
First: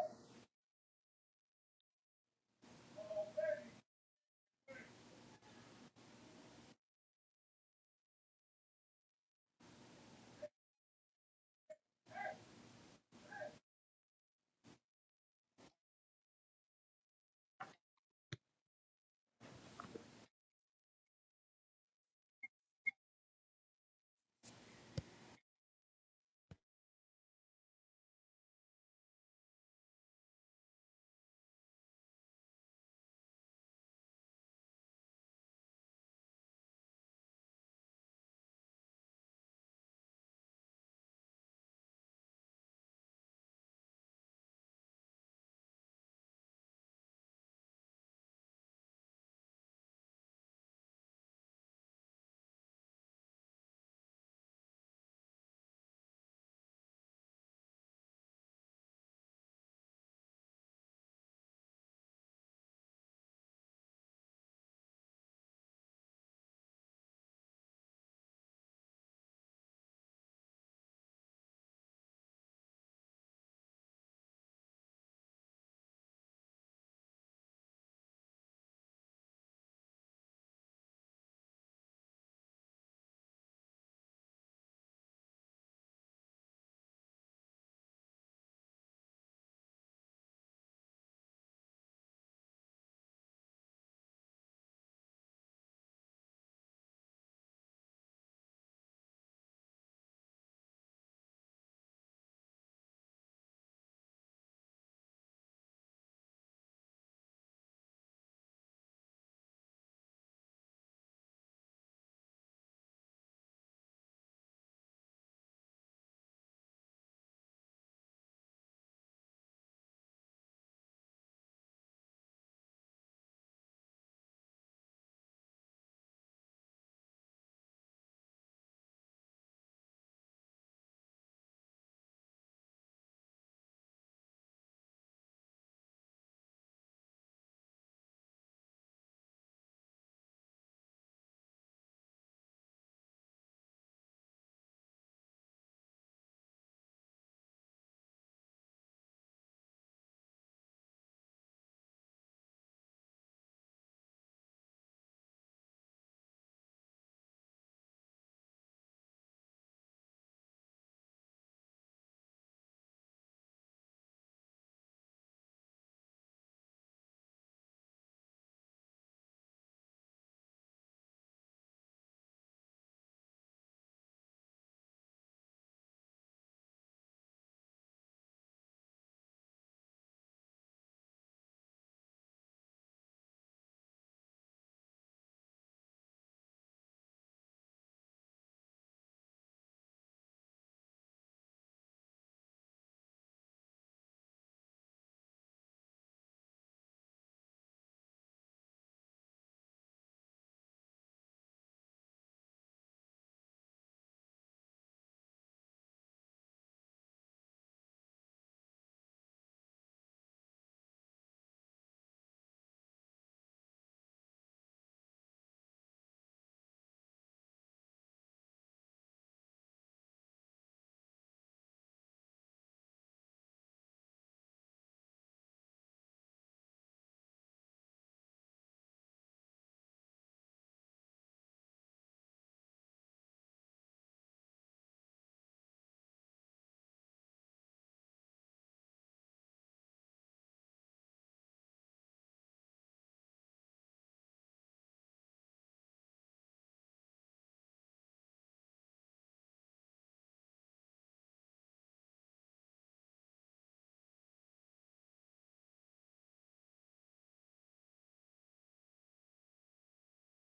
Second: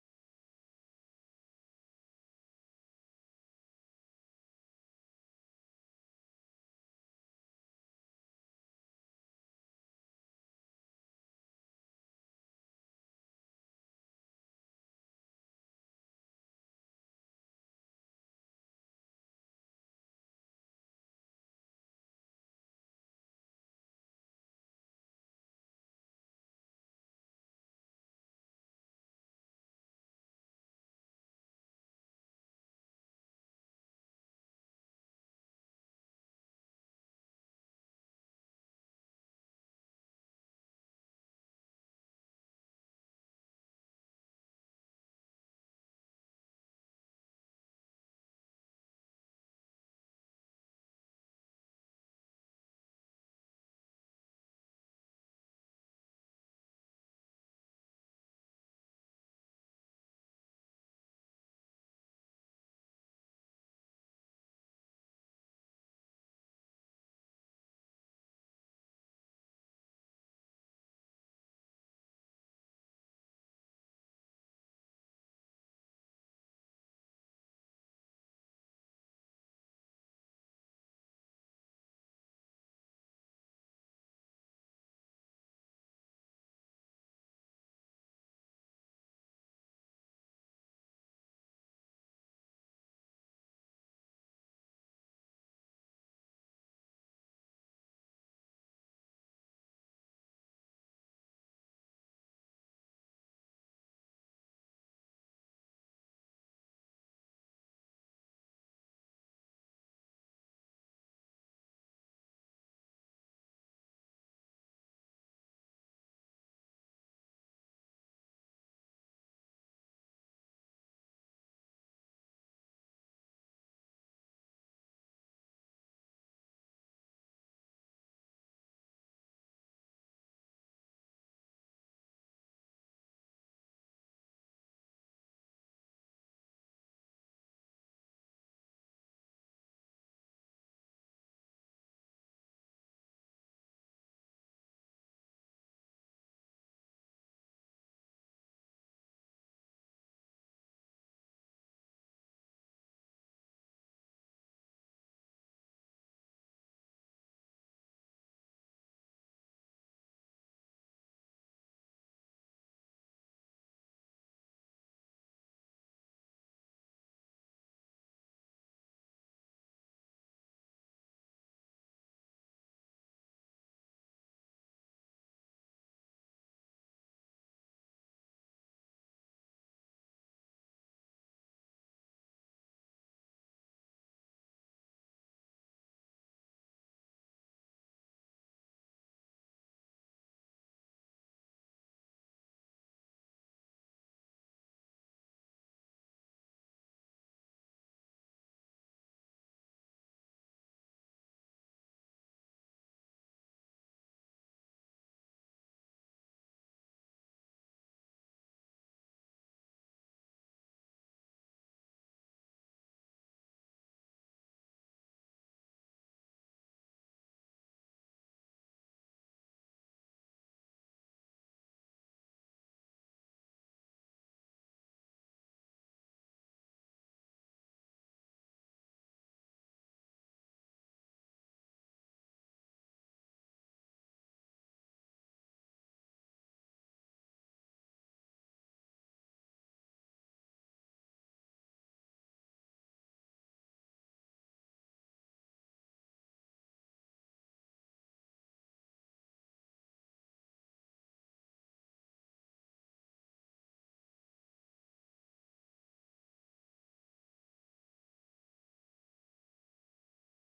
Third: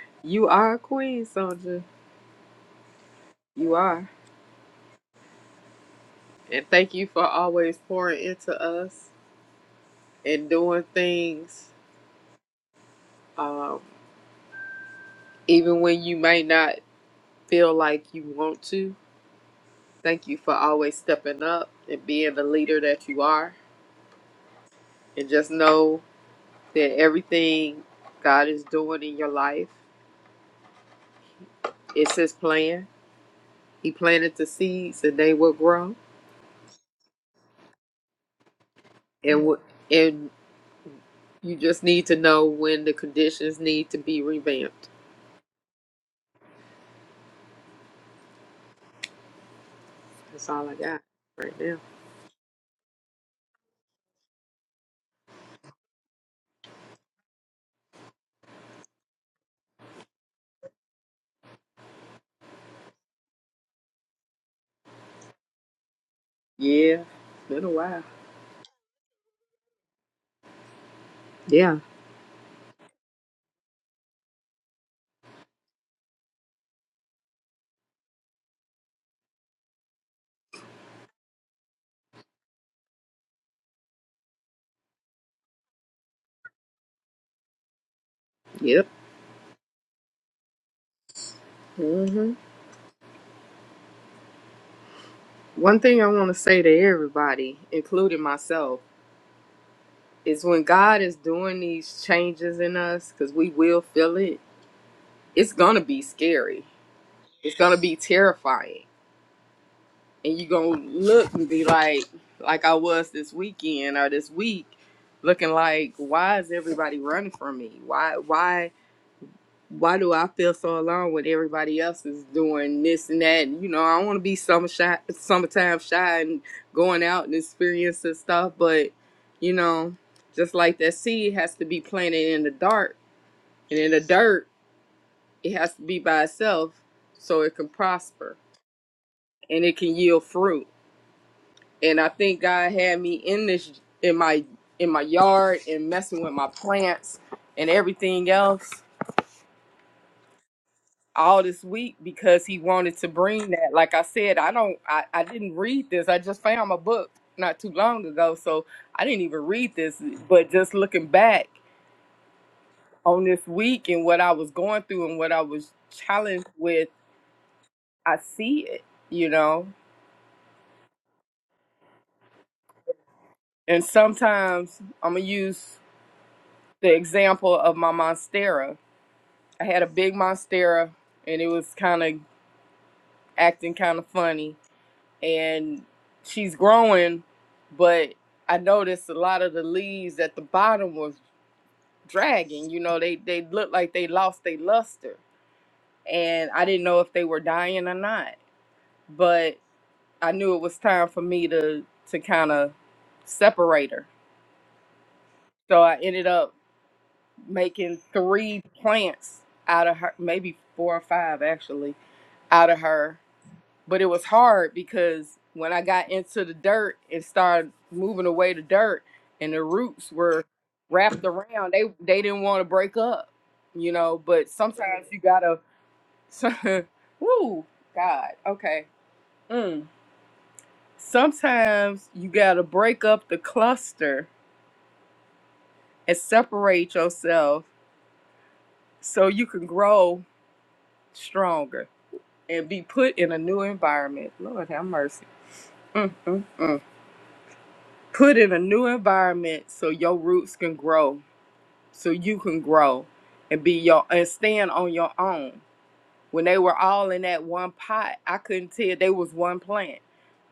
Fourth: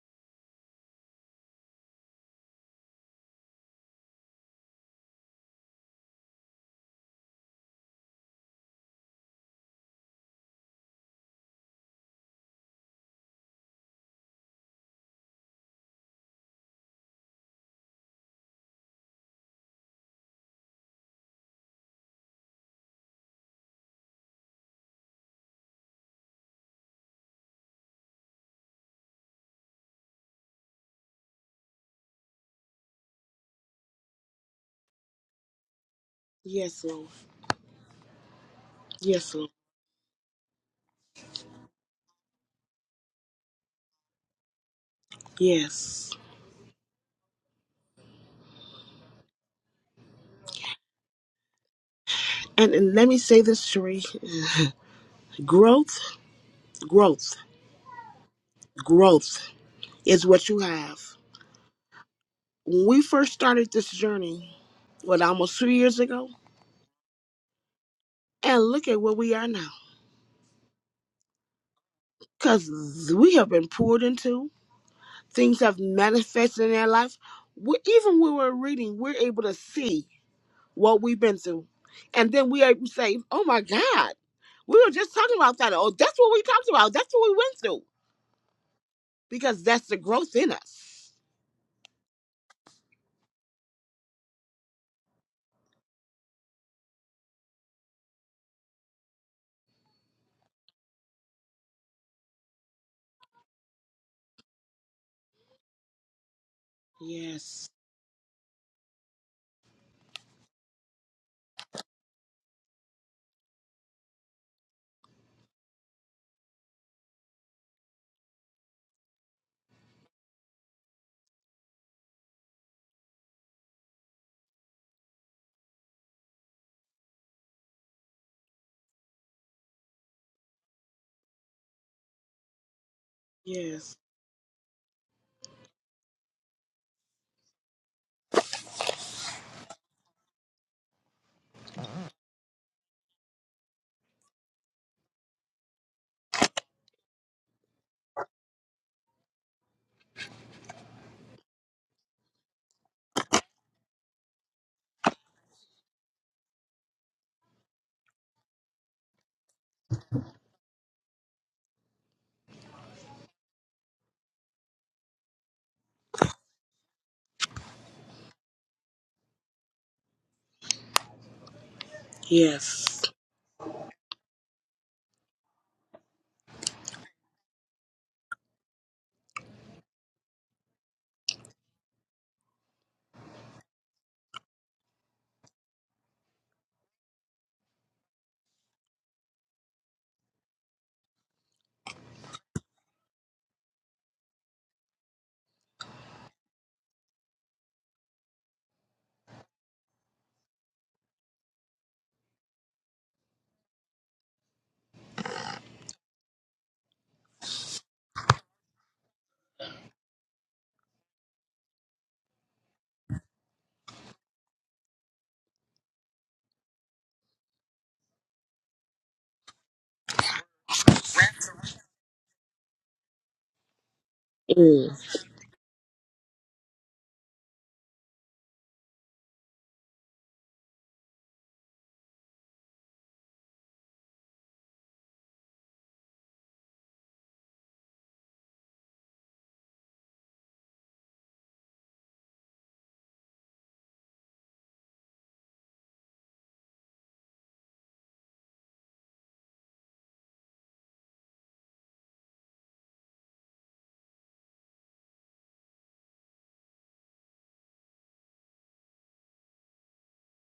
[SPEAKER 2] you are a queen, Sandra. You are. And thank you for always pouring into us. and doing things, um, even when you may not feel like you want to. Thank you for always stepping up and being the leader that you are. And just know that everything God is doing in your life, it's His plan. He planted the seeds and they will grow. And, w- and you just need to know when the conditions need to be revamped. That's all I got right now. Yeah, it's been a while. Yeah, yep. Mhm. One thing I want to say to everybody, including myself, is when God is doing these changes in us, because we will feel it, it's going to be scary. It's going to be terrifying. And you're going to look and be like, like I was this weekend or this week, looking like, why is everybody running from me? Why, why? why do I feel so alone when everybody else is doing this and that? You know, I want to be summer shy, summertime shy and going out and experiencing stuff, but you know, just like that seed has to be planted in the dark and in the dirt, it has to be by itself so it can prosper and it can yield fruit. And I think God had me in this in my in my yard and messing with my plants and everything else all this week because he wanted to bring that. Like I said, I don't, I, I didn't read this. I just found my book not too long ago, so I didn't even read this. But just looking back on this week and what I was going through and what I was challenged with, I see it, you know. And sometimes I'm gonna use the example of my monstera. I had a big monstera, and it was kind of acting kind of funny and she's growing, but I noticed a lot of the leaves at the bottom was dragging. You know, they they looked like they lost their luster, and I didn't know if they were dying or not. But I knew it was time for me to to kind of separate her. So I ended up making three plants out of her, maybe four or five actually, out of her but it was hard because when I got into the dirt and started moving away the dirt and the roots were wrapped around, they they didn't want to break up, you know. But sometimes you gotta, woo, God, okay. Mm. Sometimes you gotta break up the cluster and separate yourself so you can grow stronger and be put in a new environment. Lord have mercy. Mm, mm, mm. put in a new environment so your roots can grow, so you can grow and be your and stand on your own. When they were all in that one pot, I couldn't tell they was one plant,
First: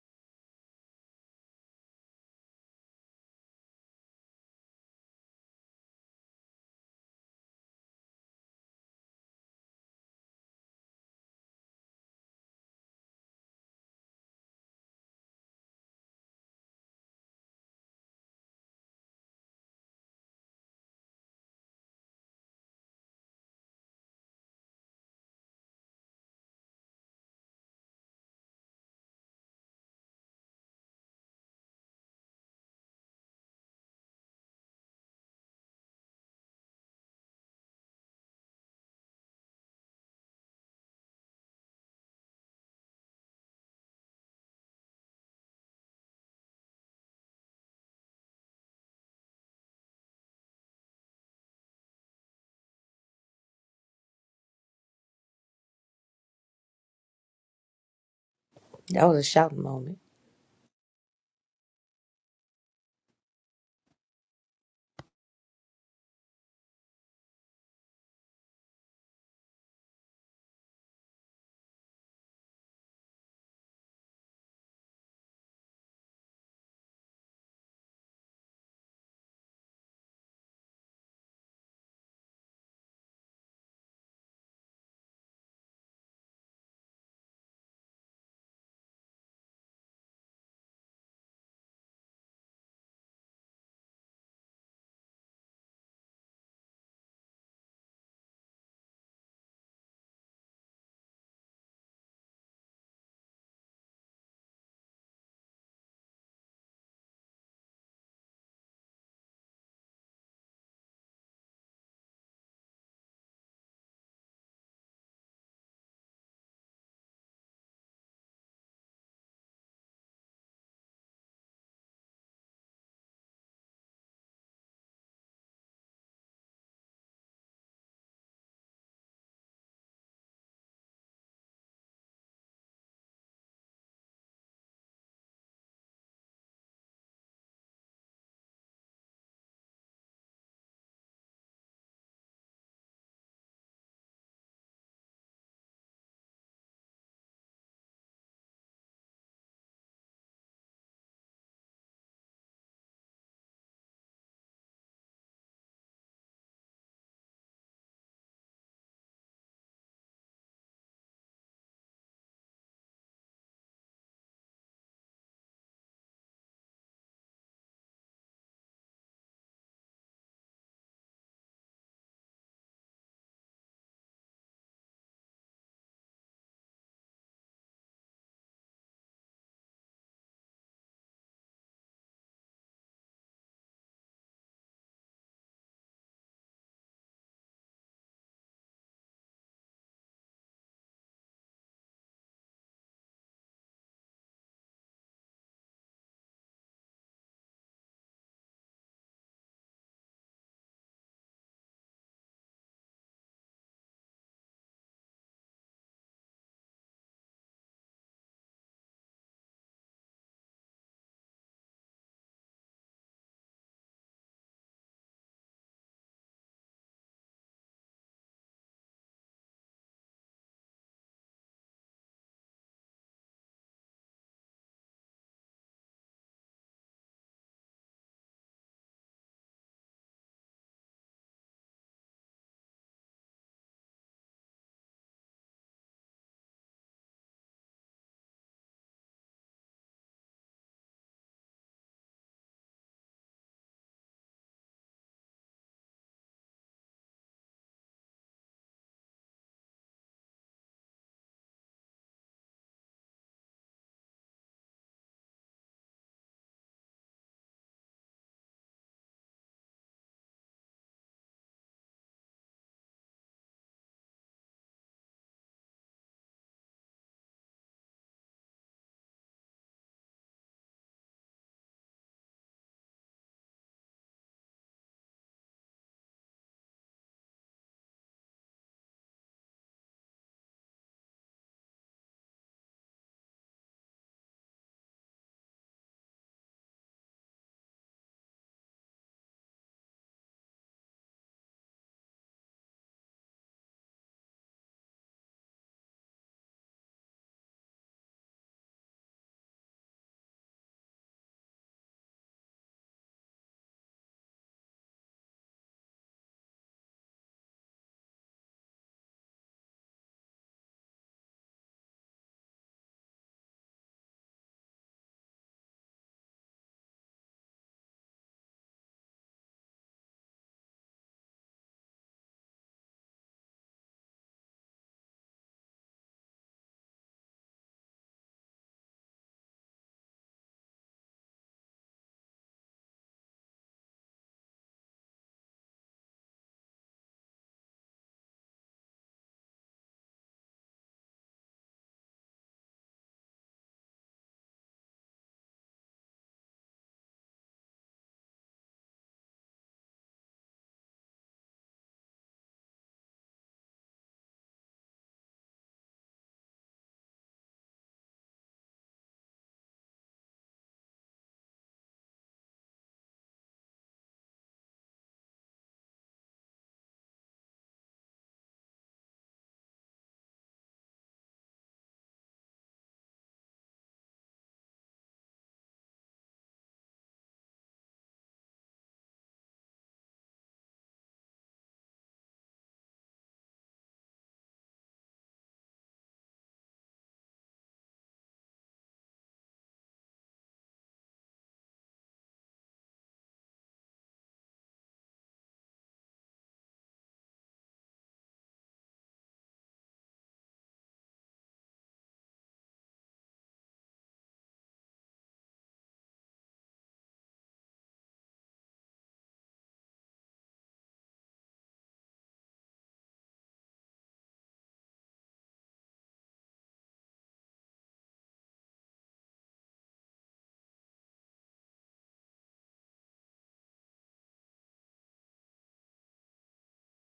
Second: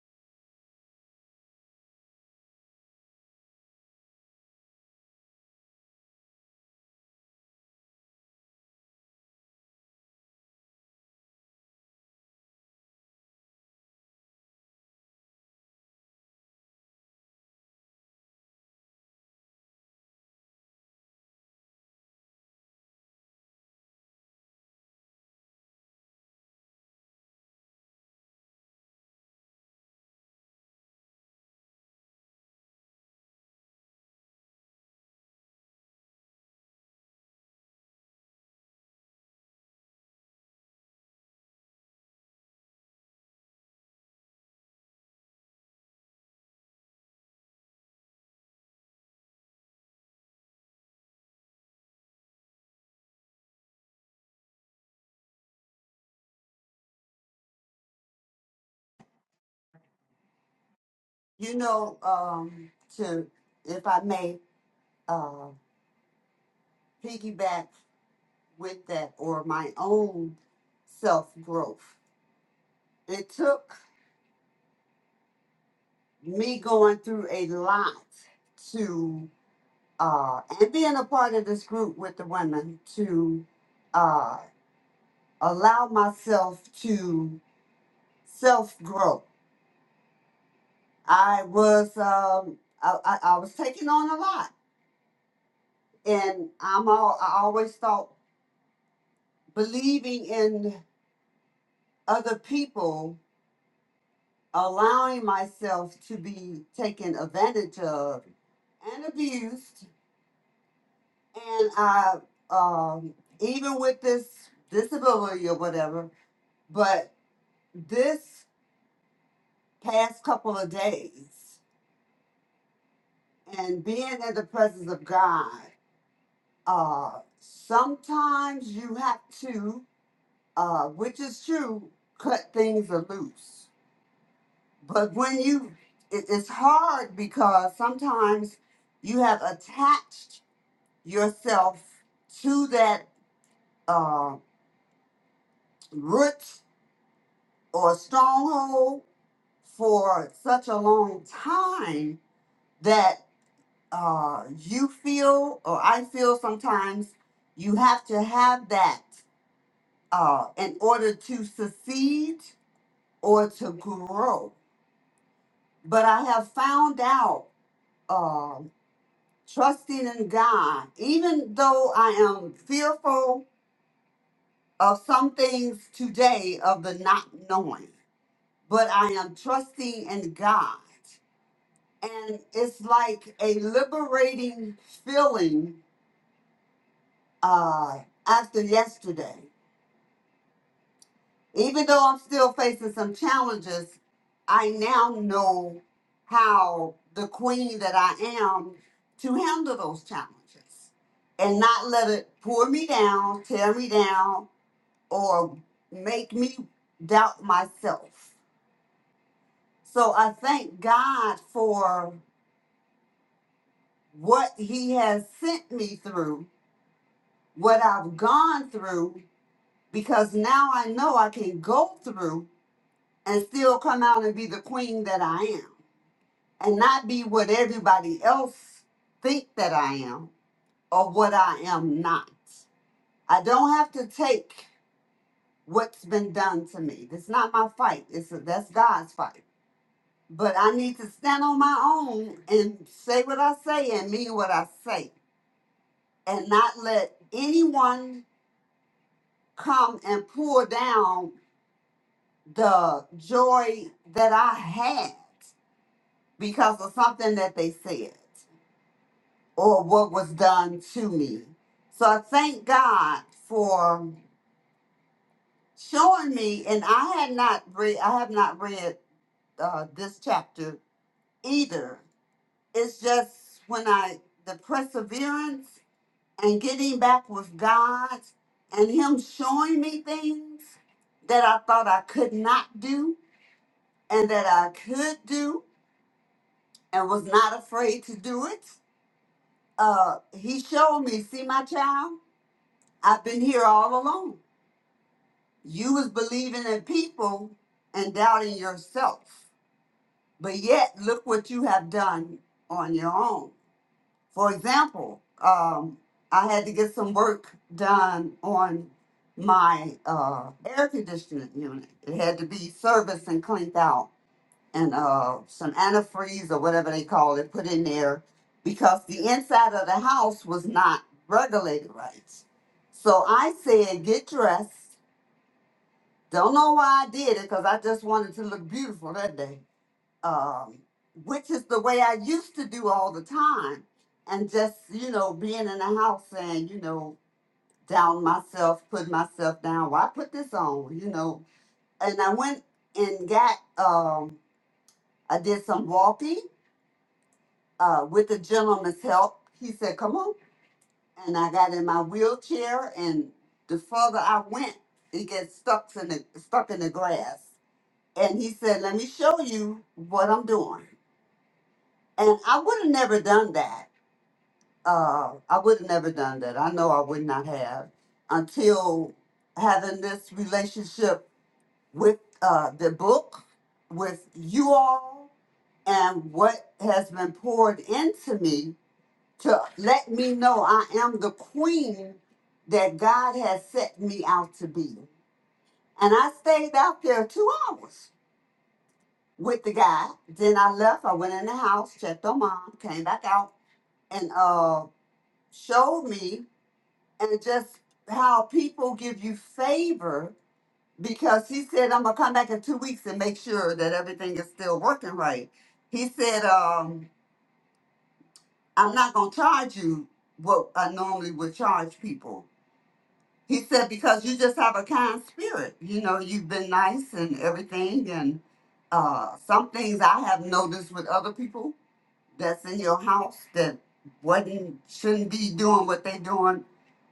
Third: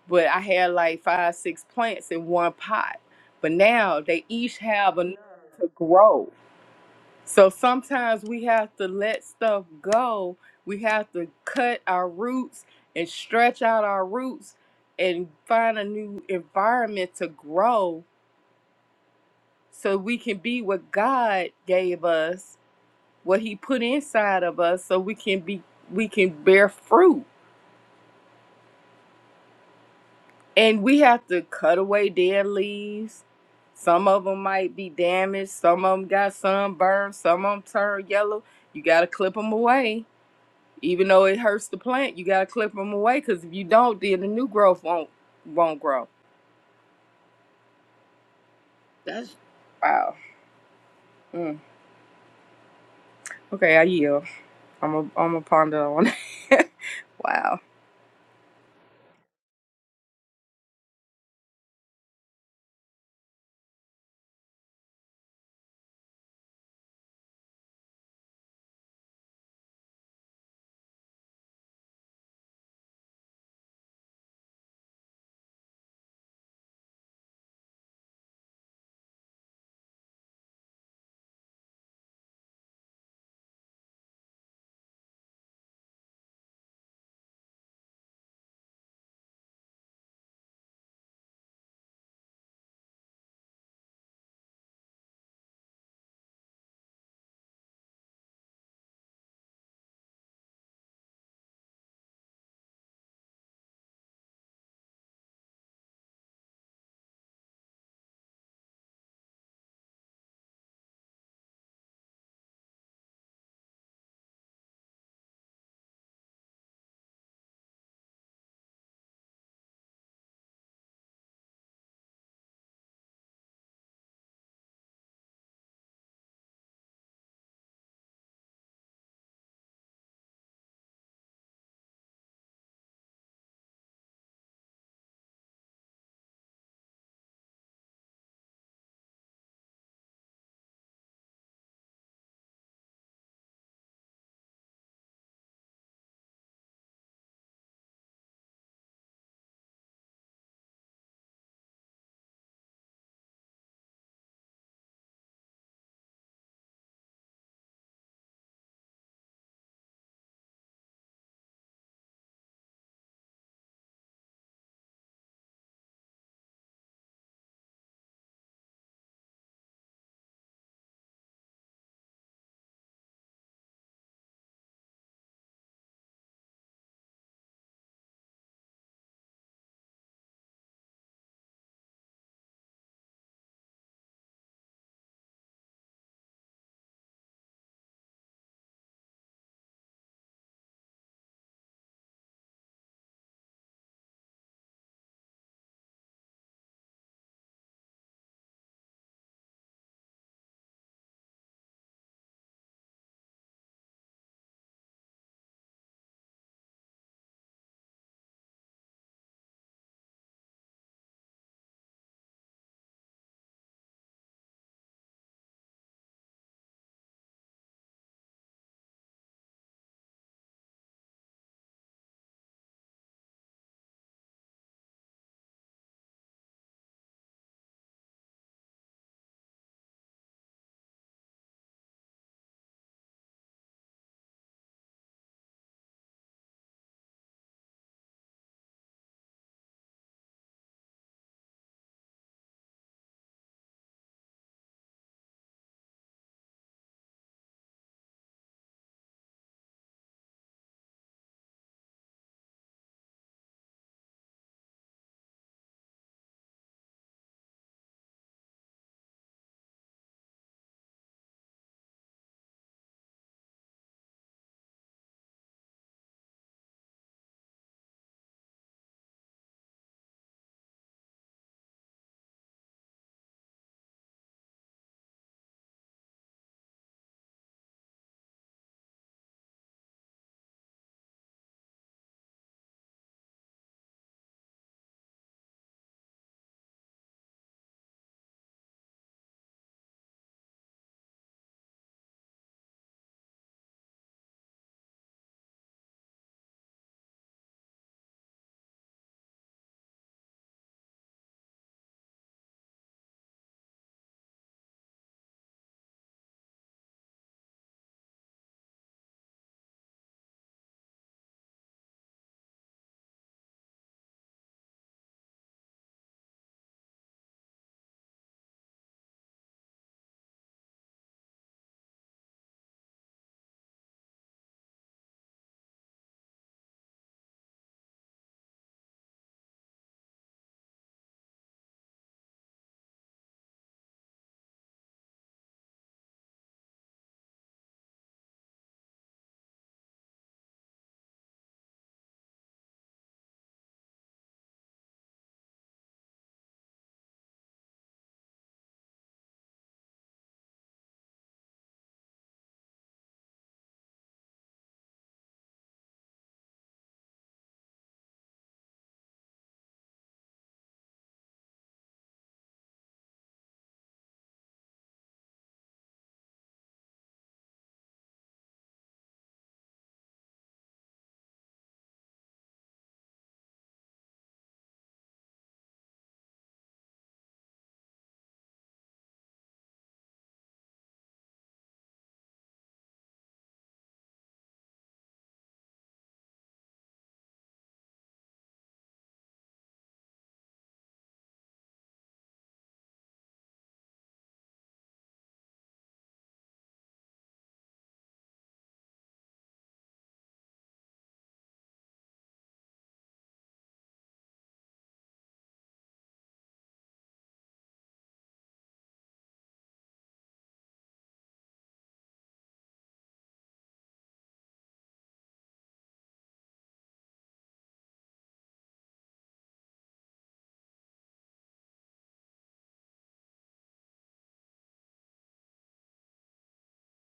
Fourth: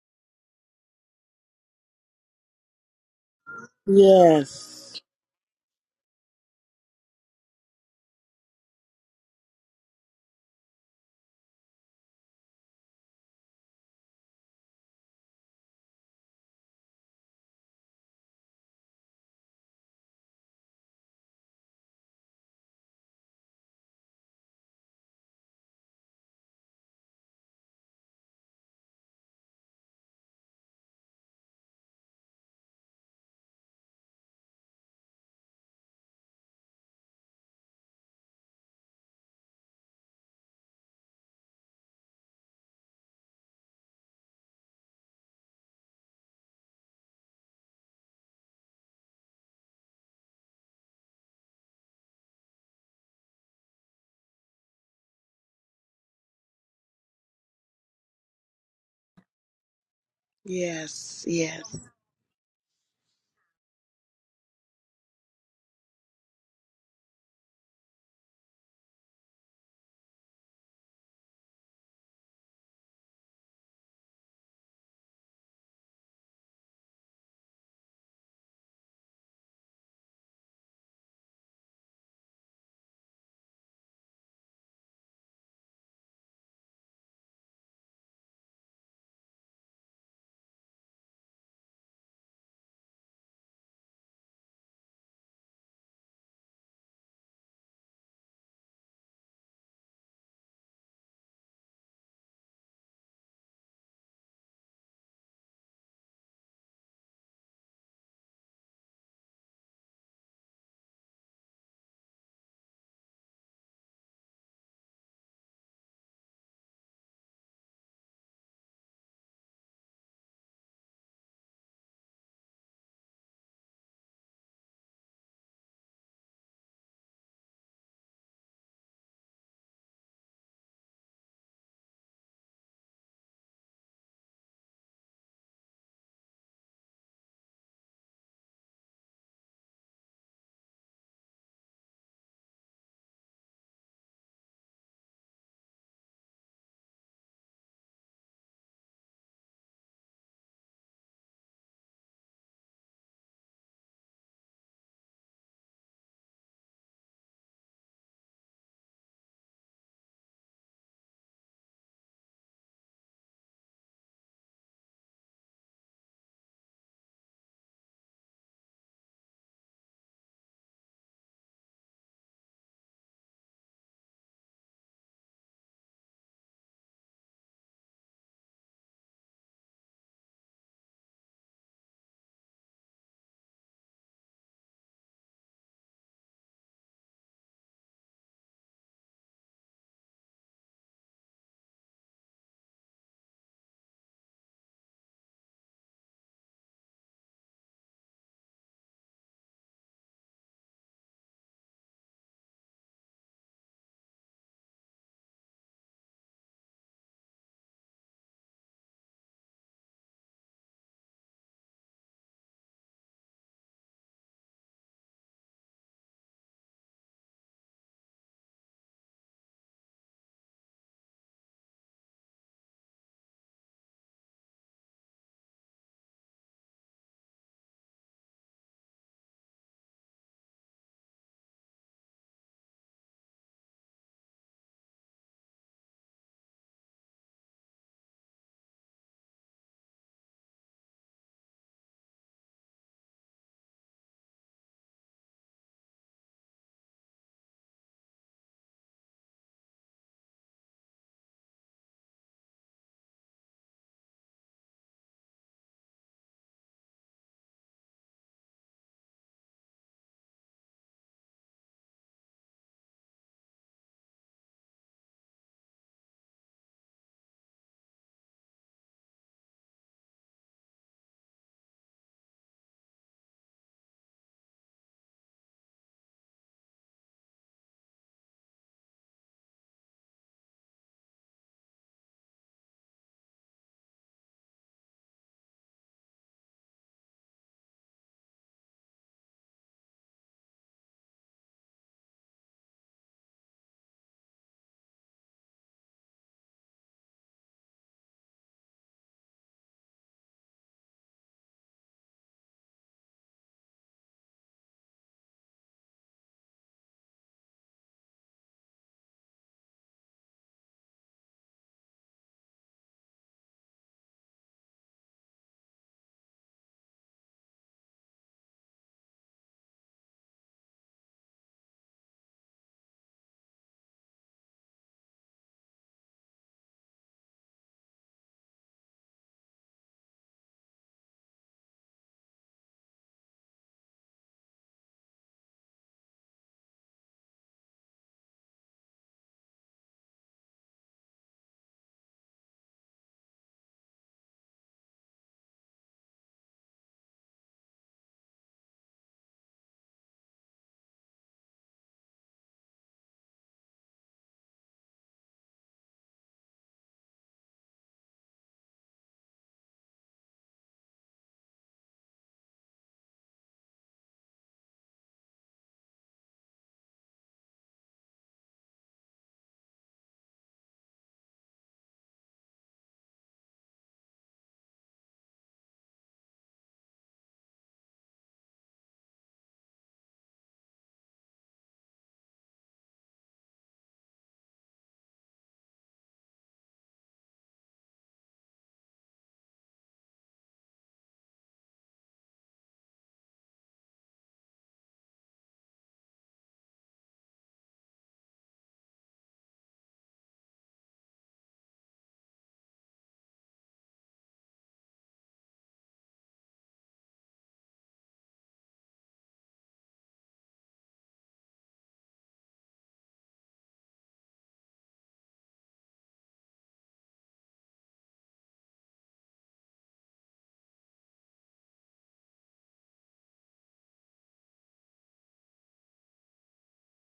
[SPEAKER 2] but I had like five, six plants in one pot. But now they each have enough to grow. So sometimes we have to let stuff go. We have to cut our roots and stretch out our roots and find a new environment to grow so we can be what God gave us, what He put inside of us, so we can be we can bear fruit. And we have to cut away dead leaves. Some of them might be damaged. Some of them got sunburned. Some of them turned yellow. You got to clip them away. Even though it hurts the plant, you got to clip them away because if you don't, then the new growth won't won't grow. That's wow. Mm. Okay, I yield. I'm a I'm a ponder on. that. wow.
[SPEAKER 3] That was a shouting moment.
[SPEAKER 4] You know, um, to if I may uh piggyback with that or my own self growth. It took me going through a lot to uh and being a part of this group with the women to uh allow myself to self grow. I was um I, I, I was taking on a lot and I'm all I always thought believing in other people, allowing myself to be taken advantage of and abused, and I um, even with this disability or whatever, but this past couple of days and being in the presence of God, uh, sometimes you have to, uh, which is true, cut things loose But when you, it, it's hard because sometimes you have attached yourself to that uh, root or stronghold for such a long time that uh, you feel, or I feel sometimes, you have to have that uh, in order to succeed or to grow. But I have found out uh, trusting in God, even though I am fearful of some things today of the not knowing, but I am trusting in God. And it's like a liberating feeling uh, after yesterday. Even though I'm still facing some challenges, I now know how the queen that I am to handle those challenges and not let it pour me down, tear me down, or make me doubt myself. So I thank God for what He has sent me through, what I've gone through, because now I know I can go through and still come out and be the queen that I am. and not be what everybody else think that I am or what I am not. I don't have to take what's been done to me. That's not my fight. It's that's God's fight. But I need to stand on my own and say what I say and mean what I say, and not let anyone come and pull down the joy that I had because of something that they said. or what was done to me. So I thank God for showing me, and I had not read, I have not read uh, this chapter either. It's just when I the perseverance and getting back with God and Him showing me things that I thought I could not do and that I could do and was not afraid to do it. Uh, he showed me, see my child, I've been here all along You was believing in people and doubting yourself. But yet, look what you have done on your own. For example, um, I had to get some work done on my uh, air conditioning unit. It had to be serviced and cleaned out, and uh, some antifreeze or whatever they call it put in there because the inside of the house was not regulated right. So I said, get dressed don't know why I did it because I just wanted to look beautiful that day, um, which is the way I used to do all the time. And just, you know, being in the house and, you know, down myself, put myself down. Why put this on, you know? And I went and got, um, I did some walking uh, with the gentleman's help. He said, come on. And I got in my wheelchair. And the further I went, it gets stuck in the, stuck in the grass and he said, "Let me show you what I'm doing." And I would have never done that. Uh, I would have never done that. I know I would not have until having this relationship with uh, the book, with you all, and what has been poured into me to let me know I am the queen that God has set me out to be. And I stayed out there two hours with the guy. Then I left. I went in the house, checked on mom, came back out, and uh, showed me and just how people give you favor because he said I'm gonna come back in two weeks and make sure that everything is still working right. He said um, I'm not gonna charge you what I normally would charge people. He said because you just have a kind spirit. You know, you've been nice and everything, and uh, some things I have noticed with other people that's in your house that wasn't shouldn't be doing what they doing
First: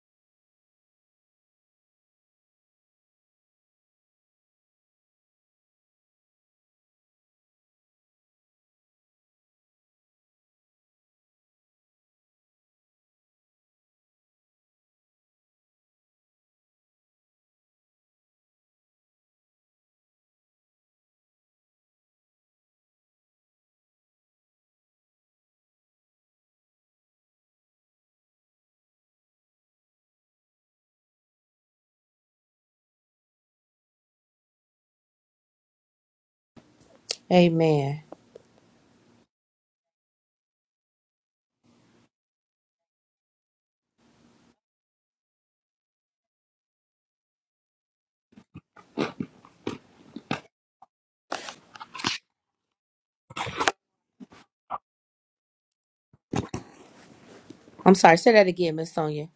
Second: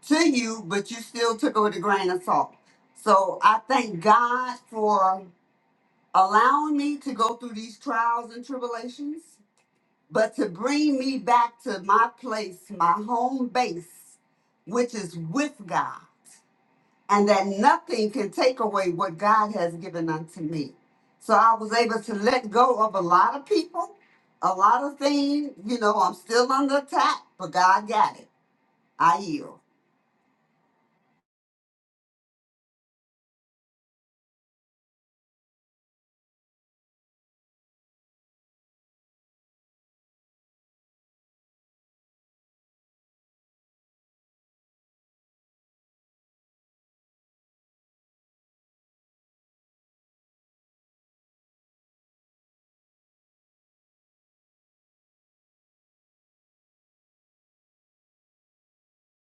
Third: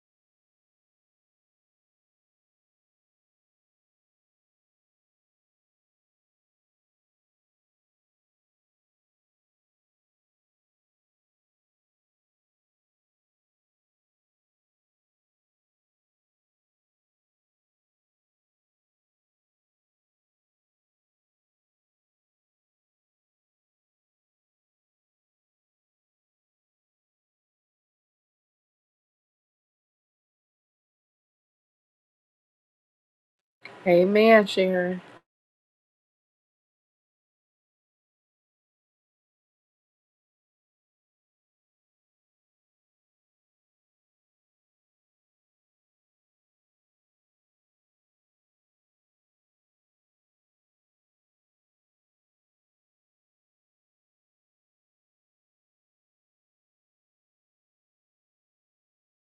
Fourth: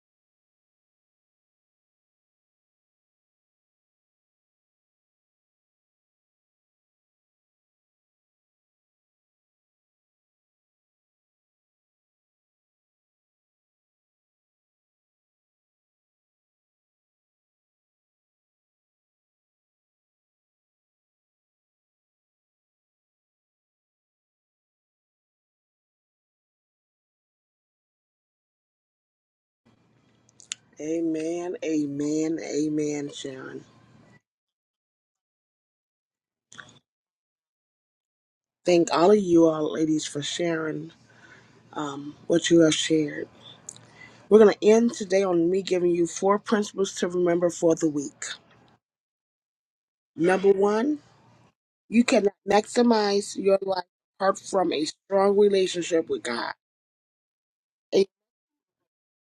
[SPEAKER 4] to you, but you still took it with a grain of salt. So I thank God for allowing me to go through these trials and tribulations, but to bring me back to my place, my home base, which is with God and that nothing can take away what God has given unto me. So I was able to let go of a lot of people, a lot of things. You know, I'm still under attack, but God got it. I yield.
[SPEAKER 2] Amen, Sharon.
[SPEAKER 3] Amen. I'm sorry, say that again, Miss Sonia.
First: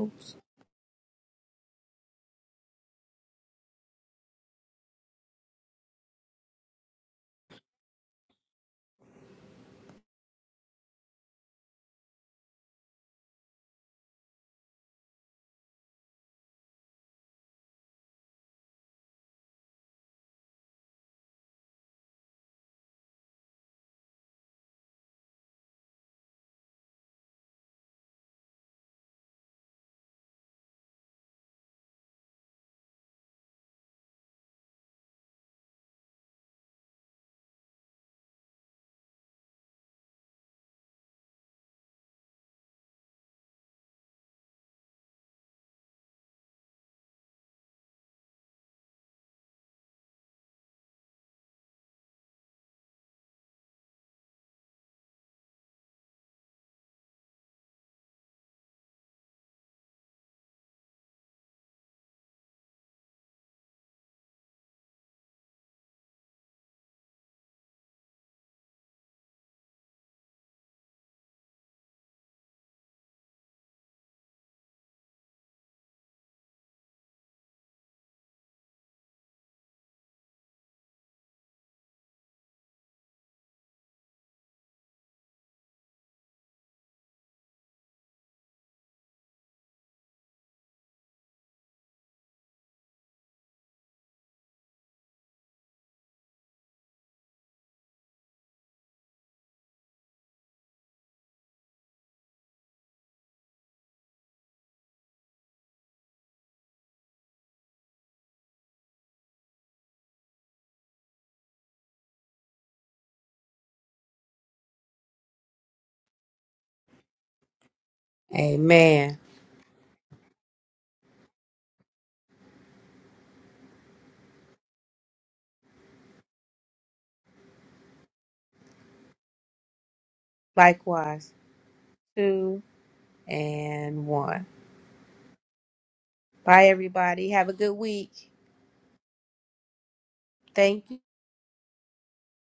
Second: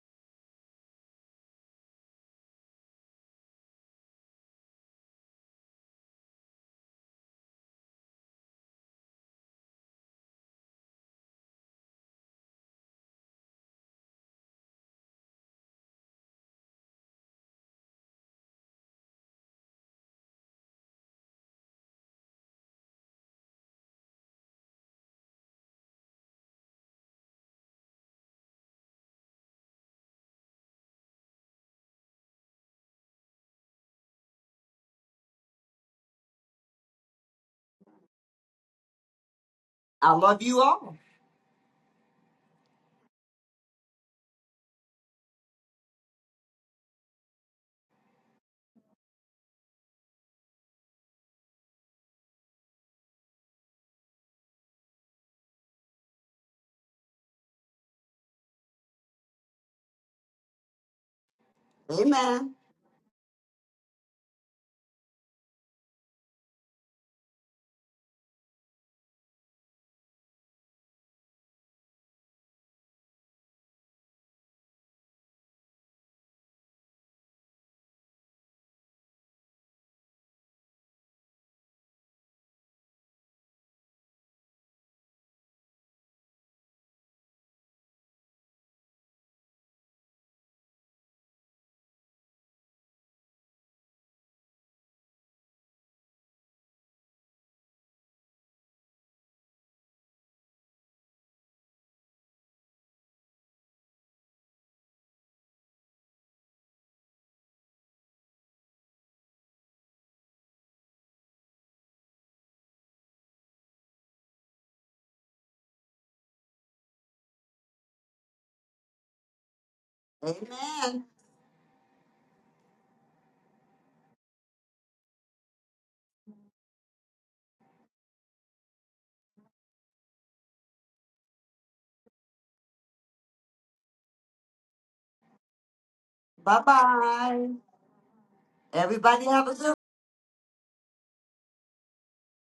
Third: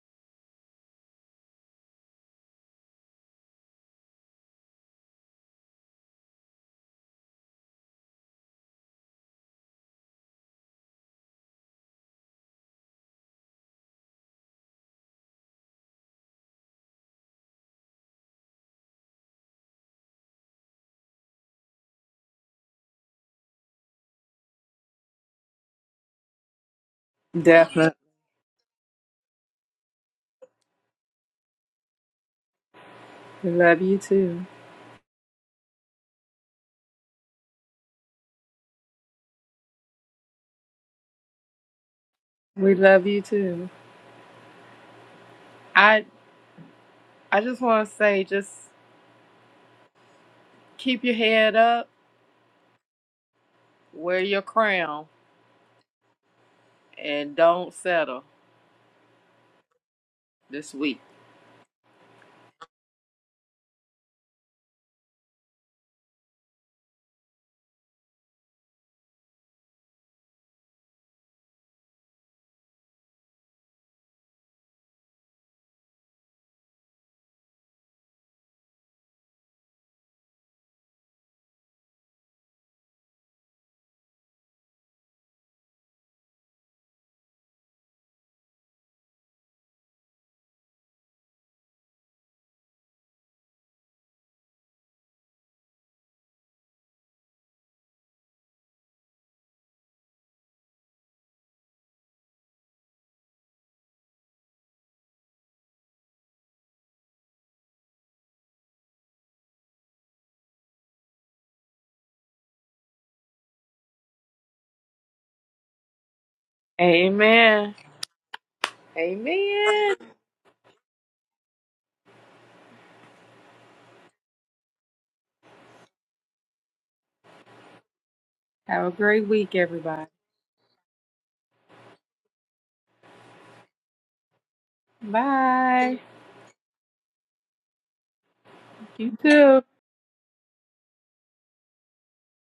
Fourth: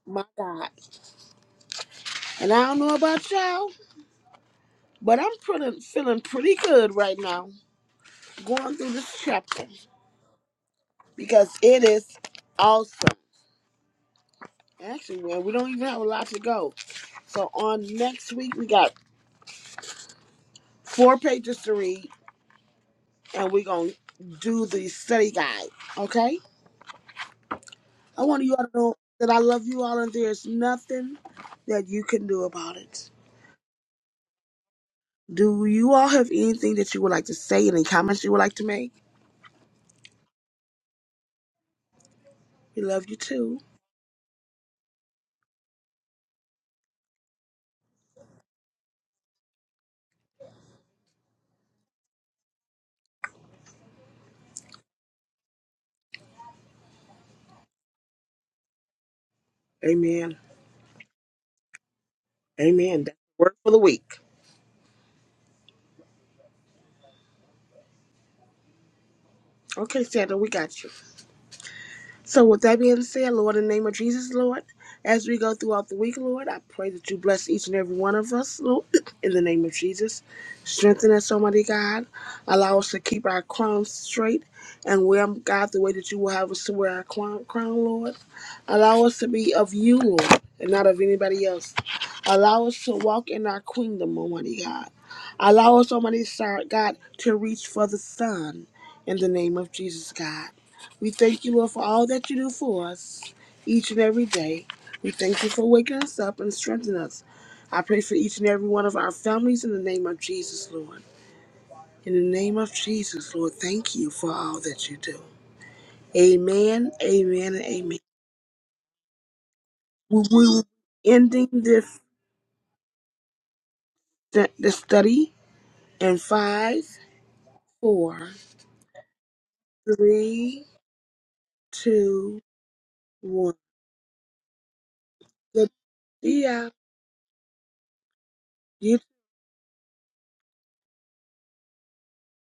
[SPEAKER 3] Oops.
[SPEAKER 2] Definitely. We love you too.
[SPEAKER 4] I love you all.
[SPEAKER 2] We love you too. I I just want to say just keep your head up, wear your crown, and don't settle this week.
[SPEAKER 4] Amen.
[SPEAKER 2] Amen.
[SPEAKER 3] Amen.
[SPEAKER 2] Amen.
[SPEAKER 4] Amen.
[SPEAKER 2] Have a great week, everybody.
[SPEAKER 3] Likewise. Two and one.
[SPEAKER 2] Bye.
[SPEAKER 4] Bye
[SPEAKER 3] Bye, everybody. Have
[SPEAKER 4] bye.
[SPEAKER 3] a good week.
[SPEAKER 2] You
[SPEAKER 4] Everybody have a good
[SPEAKER 2] too.
[SPEAKER 3] Thank you.